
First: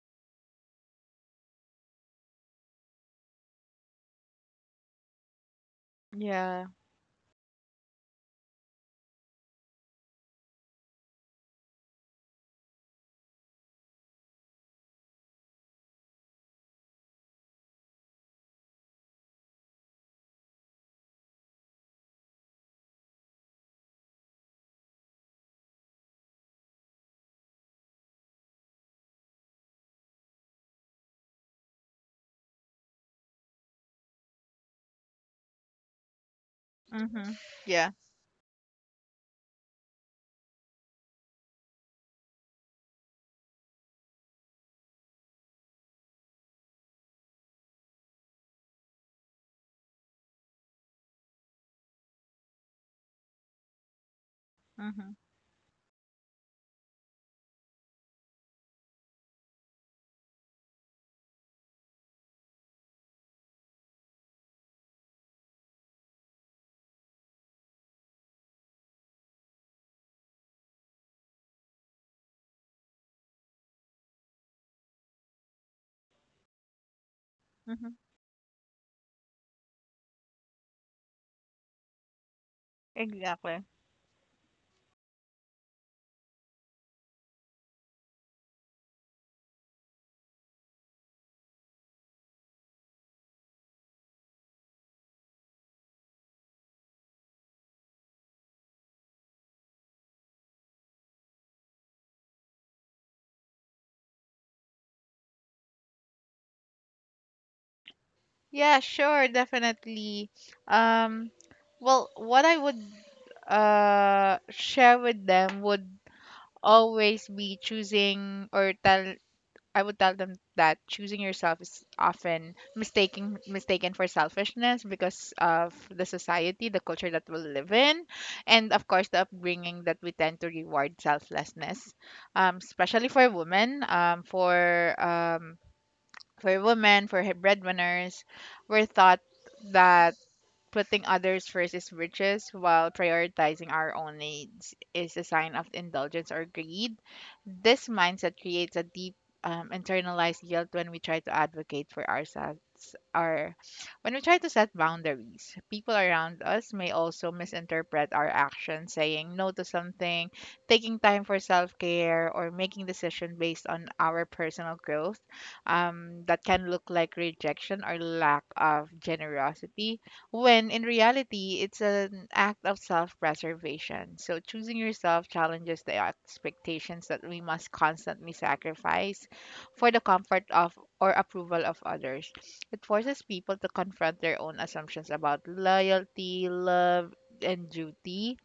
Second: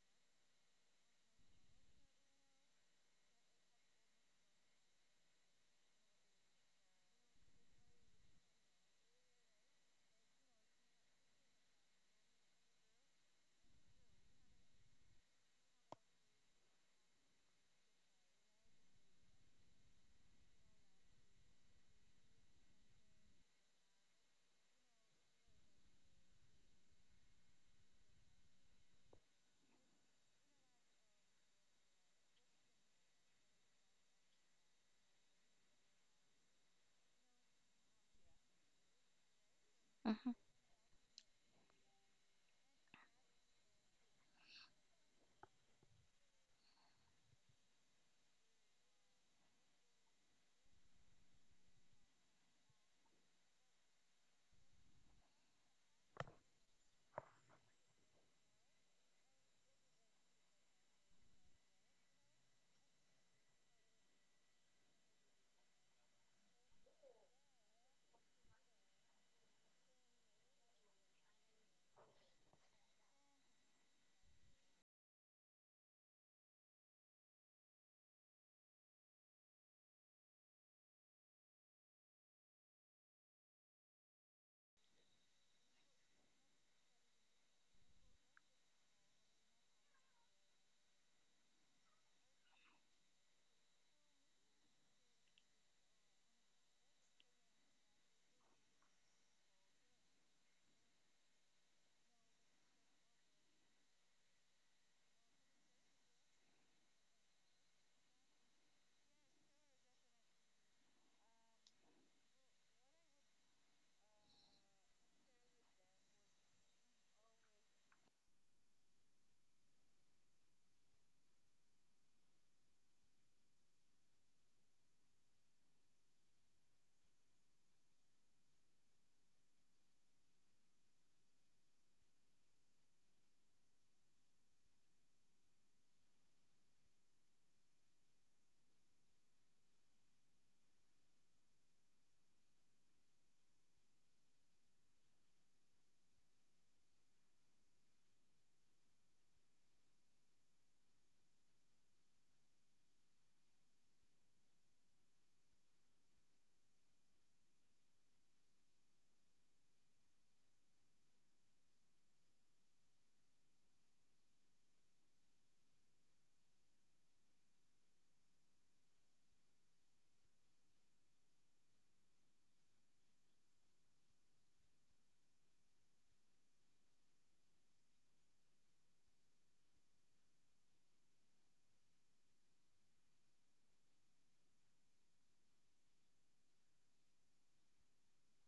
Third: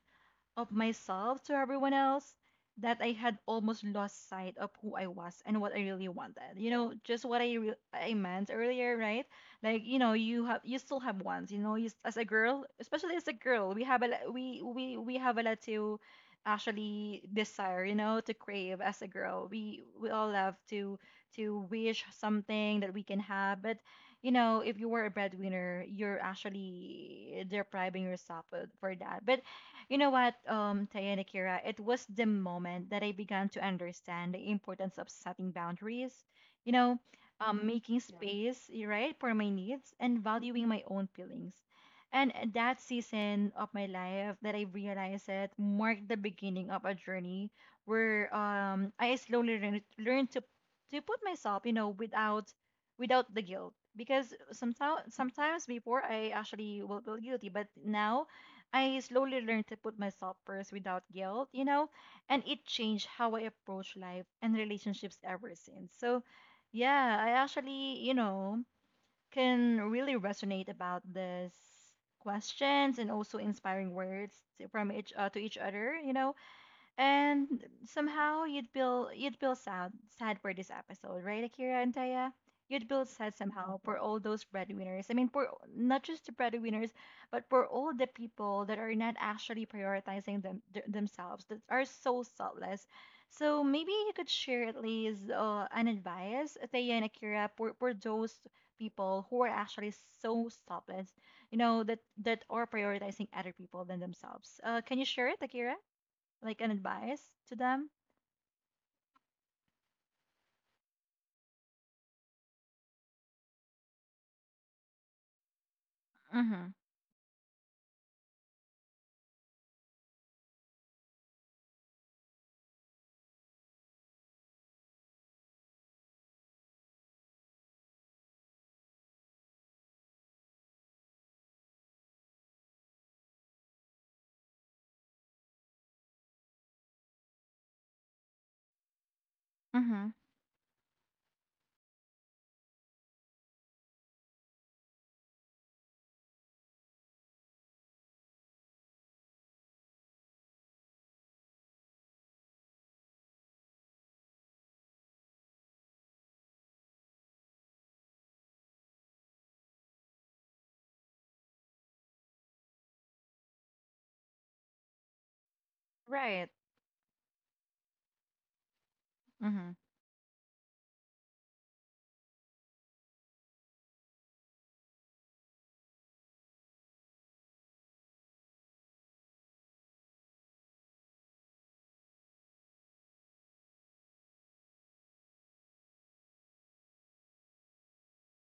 S1: of myself to everyone else that I had almost lost sight of who I was and what I really wanted.
S2: Yeah.
S1: You know, just what I meant earlier, right? Like, you know, you still have wants. You know, you, as a girl, especially as a girl, we have a lo- we have a lot to actually desire. You know, to crave as a girl. We all love to wish something that we can have, but you know, if you were a breadwinner, you're actually depriving yourself of, for that. But you know what, Taya and Akira, it was the moment that I began to understand the importance of setting boundaries, you know,
S2: Mm-hmm.
S1: mm-hmm,
S2: Yeah.
S1: making, yeah, space, right, for my needs and
S3: Mm-hmm.
S1: valuing my own feelings. And that season of my life that I realized it marked the beginning of a journey where I slowly learned, learned to put myself, you know, without without the guilt. Because
S2: Mm-hmm.
S1: sometimes before I actually will feel guilty, but now I slowly learned to put myself first without guilt, you know, and it changed how I approach life and relationships ever since. So, yeah, I actually, you know, can really resonate about this questions and also inspiring words to, from each to each other, you know, and
S2: Mm-hmm.
S1: somehow you'd feel sad, sad for this episode, right, Akira and Taya? You'd feel sad
S2: Exactly.
S1: somehow for all those breadwinners. I mean, for not just the breadwinners, but for all the people that are not actually prioritizing themselves, that are so selfless. So maybe you could share at least an advice, Taya and Akira, for those people who are actually so selfless, you know, that are prioritizing other people than themselves. Can you share it, Akira? Like an advice to them?
S2: Yeah, sure, definitely. Um, well, what I would share with them would
S1: Mhm.
S2: always be choosing or tell I would tell them that choosing yourself is often mistaken for selfishness, because of the society, the culture that we live in, and of course the upbringing that we tend to reward selflessness, especially for women, for breadwinners, were thought
S1: Mhm.
S2: that putting others first is riches, while prioritizing our own needs is a sign of indulgence or greed. This mindset creates a deep, internalized guilt when we try to advocate for ourselves, or when we try to set boundaries. People around us may also misinterpret our actions: saying no to something, taking time for self care, or making decisions based on our personal growth, that
S1: Right.
S2: can look like rejection or lack of
S1: Mhm.
S2: generosity, when in reality it's an act of self-preservation. So choosing yourself challenges the expectations that we must constantly sacrifice for the comfort of or approval of others. It forces people to confront their own assumptions about loyalty, love, and duty,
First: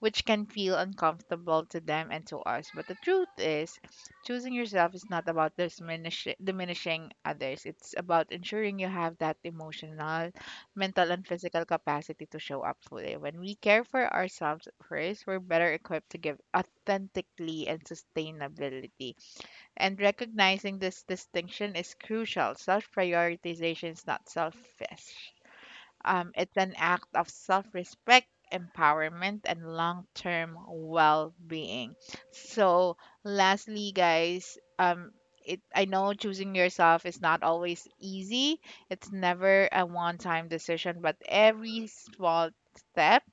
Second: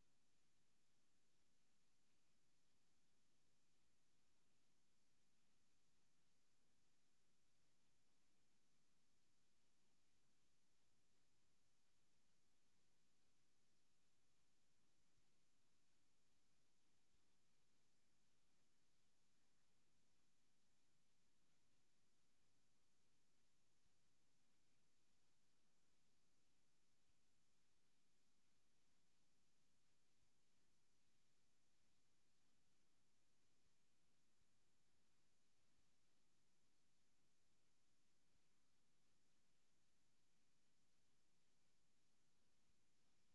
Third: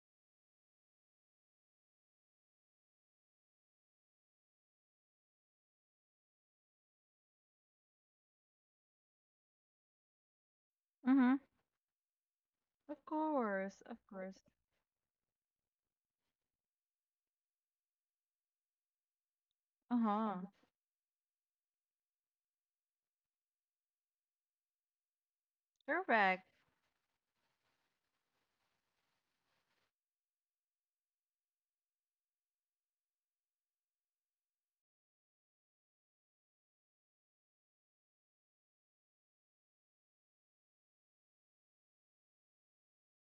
S2: which can feel uncomfortable to them and to us. But the truth is, choosing yourself is not about diminishing others. It's about ensuring you have that emotional, mental and
S1: Mhm.
S2: physical capacity to show up
S1: Of
S2: fully. When we
S1: course,
S2: care
S1: of
S2: for
S1: course.
S2: ourselves first, we're better equipped to give authentically and sustainability. And
S1: Uh-huh.
S2: recognizing this distinction is crucial. Self prioritization is not selfish.
S1: Correct.
S2: It's an act of self respect, empowerment, and long term well being. So lastly, guys, I know choosing yourself is not always easy. It's never a one time decision, but every small step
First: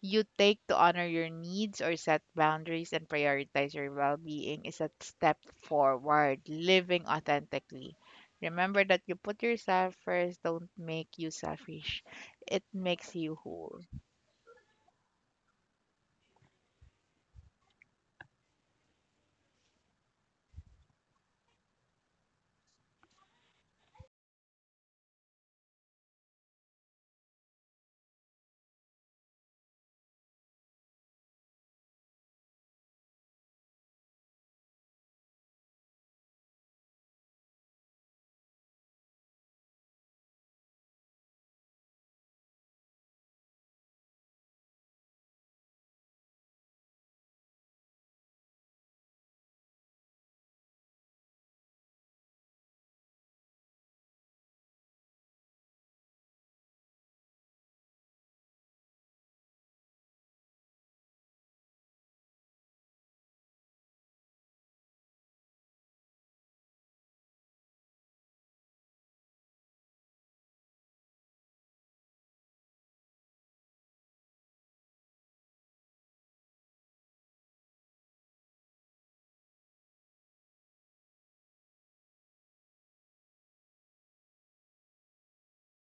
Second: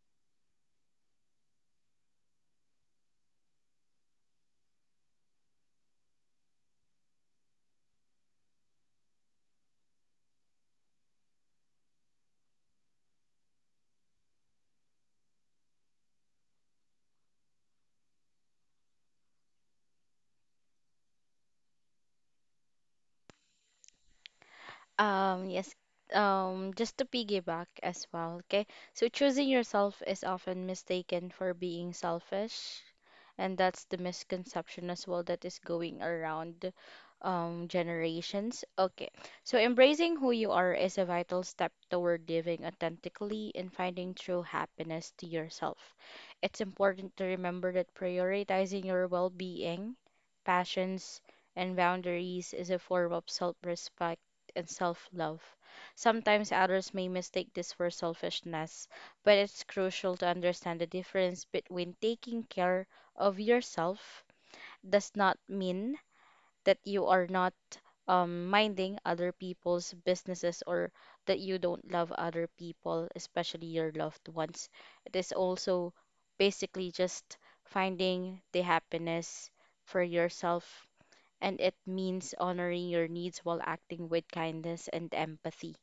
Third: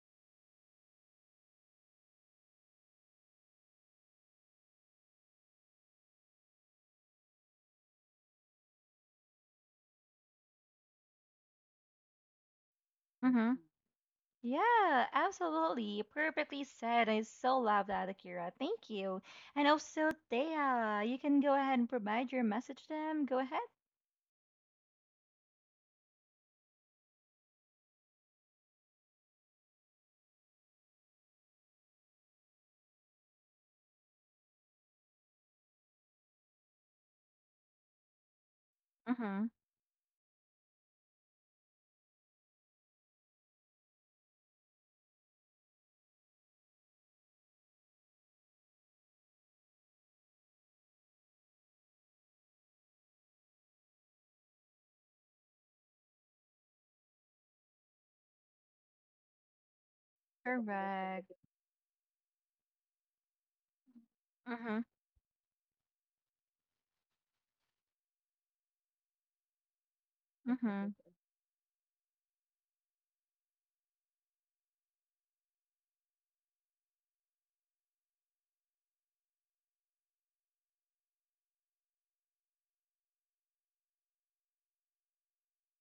S2: you take to honor your needs or set boundaries and prioritize your well being is a step forward, living authentically. Remember that you put yourself first, don't make you selfish. It makes you
S1: Mhm.
S2: whole.
S1: Yeah, absolutely. Perfectly said. I so love that, Akira. Thank you. And also, Thea, you can go ahead and provide your message to them. Go ahead.
S3: Yes. Just to piggyback as well, okay? So choosing yourself is often mistaken for being selfish, and that's the misconception as well that is going around generations. Okay.
S1: Mhm.
S3: So embracing who you are is a vital step toward living authentically and finding true happiness to yourself. It's important to remember that prioritizing your well-being, passions, and boundaries is a form of self-respect and self love. Sometimes others may mistake this for selfishness, but it's crucial to understand the
S1: Correct.
S3: difference between taking care of yourself
S1: Mhm.
S3: does not mean that you are not minding other people's businesses or
S1: Mhm.
S3: that you don't love other people, especially your loved ones. It is also basically just finding the happiness for yourself and it means honoring your needs while acting with kindness and empathy.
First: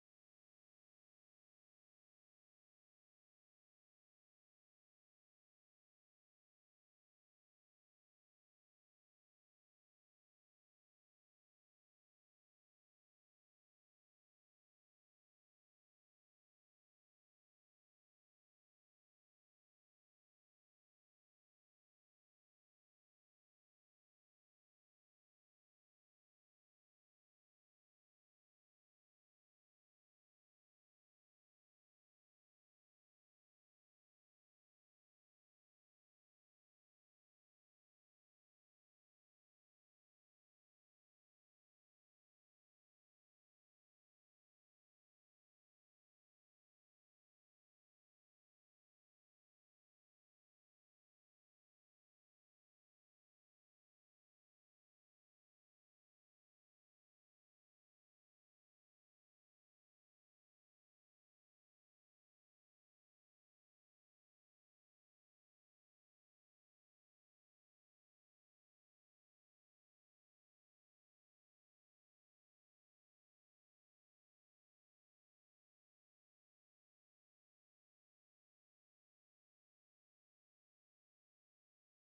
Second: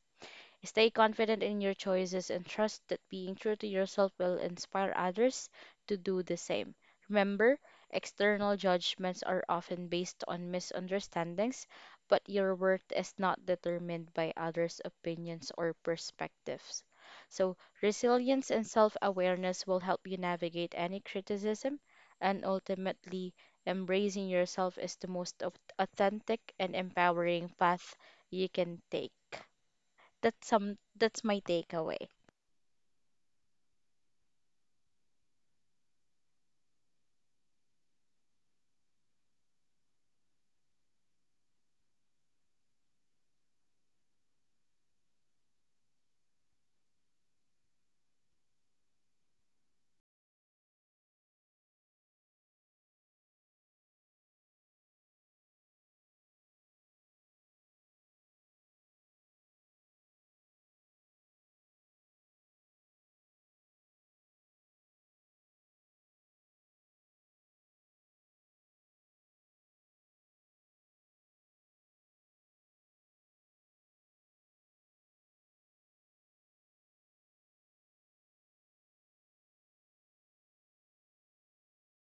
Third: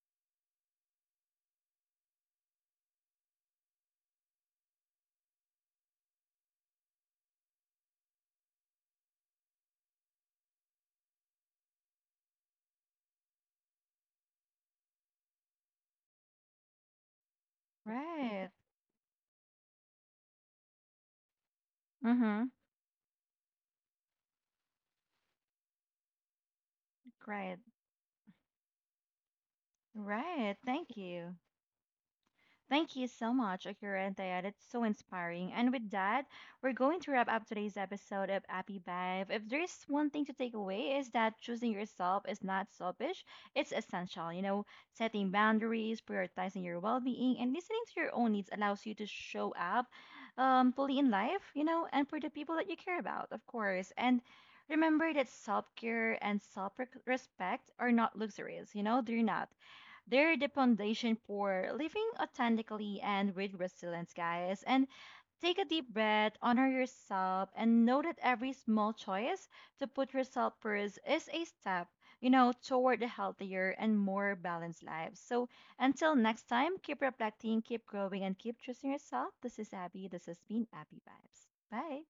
S3: Stay confident in your choices and trust that being true to yourself will inspire others to do the same. Remember, external judgments are often based on misunderstandings, but your worth is not determined by others' opinions or perspectives. So, resilience
S1: Right.
S3: and self awareness will help you navigate any criticism, and
S1: Mhm.
S3: ultimately, embracing yourself is the most authentic and empowering
S1: Great.
S3: path you can take.
S1: Right. Thank
S3: That's
S1: you.
S3: my takeaway.
S1: Thank you so much, Akira and Thea. That's so inspiring. And with that, we're going to wrap up today's episode of Happy Vibe. If there's one thing to take away is that choosing yourself is not selfish, it's essential. You know, setting boundaries, prioritizing your well-being, and listening to your own needs allows you to show up, fully in life, you know, and for the people that you care about, of course. And remember that self-care and self-respect are not luxuries, you know, they're not. They're the foundation for living authentically and with resilience, guys. And take a deep breath, honor yourself, and know that every small choice to put yourself first is a step, you know, toward a healthier and more balanced life. So until next time, keep reflecting, keep growing, and keep choosing yourself. This is Abby. This has been Abby Vibes. Bye.